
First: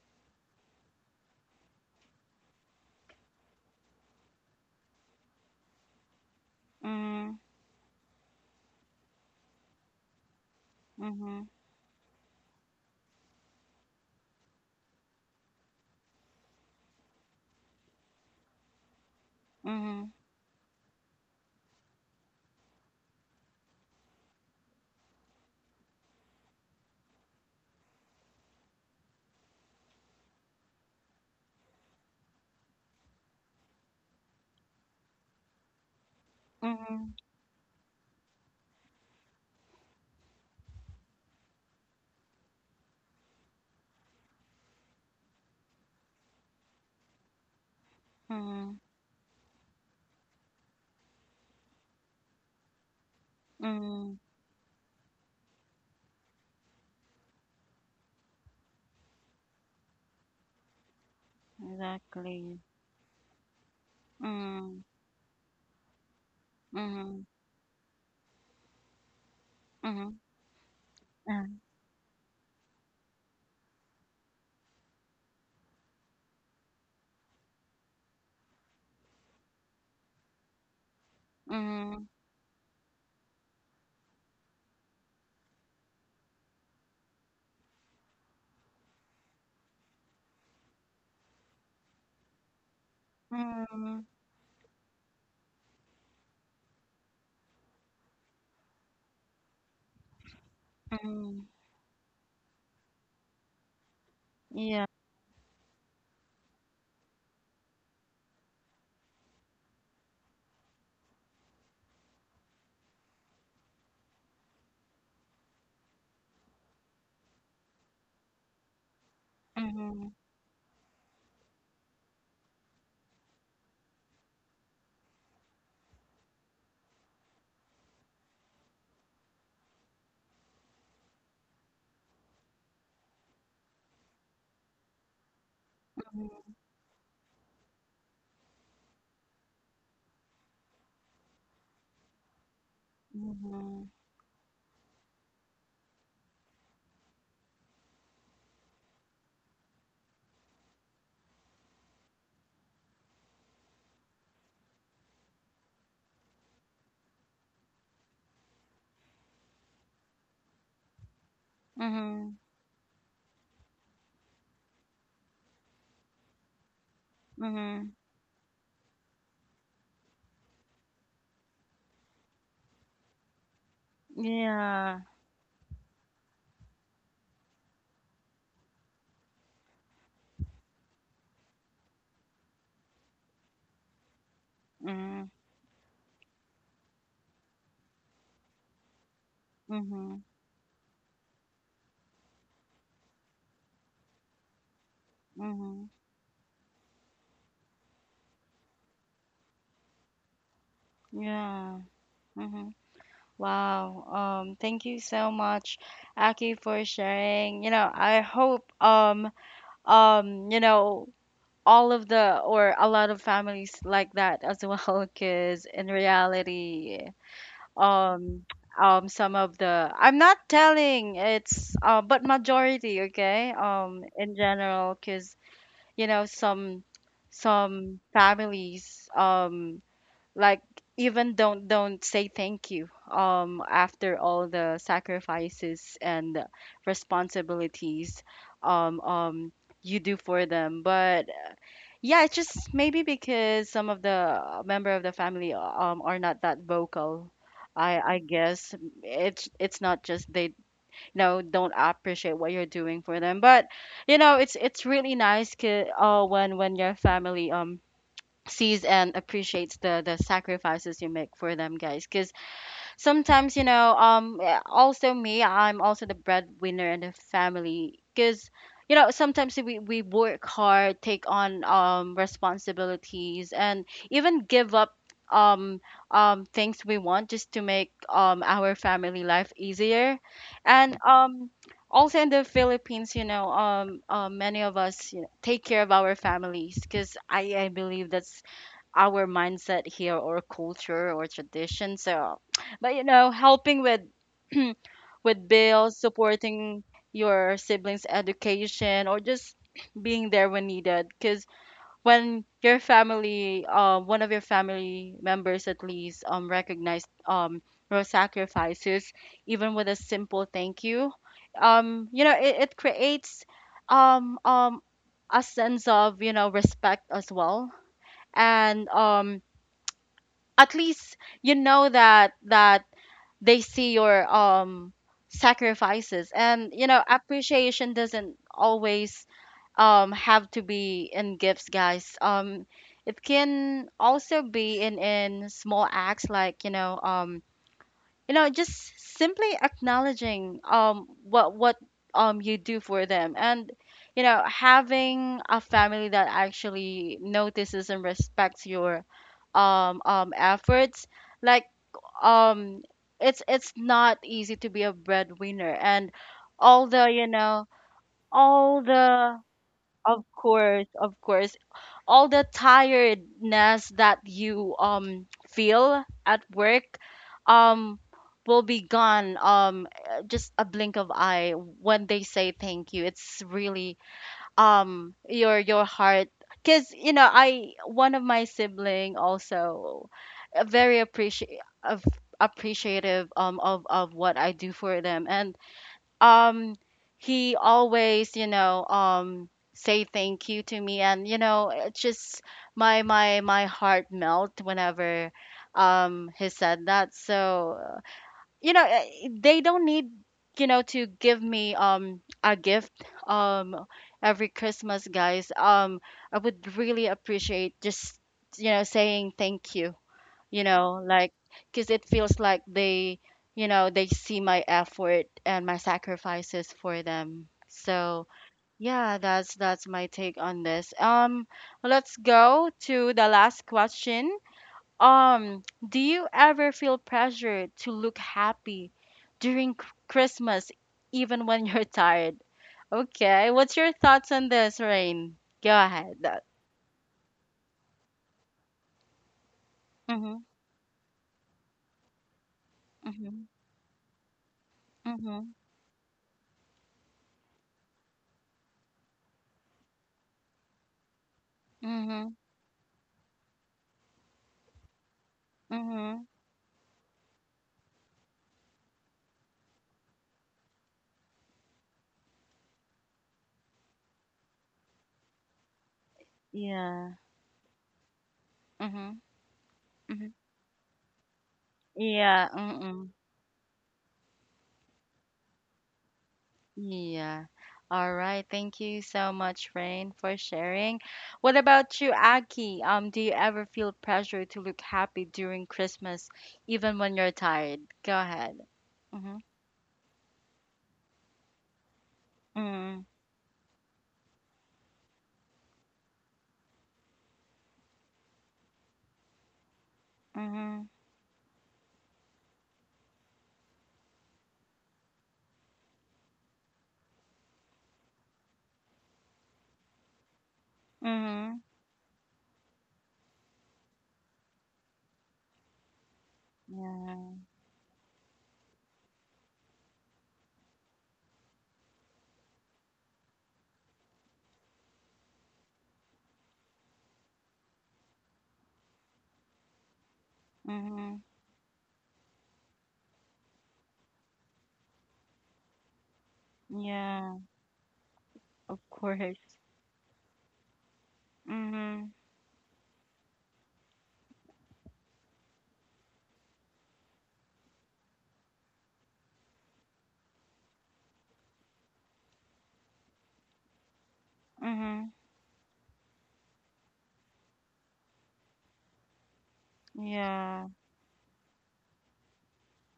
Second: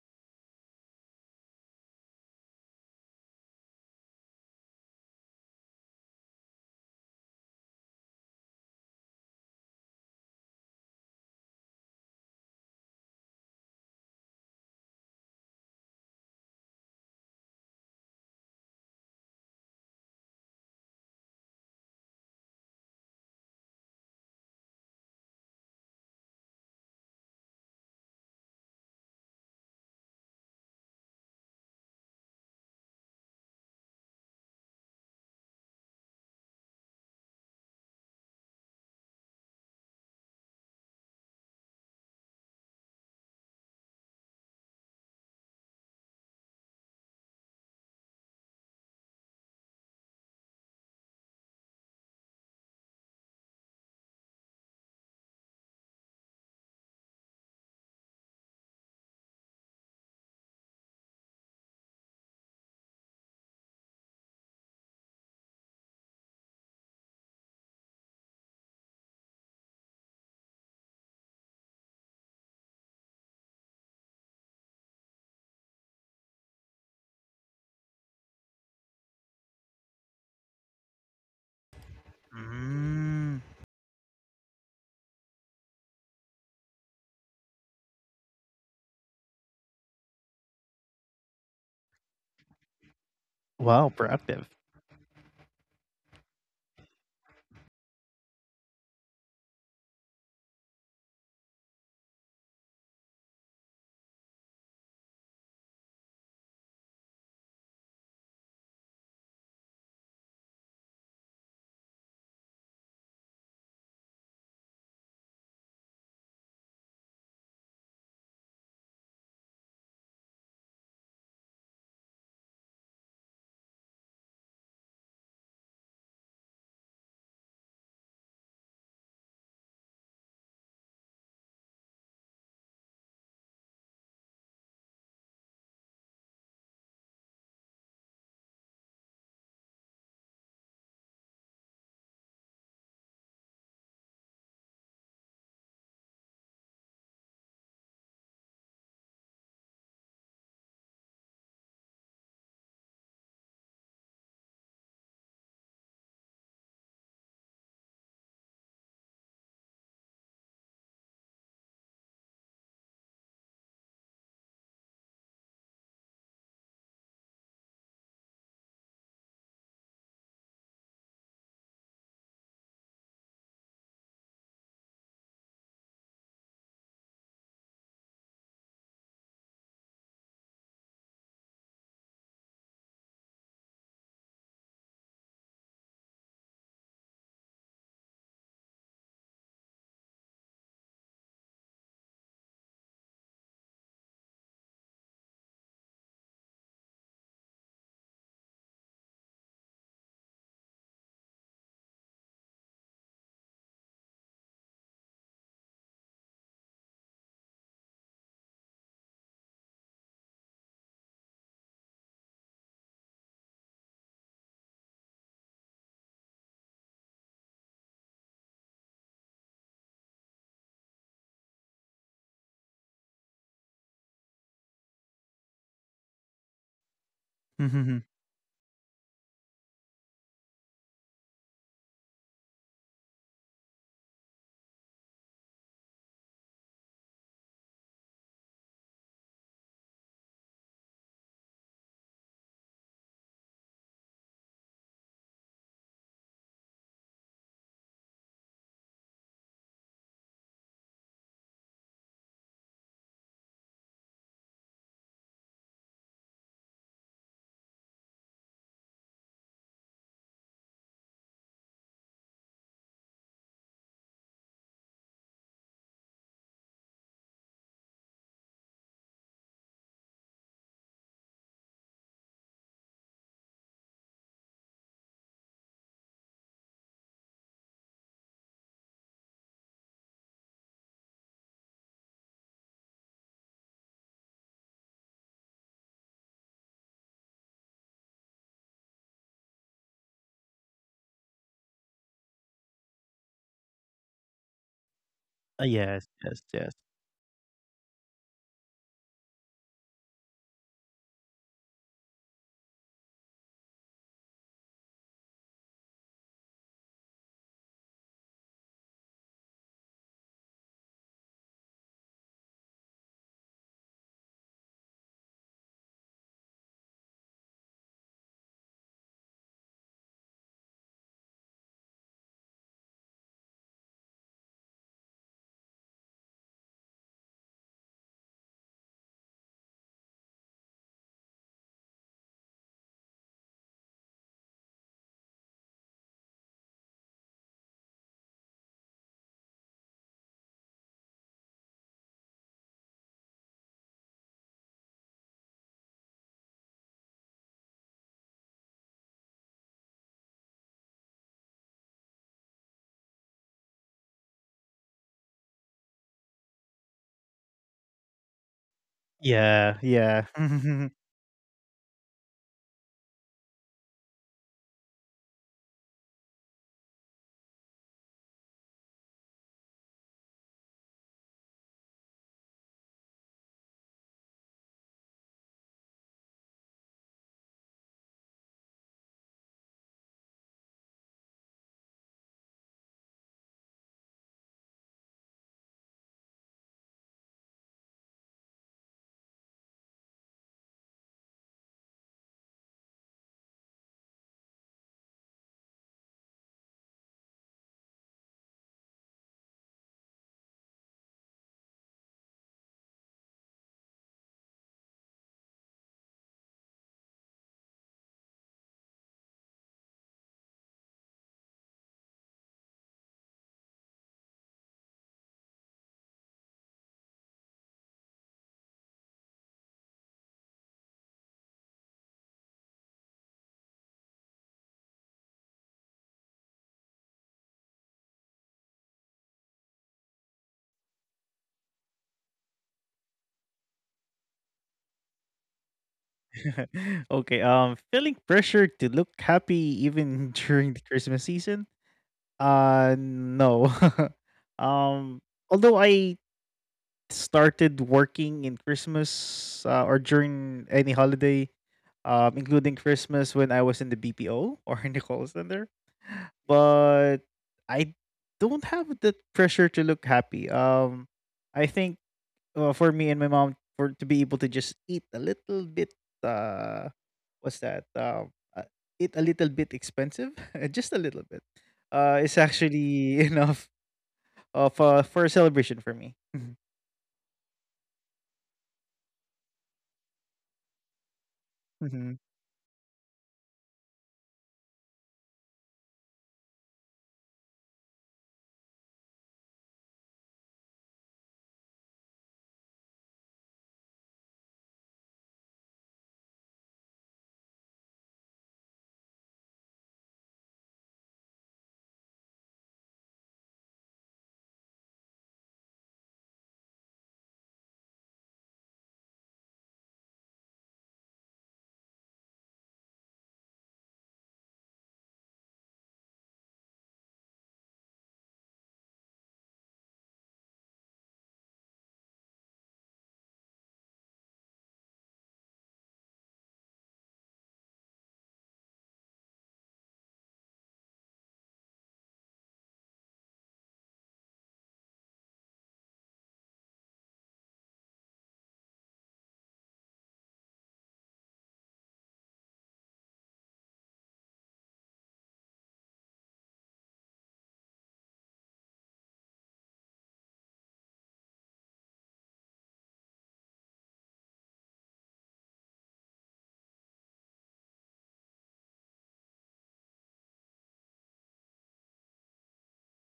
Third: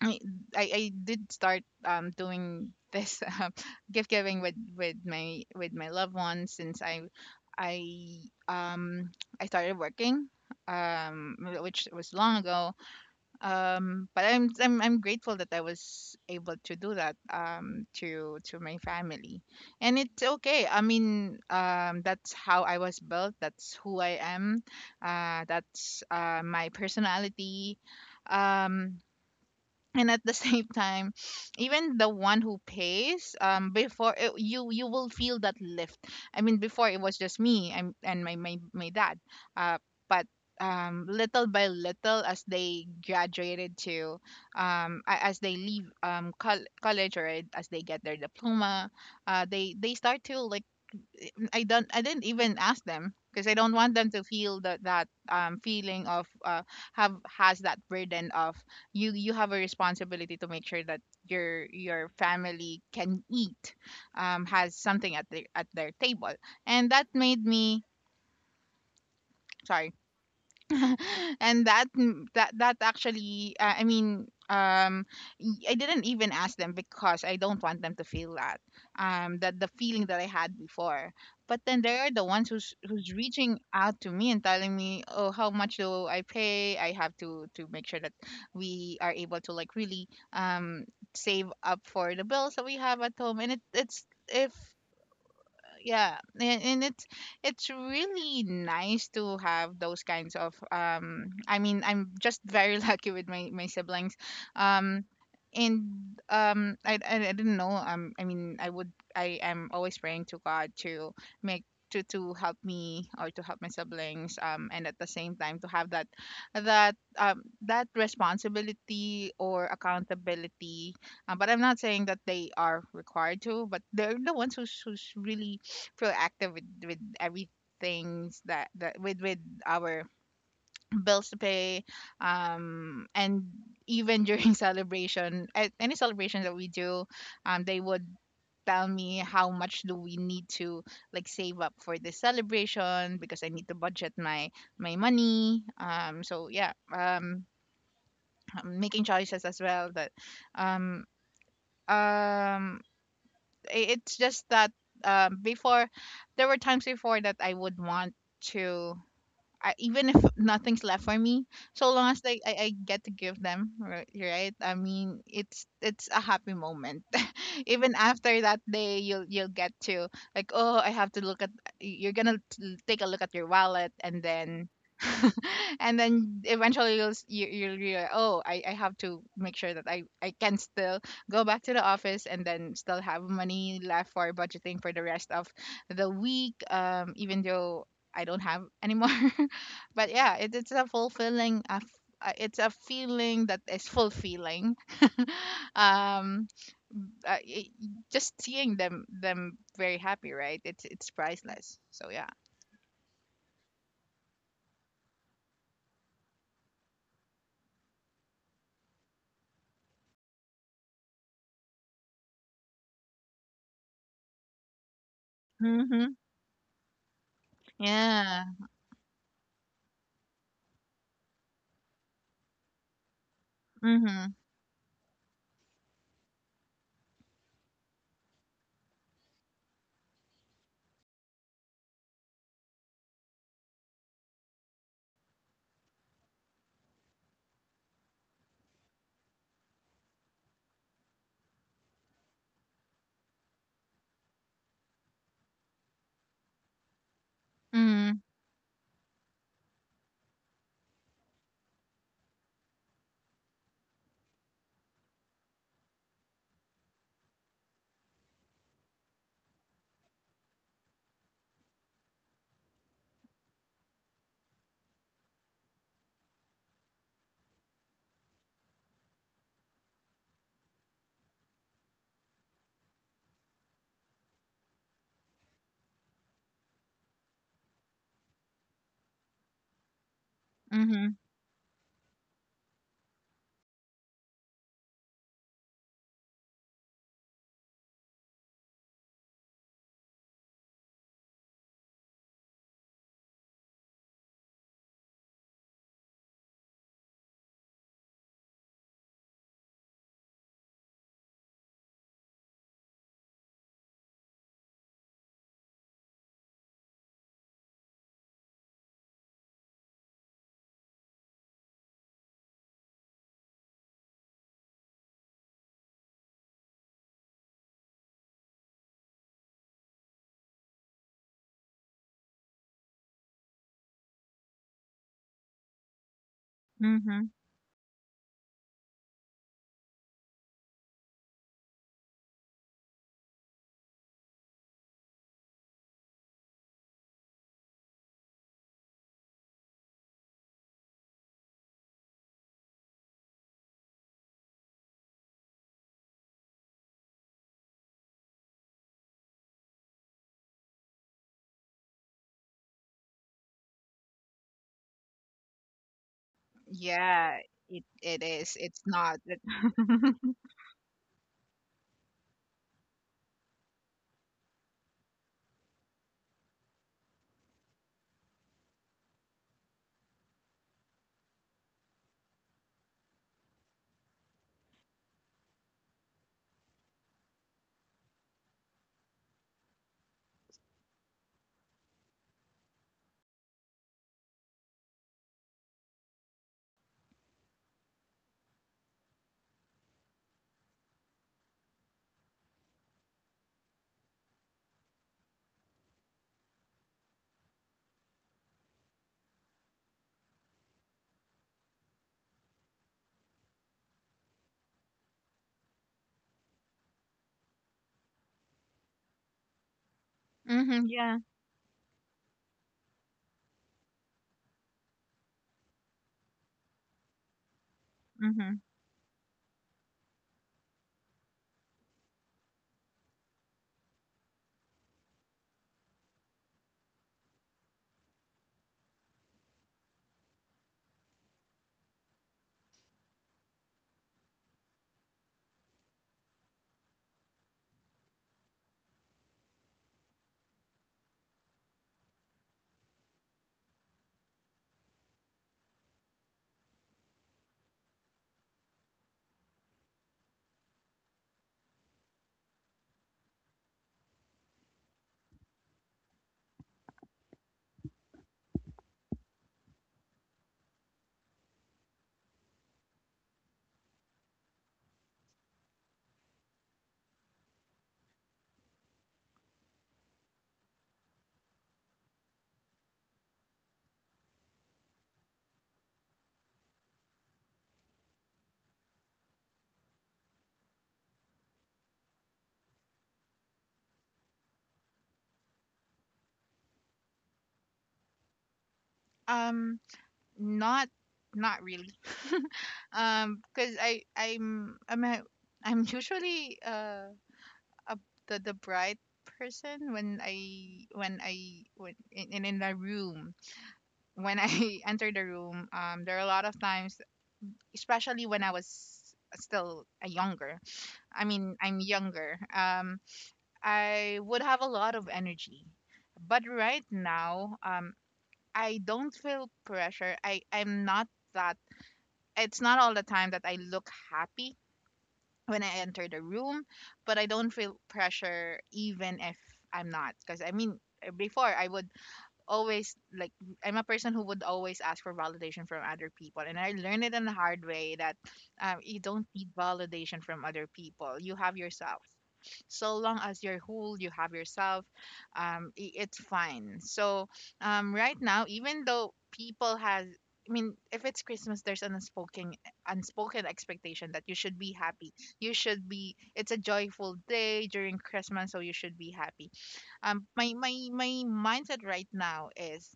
Speaker 3: I I did start doing this gift giving with my loved ones since
Speaker 1: mhm,
Speaker 3: I um I started working, um,
Speaker 1: mhm,
Speaker 3: which was long ago, um, but I'm grateful that I was able to do that, um, to my family. And
Speaker 1: mhm,
Speaker 3: it's okay, I mean, um, that's how I was built, that's who I am, uh, that's my personality. Um, and at the same time, even the one who pays before it, you will feel that lift. I mean, before it
Speaker 1: mhm,
Speaker 3: was just me and, my my dad, uh but, um, little by little as they graduated to, um, as they leave college or as they get their
Speaker 1: mhm,
Speaker 3: diploma, uh, they start to like, mm, I didn't even ask them, because I don't want
Speaker 1: mhm.
Speaker 3: them to feel that that feeling of, uh, have has that burden of, you have a responsibility to make sure that your
Speaker 1: Exactly.
Speaker 3: family can eat, um, has
Speaker 1: Mhm,
Speaker 3: something at their table. And that
Speaker 1: mhm,
Speaker 3: made me sorry
Speaker 1: mhm, uh,
Speaker 3: and that that actually, I mean, um, I didn't even ask them because I don't want them to feel that that the feeling that I had before. But then they
Speaker 1: mhm,
Speaker 3: are the ones who's who's
Speaker 2: Mm.
Speaker 3: reaching out to me and telling me, oh, how much do I pay, I have to make sure that we are able to, like, really save up for the bills that we have at home. And
Speaker 2: Wow,
Speaker 1: mhm,
Speaker 3: it's,
Speaker 2: proactive.
Speaker 3: if, yeah, and it's really nice to have those kinds of um,
Speaker 1: mhm.
Speaker 3: I mean, I'm just very lucky with my my siblings.
Speaker 1: Yeah.
Speaker 3: Um, and I didn't know, um, I mean, I would, I am always praying to God to make, to help me or to help my siblings, and at the same time to have that that responsibility or
Speaker 1: Mhm,
Speaker 3: accountability, but I'm not saying that they are required to, but they're the ones who's really proactive with everything that with our bills to pay, um, and even during celebration, at any celebration that
Speaker 1: mhm,
Speaker 3: we do, um, they would tell me how much do we need to, like, save up for this celebration, because I need to
Speaker 1: mhm,
Speaker 3: budget my money. Um, so, yeah, um, making choices as well that um um it's just that before there were times before that I would want to, I, even if nothing's left for me, so long as,
Speaker 1: mhm,
Speaker 3: like, I get to give them, right? Right? I mean, it's a happy moment. Even
Speaker 1: mhm.
Speaker 3: after that day, you'll get to, like, oh, I have to look at. You're gonna take a look at your wallet, and then
Speaker 1: Yeah.
Speaker 3: and then eventually you'll you, you'll realize, oh, I have to make sure that I can still go back to the office and then still have money left for budgeting for the
Speaker 1: Mhm,
Speaker 3: rest of the week. Even though I don't have anymore. But
Speaker 1: mhm,
Speaker 3: yeah, it's a fulfilling it's a feeling that is fulfilling.
Speaker 1: mhm.
Speaker 3: Um, just seeing them them very happy, right? It's priceless.
Speaker 1: Yeah.
Speaker 3: So, yeah.
Speaker 1: Mhm. Wow. Thank you so much, Aki, for sharing. You know, I hope you know, all of the, or a lot of families, like that as well, because in
Speaker 3: mm-hmm.
Speaker 1: reality
Speaker 3: Yeah.
Speaker 1: um some of the, I'm not telling it's, but majority, okay,
Speaker 3: mm-hmm.
Speaker 1: in general, because you know, some
Speaker 2: Mhm.
Speaker 1: families like even don't say thank you after all the sacrifices and responsibilities um um you do for them. But yeah, it's just, maybe because some of the member of the family are not that vocal. I
Speaker 3: Mm-hmm.
Speaker 1: I guess it's not just they, you know, don't appreciate what you're doing for them, but you know, it's really nice 'ca- when your family sees and appreciates the sacrifices you make for them, guys. Because sometimes, you know, also me, I'm also the breadwinner in the family, because you know, sometimes we work hard, take on responsibilities, and even give up um things we want just to make our family life easier. And
Speaker 3: Mm-hmm.
Speaker 1: also in the Philippines, you know, many of us, you know, take care of our families, because I believe that's our mindset here, or culture, or tradition. So, but you know, helping with with
Speaker 2: Ah,
Speaker 1: bills,
Speaker 2: yes, yes, yes.
Speaker 1: supporting your siblings' education, or just being there when needed. Because when your family, one of your family members at least, recognize your sacrifices, even with a simple thank you, it creates um um a sense of, respect as well. And at least you know that they see your sacrifices. And
Speaker 3: Mm-hmm.
Speaker 1: appreciation doesn't always have to be in gifts, guys. It can also be in small acts, like, just simply acknowledging what you do for them. And having a family that actually notices and respects your efforts. Like, um it's not easy to be a breadwinner, and all the, you
Speaker 3: Yeah,
Speaker 1: know
Speaker 3: it is, it's
Speaker 1: all
Speaker 3: not
Speaker 1: the
Speaker 2: Yeah, yeah.
Speaker 1: of course all the tiredness that you feel at work um will be gone, just a blink of eye. When they say thank you, it's really your heart. Because, I, one of my sibling also, very appreciate appreciative of, what I do for them. And um he always, say thank you to me, and, it just, my heart melt whenever he said that. So, they don't need, to give me a gift um every Christmas, guys. I would really appreciate just, saying thank you, you
Speaker 3: mm-hmm.
Speaker 1: know,
Speaker 3: Yeah.
Speaker 1: like, because it feels like they, they see my effort and my sacrifices for them. So,
Speaker 3: mm-hmm.
Speaker 1: yeah, that's my take on this. Let's go to the last question. Do you ever feel pressure to look happy during Christmas even when you're tired? Okay, what's your thoughts on this, Rain? Go ahead.
Speaker 2: Okay, feeling pressure to look happy even
Speaker 1: Mm-hmm.
Speaker 2: during the Christmas season?
Speaker 1: Mm-hmm.
Speaker 2: No. Um,
Speaker 1: Mm-hmm.
Speaker 2: Although I started working in Christmas, or during any holiday,
Speaker 1: Mm-hmm.
Speaker 2: including Christmas when I was in the BPO or in the call center,
Speaker 1: Mm-hmm,
Speaker 2: but I don't have the pressure to look happy. I think for me and my mom, for to be able to just eat a little bit, uh,
Speaker 1: yeah.
Speaker 2: what's that? Uh, eat a
Speaker 1: Mhm.
Speaker 2: little bit expensive,
Speaker 1: Mhm.
Speaker 2: just a little bit. It's
Speaker 1: Yeah, mm-mm.
Speaker 2: actually enough of for a celebration for me.
Speaker 1: Yeah. All right. Thank you so much, Rain, for sharing. What about
Speaker 2: Mhm.
Speaker 1: you, Aki? Do you ever feel pressure to look happy during Christmas, even when you're tired? Go ahead. Mm-hmm.
Speaker 3: Um, not not really.
Speaker 1: Mm.
Speaker 3: Um, because I'm a, I'm usually uh, the bright person when I,
Speaker 1: Mhm.
Speaker 3: when I, when in, in the room, when I enter the room. Um, there are a lot of times, especially when I was still a younger, I mean,
Speaker 1: Mhm.
Speaker 3: I'm younger, um, I would have a lot of energy, but right
Speaker 1: Yeah.
Speaker 3: now I don't feel pressure. I'm not that, it's not all the time that I look happy when I enter the room, but I don't feel pressure even if I'm not. Because I mean,
Speaker 1: Mhm.
Speaker 3: before I would always like, I'm a person who would always ask for validation from other people, and I learned it in the
Speaker 1: Yeah.
Speaker 3: hard way that,
Speaker 1: Of
Speaker 3: you don't need
Speaker 1: course.
Speaker 3: validation from other people. You have yourself.
Speaker 1: Mhm.
Speaker 3: So long as you're whole, you have yourself. It's fine. So, right now, even though people has, I mean, if it's Christmas, there's an unspoken, unspoken expectation that you should be
Speaker 1: Mhm.
Speaker 3: happy. You should be. It's a joyful day during Christmas, so you should be happy. Um,
Speaker 1: Yeah.
Speaker 3: my mindset right now is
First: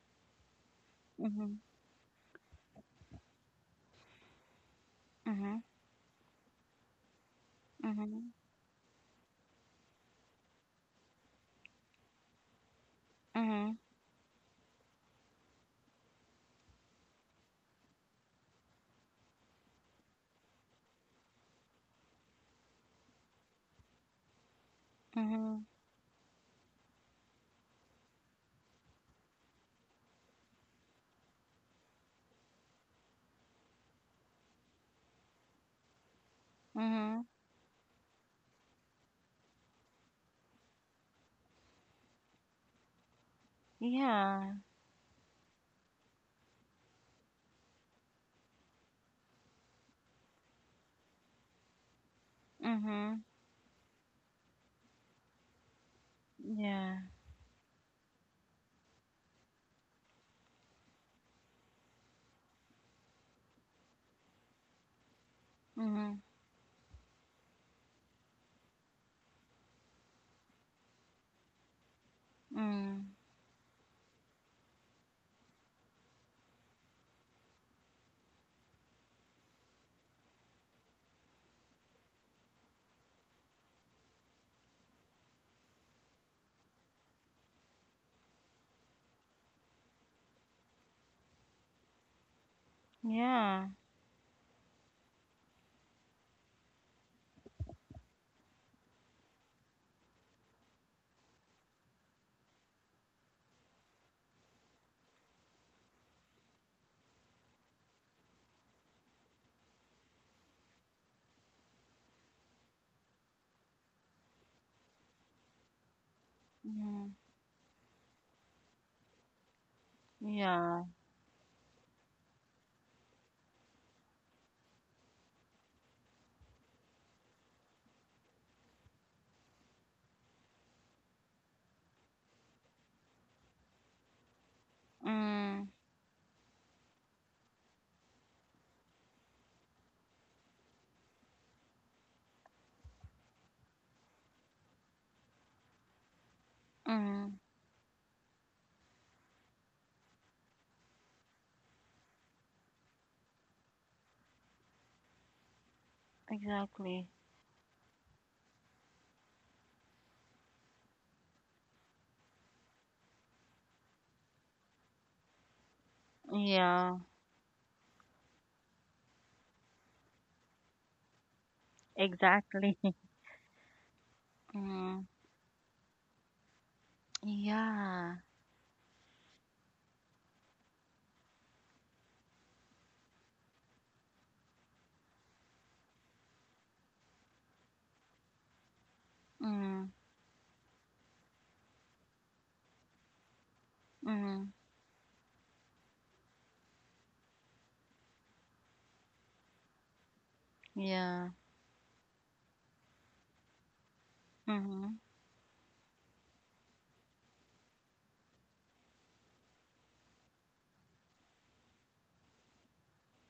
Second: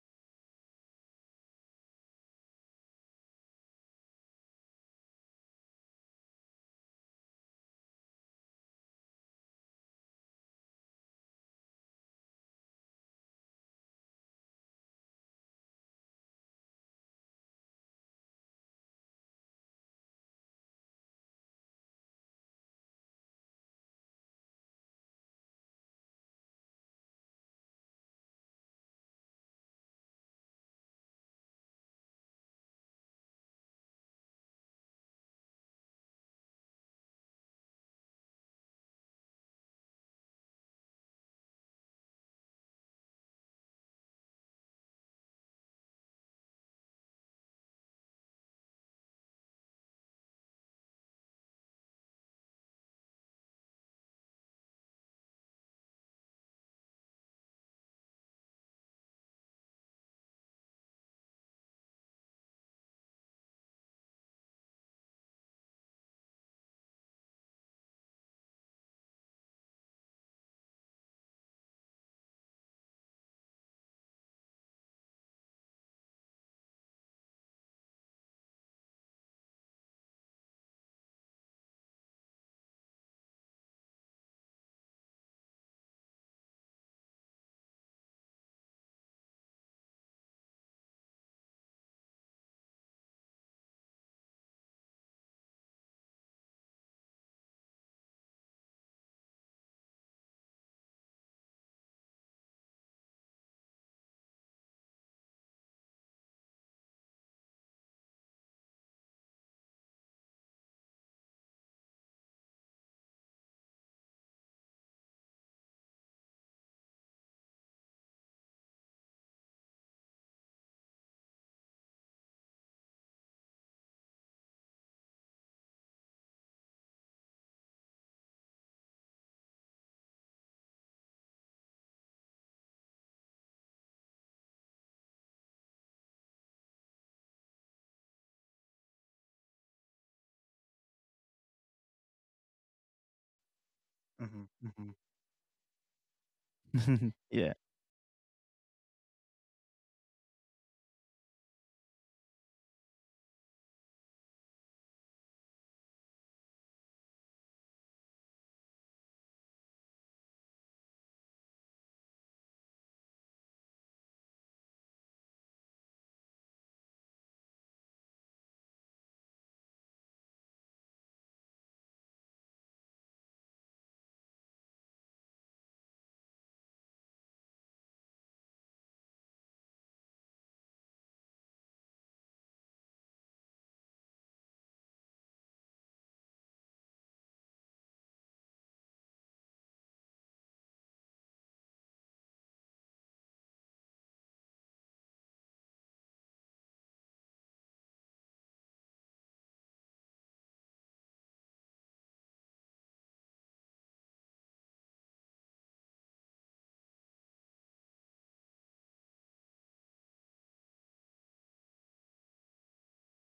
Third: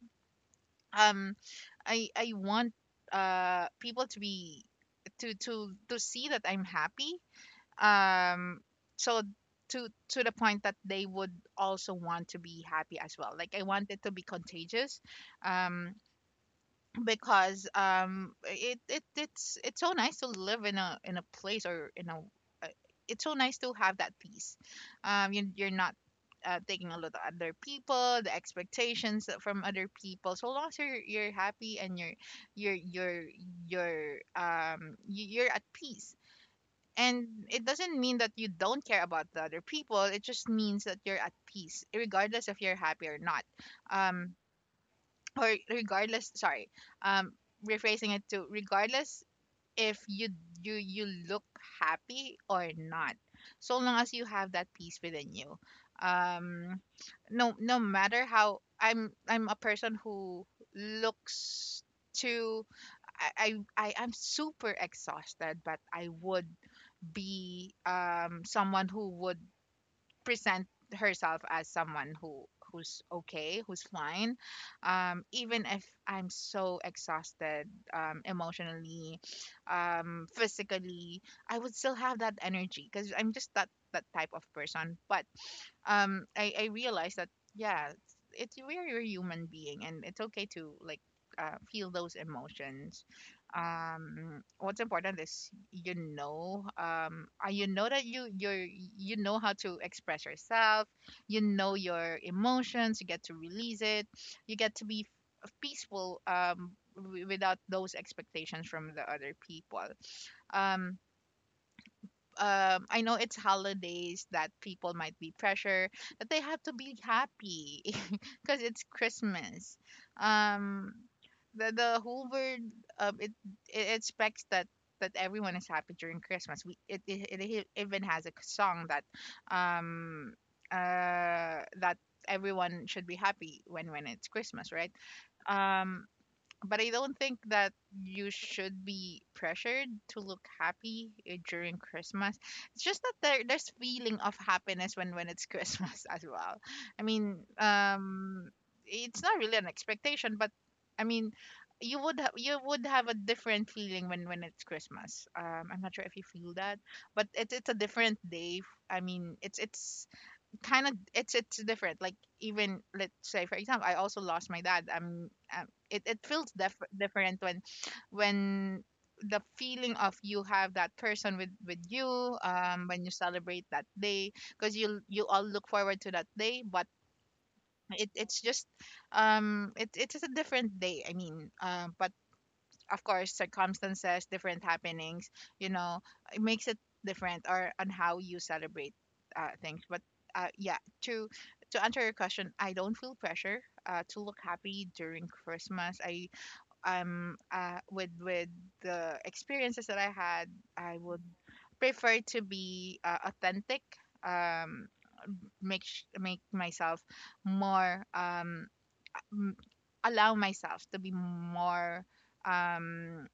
Speaker 3: um
Speaker 1: Mhm.
Speaker 3: I want people to be
Speaker 1: Mhm.
Speaker 3: to see that I'm happy,
Speaker 1: Mhm.
Speaker 3: um, so to the point that they would also want to be happy as well, like, I
Speaker 1: Mhm.
Speaker 3: want it to be contagious. Um, because um, it's so nice to live in a, in a place or in a, uh, it's so nice to have that peace you,
Speaker 1: Mhm.
Speaker 3: you're not taking a lot of other people, the expectations that from other people, so long as you're happy and you're you're you're you're at peace. And
Speaker 1: Mhm.
Speaker 3: it doesn't mean that you don't care about the other people, it just means that you're at peace regardless if you're happy or not. Um,
Speaker 1: Yeah.
Speaker 3: or regardless, sorry, um, rephrasing it to regardless if you look happy or not,
Speaker 1: Mhm.
Speaker 3: so long as you have that peace within you. Um,
Speaker 1: Yeah.
Speaker 3: no, no matter how, I'm a person who looks to I am super exhausted but I
Speaker 1: Mhm.
Speaker 3: would be someone who would present herself as someone who who's
Speaker 1: Mm.
Speaker 3: okay, who's fine, um, even if I'm so exhausted, um, emotionally, um, physically, I would still have that energy because I'm just that that type of person. But, um, I realized that, yeah, it's, we're a human being and it's okay to, like, feel those emotions.
Speaker 1: Yeah.
Speaker 3: Um, what's important is, you know, um, you know that you're, you know how to express yourself, you know your emotions, you get to release it, you get to be peaceful, um, without those expectations from the other people. um I know it's holidays that people might be pressure that they have to be
Speaker 1: Mm.
Speaker 3: happy because it's Christmas.
Speaker 1: Yeah.
Speaker 3: Um, the whole word, um, it expects that everyone is happy during Christmas. We, it even has a song that, um, that everyone should be happy when it's Christmas, right?
Speaker 1: Mm.
Speaker 3: Um, but I don't think that you should be pressured to look happy, eh, during Christmas. It's just that there, there's feeling of
Speaker 2: Mhm. Mhm.
Speaker 3: happiness when it's Christmas as well. I mean,
Speaker 1: Mm.
Speaker 2: Yeah.
Speaker 3: it's not really an expectation, but I mean, you would you would have a different feeling when it's Christmas. I'm not sure if you feel that,
Speaker 1: Exactly.
Speaker 3: but it's a different day. I mean, it's kind of, it's different, like, even let's say, for example, I also lost my dad, it feels
Speaker 1: Yeah.
Speaker 3: different when the feeling of you have that person with you
Speaker 1: Exactly.
Speaker 3: when you celebrate that day, because you
Speaker 1: Mm.
Speaker 3: you all look forward to that day, but
Speaker 1: Yeah.
Speaker 3: it's just it's a different day. I mean, um, but of course circumstances, different happenings, you know, it makes it different or on how you celebrate, things.
Speaker 1: Mm.
Speaker 3: But, yeah, to to answer your question, I don't feel pressure, to look
Speaker 1: Mm.
Speaker 3: happy during Christmas. I Um, with the experiences that I had, I would
Speaker 1: Yeah.
Speaker 3: prefer to be, authentic, um,
Speaker 1: Mhm.
Speaker 3: make make myself more m- allow myself to be more, um,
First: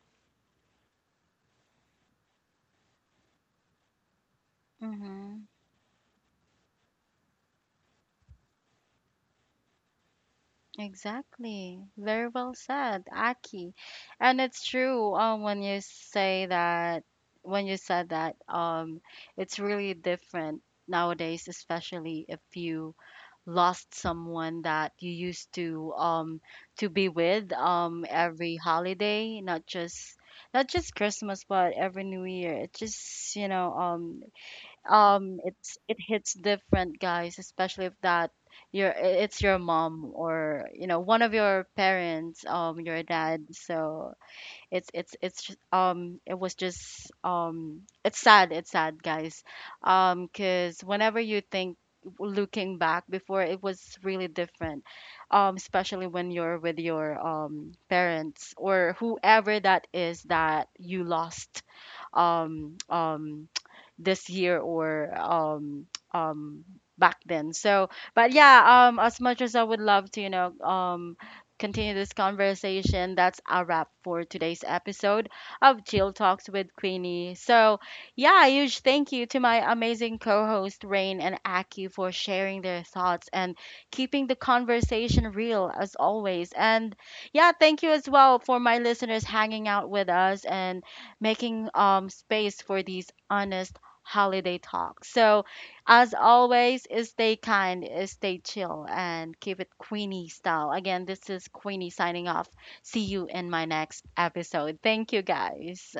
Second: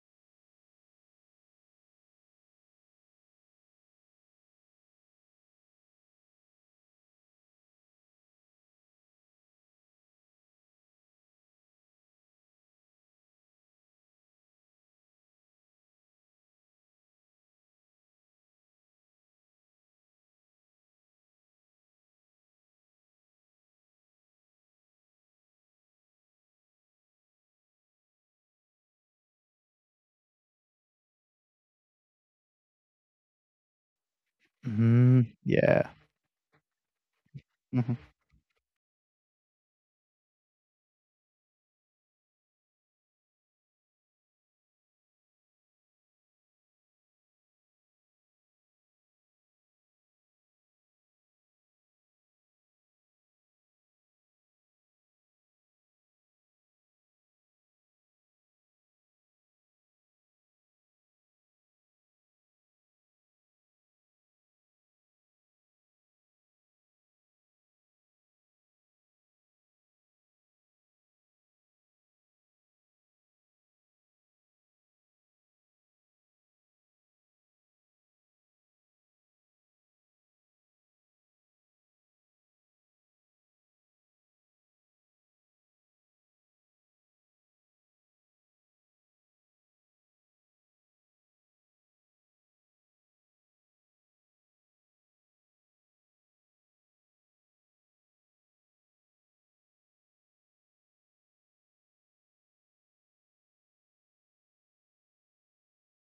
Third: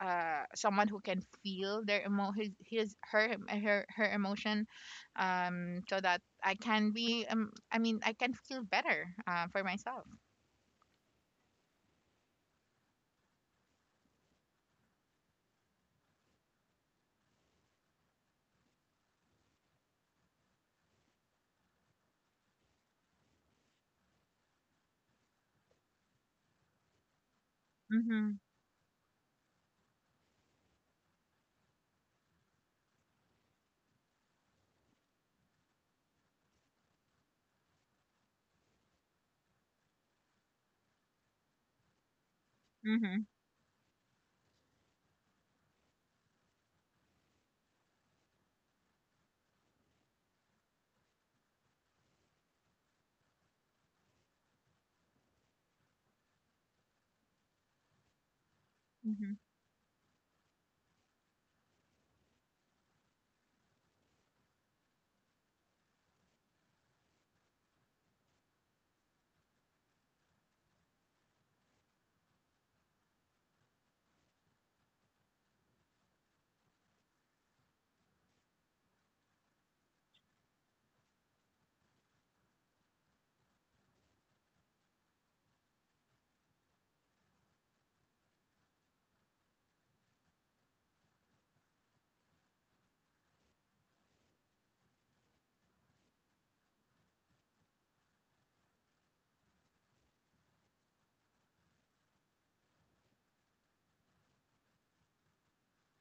Speaker 3: uh, someone who can feel their emo, his her emotion,
Speaker 1: Mhm.
Speaker 3: um, so that I can be I mean, I can feel better, for myself.
Speaker 1: Exactly. Very well said, Aki. And it's true, when you said that, it's really different nowadays, especially if you lost someone that you used to, to be with,
Speaker 3: Mm-hmm,
Speaker 1: every holiday. Not just, Christmas, but every New Year. It just,
Speaker 2: Mm,
Speaker 1: it's
Speaker 2: yeah.
Speaker 1: it hits different, guys. Especially if that, your it's your mom, or, one of your parents, your dad. So it was just it's sad, guys. 'Cause whenever you think, looking back, before, it was really different, especially when you're with your, parents or
Speaker 3: hmm
Speaker 1: whoever that is that you lost, um um this year, or um back then. So, but yeah, as much as I would love to, continue this conversation. That's a wrap for today's episode of Chill Talks with Queenie. So, yeah, a huge thank you to my amazing co host, Rain and Aki, for sharing their thoughts and keeping the conversation real, as always. And, yeah, thank you as well for my listeners hanging out with us and making, space for these honest holiday talks. So, as always, stay kind, stay chill, and keep it Queenie style. Again, this is Queenie signing off. See you in my next episode. Thank you, guys.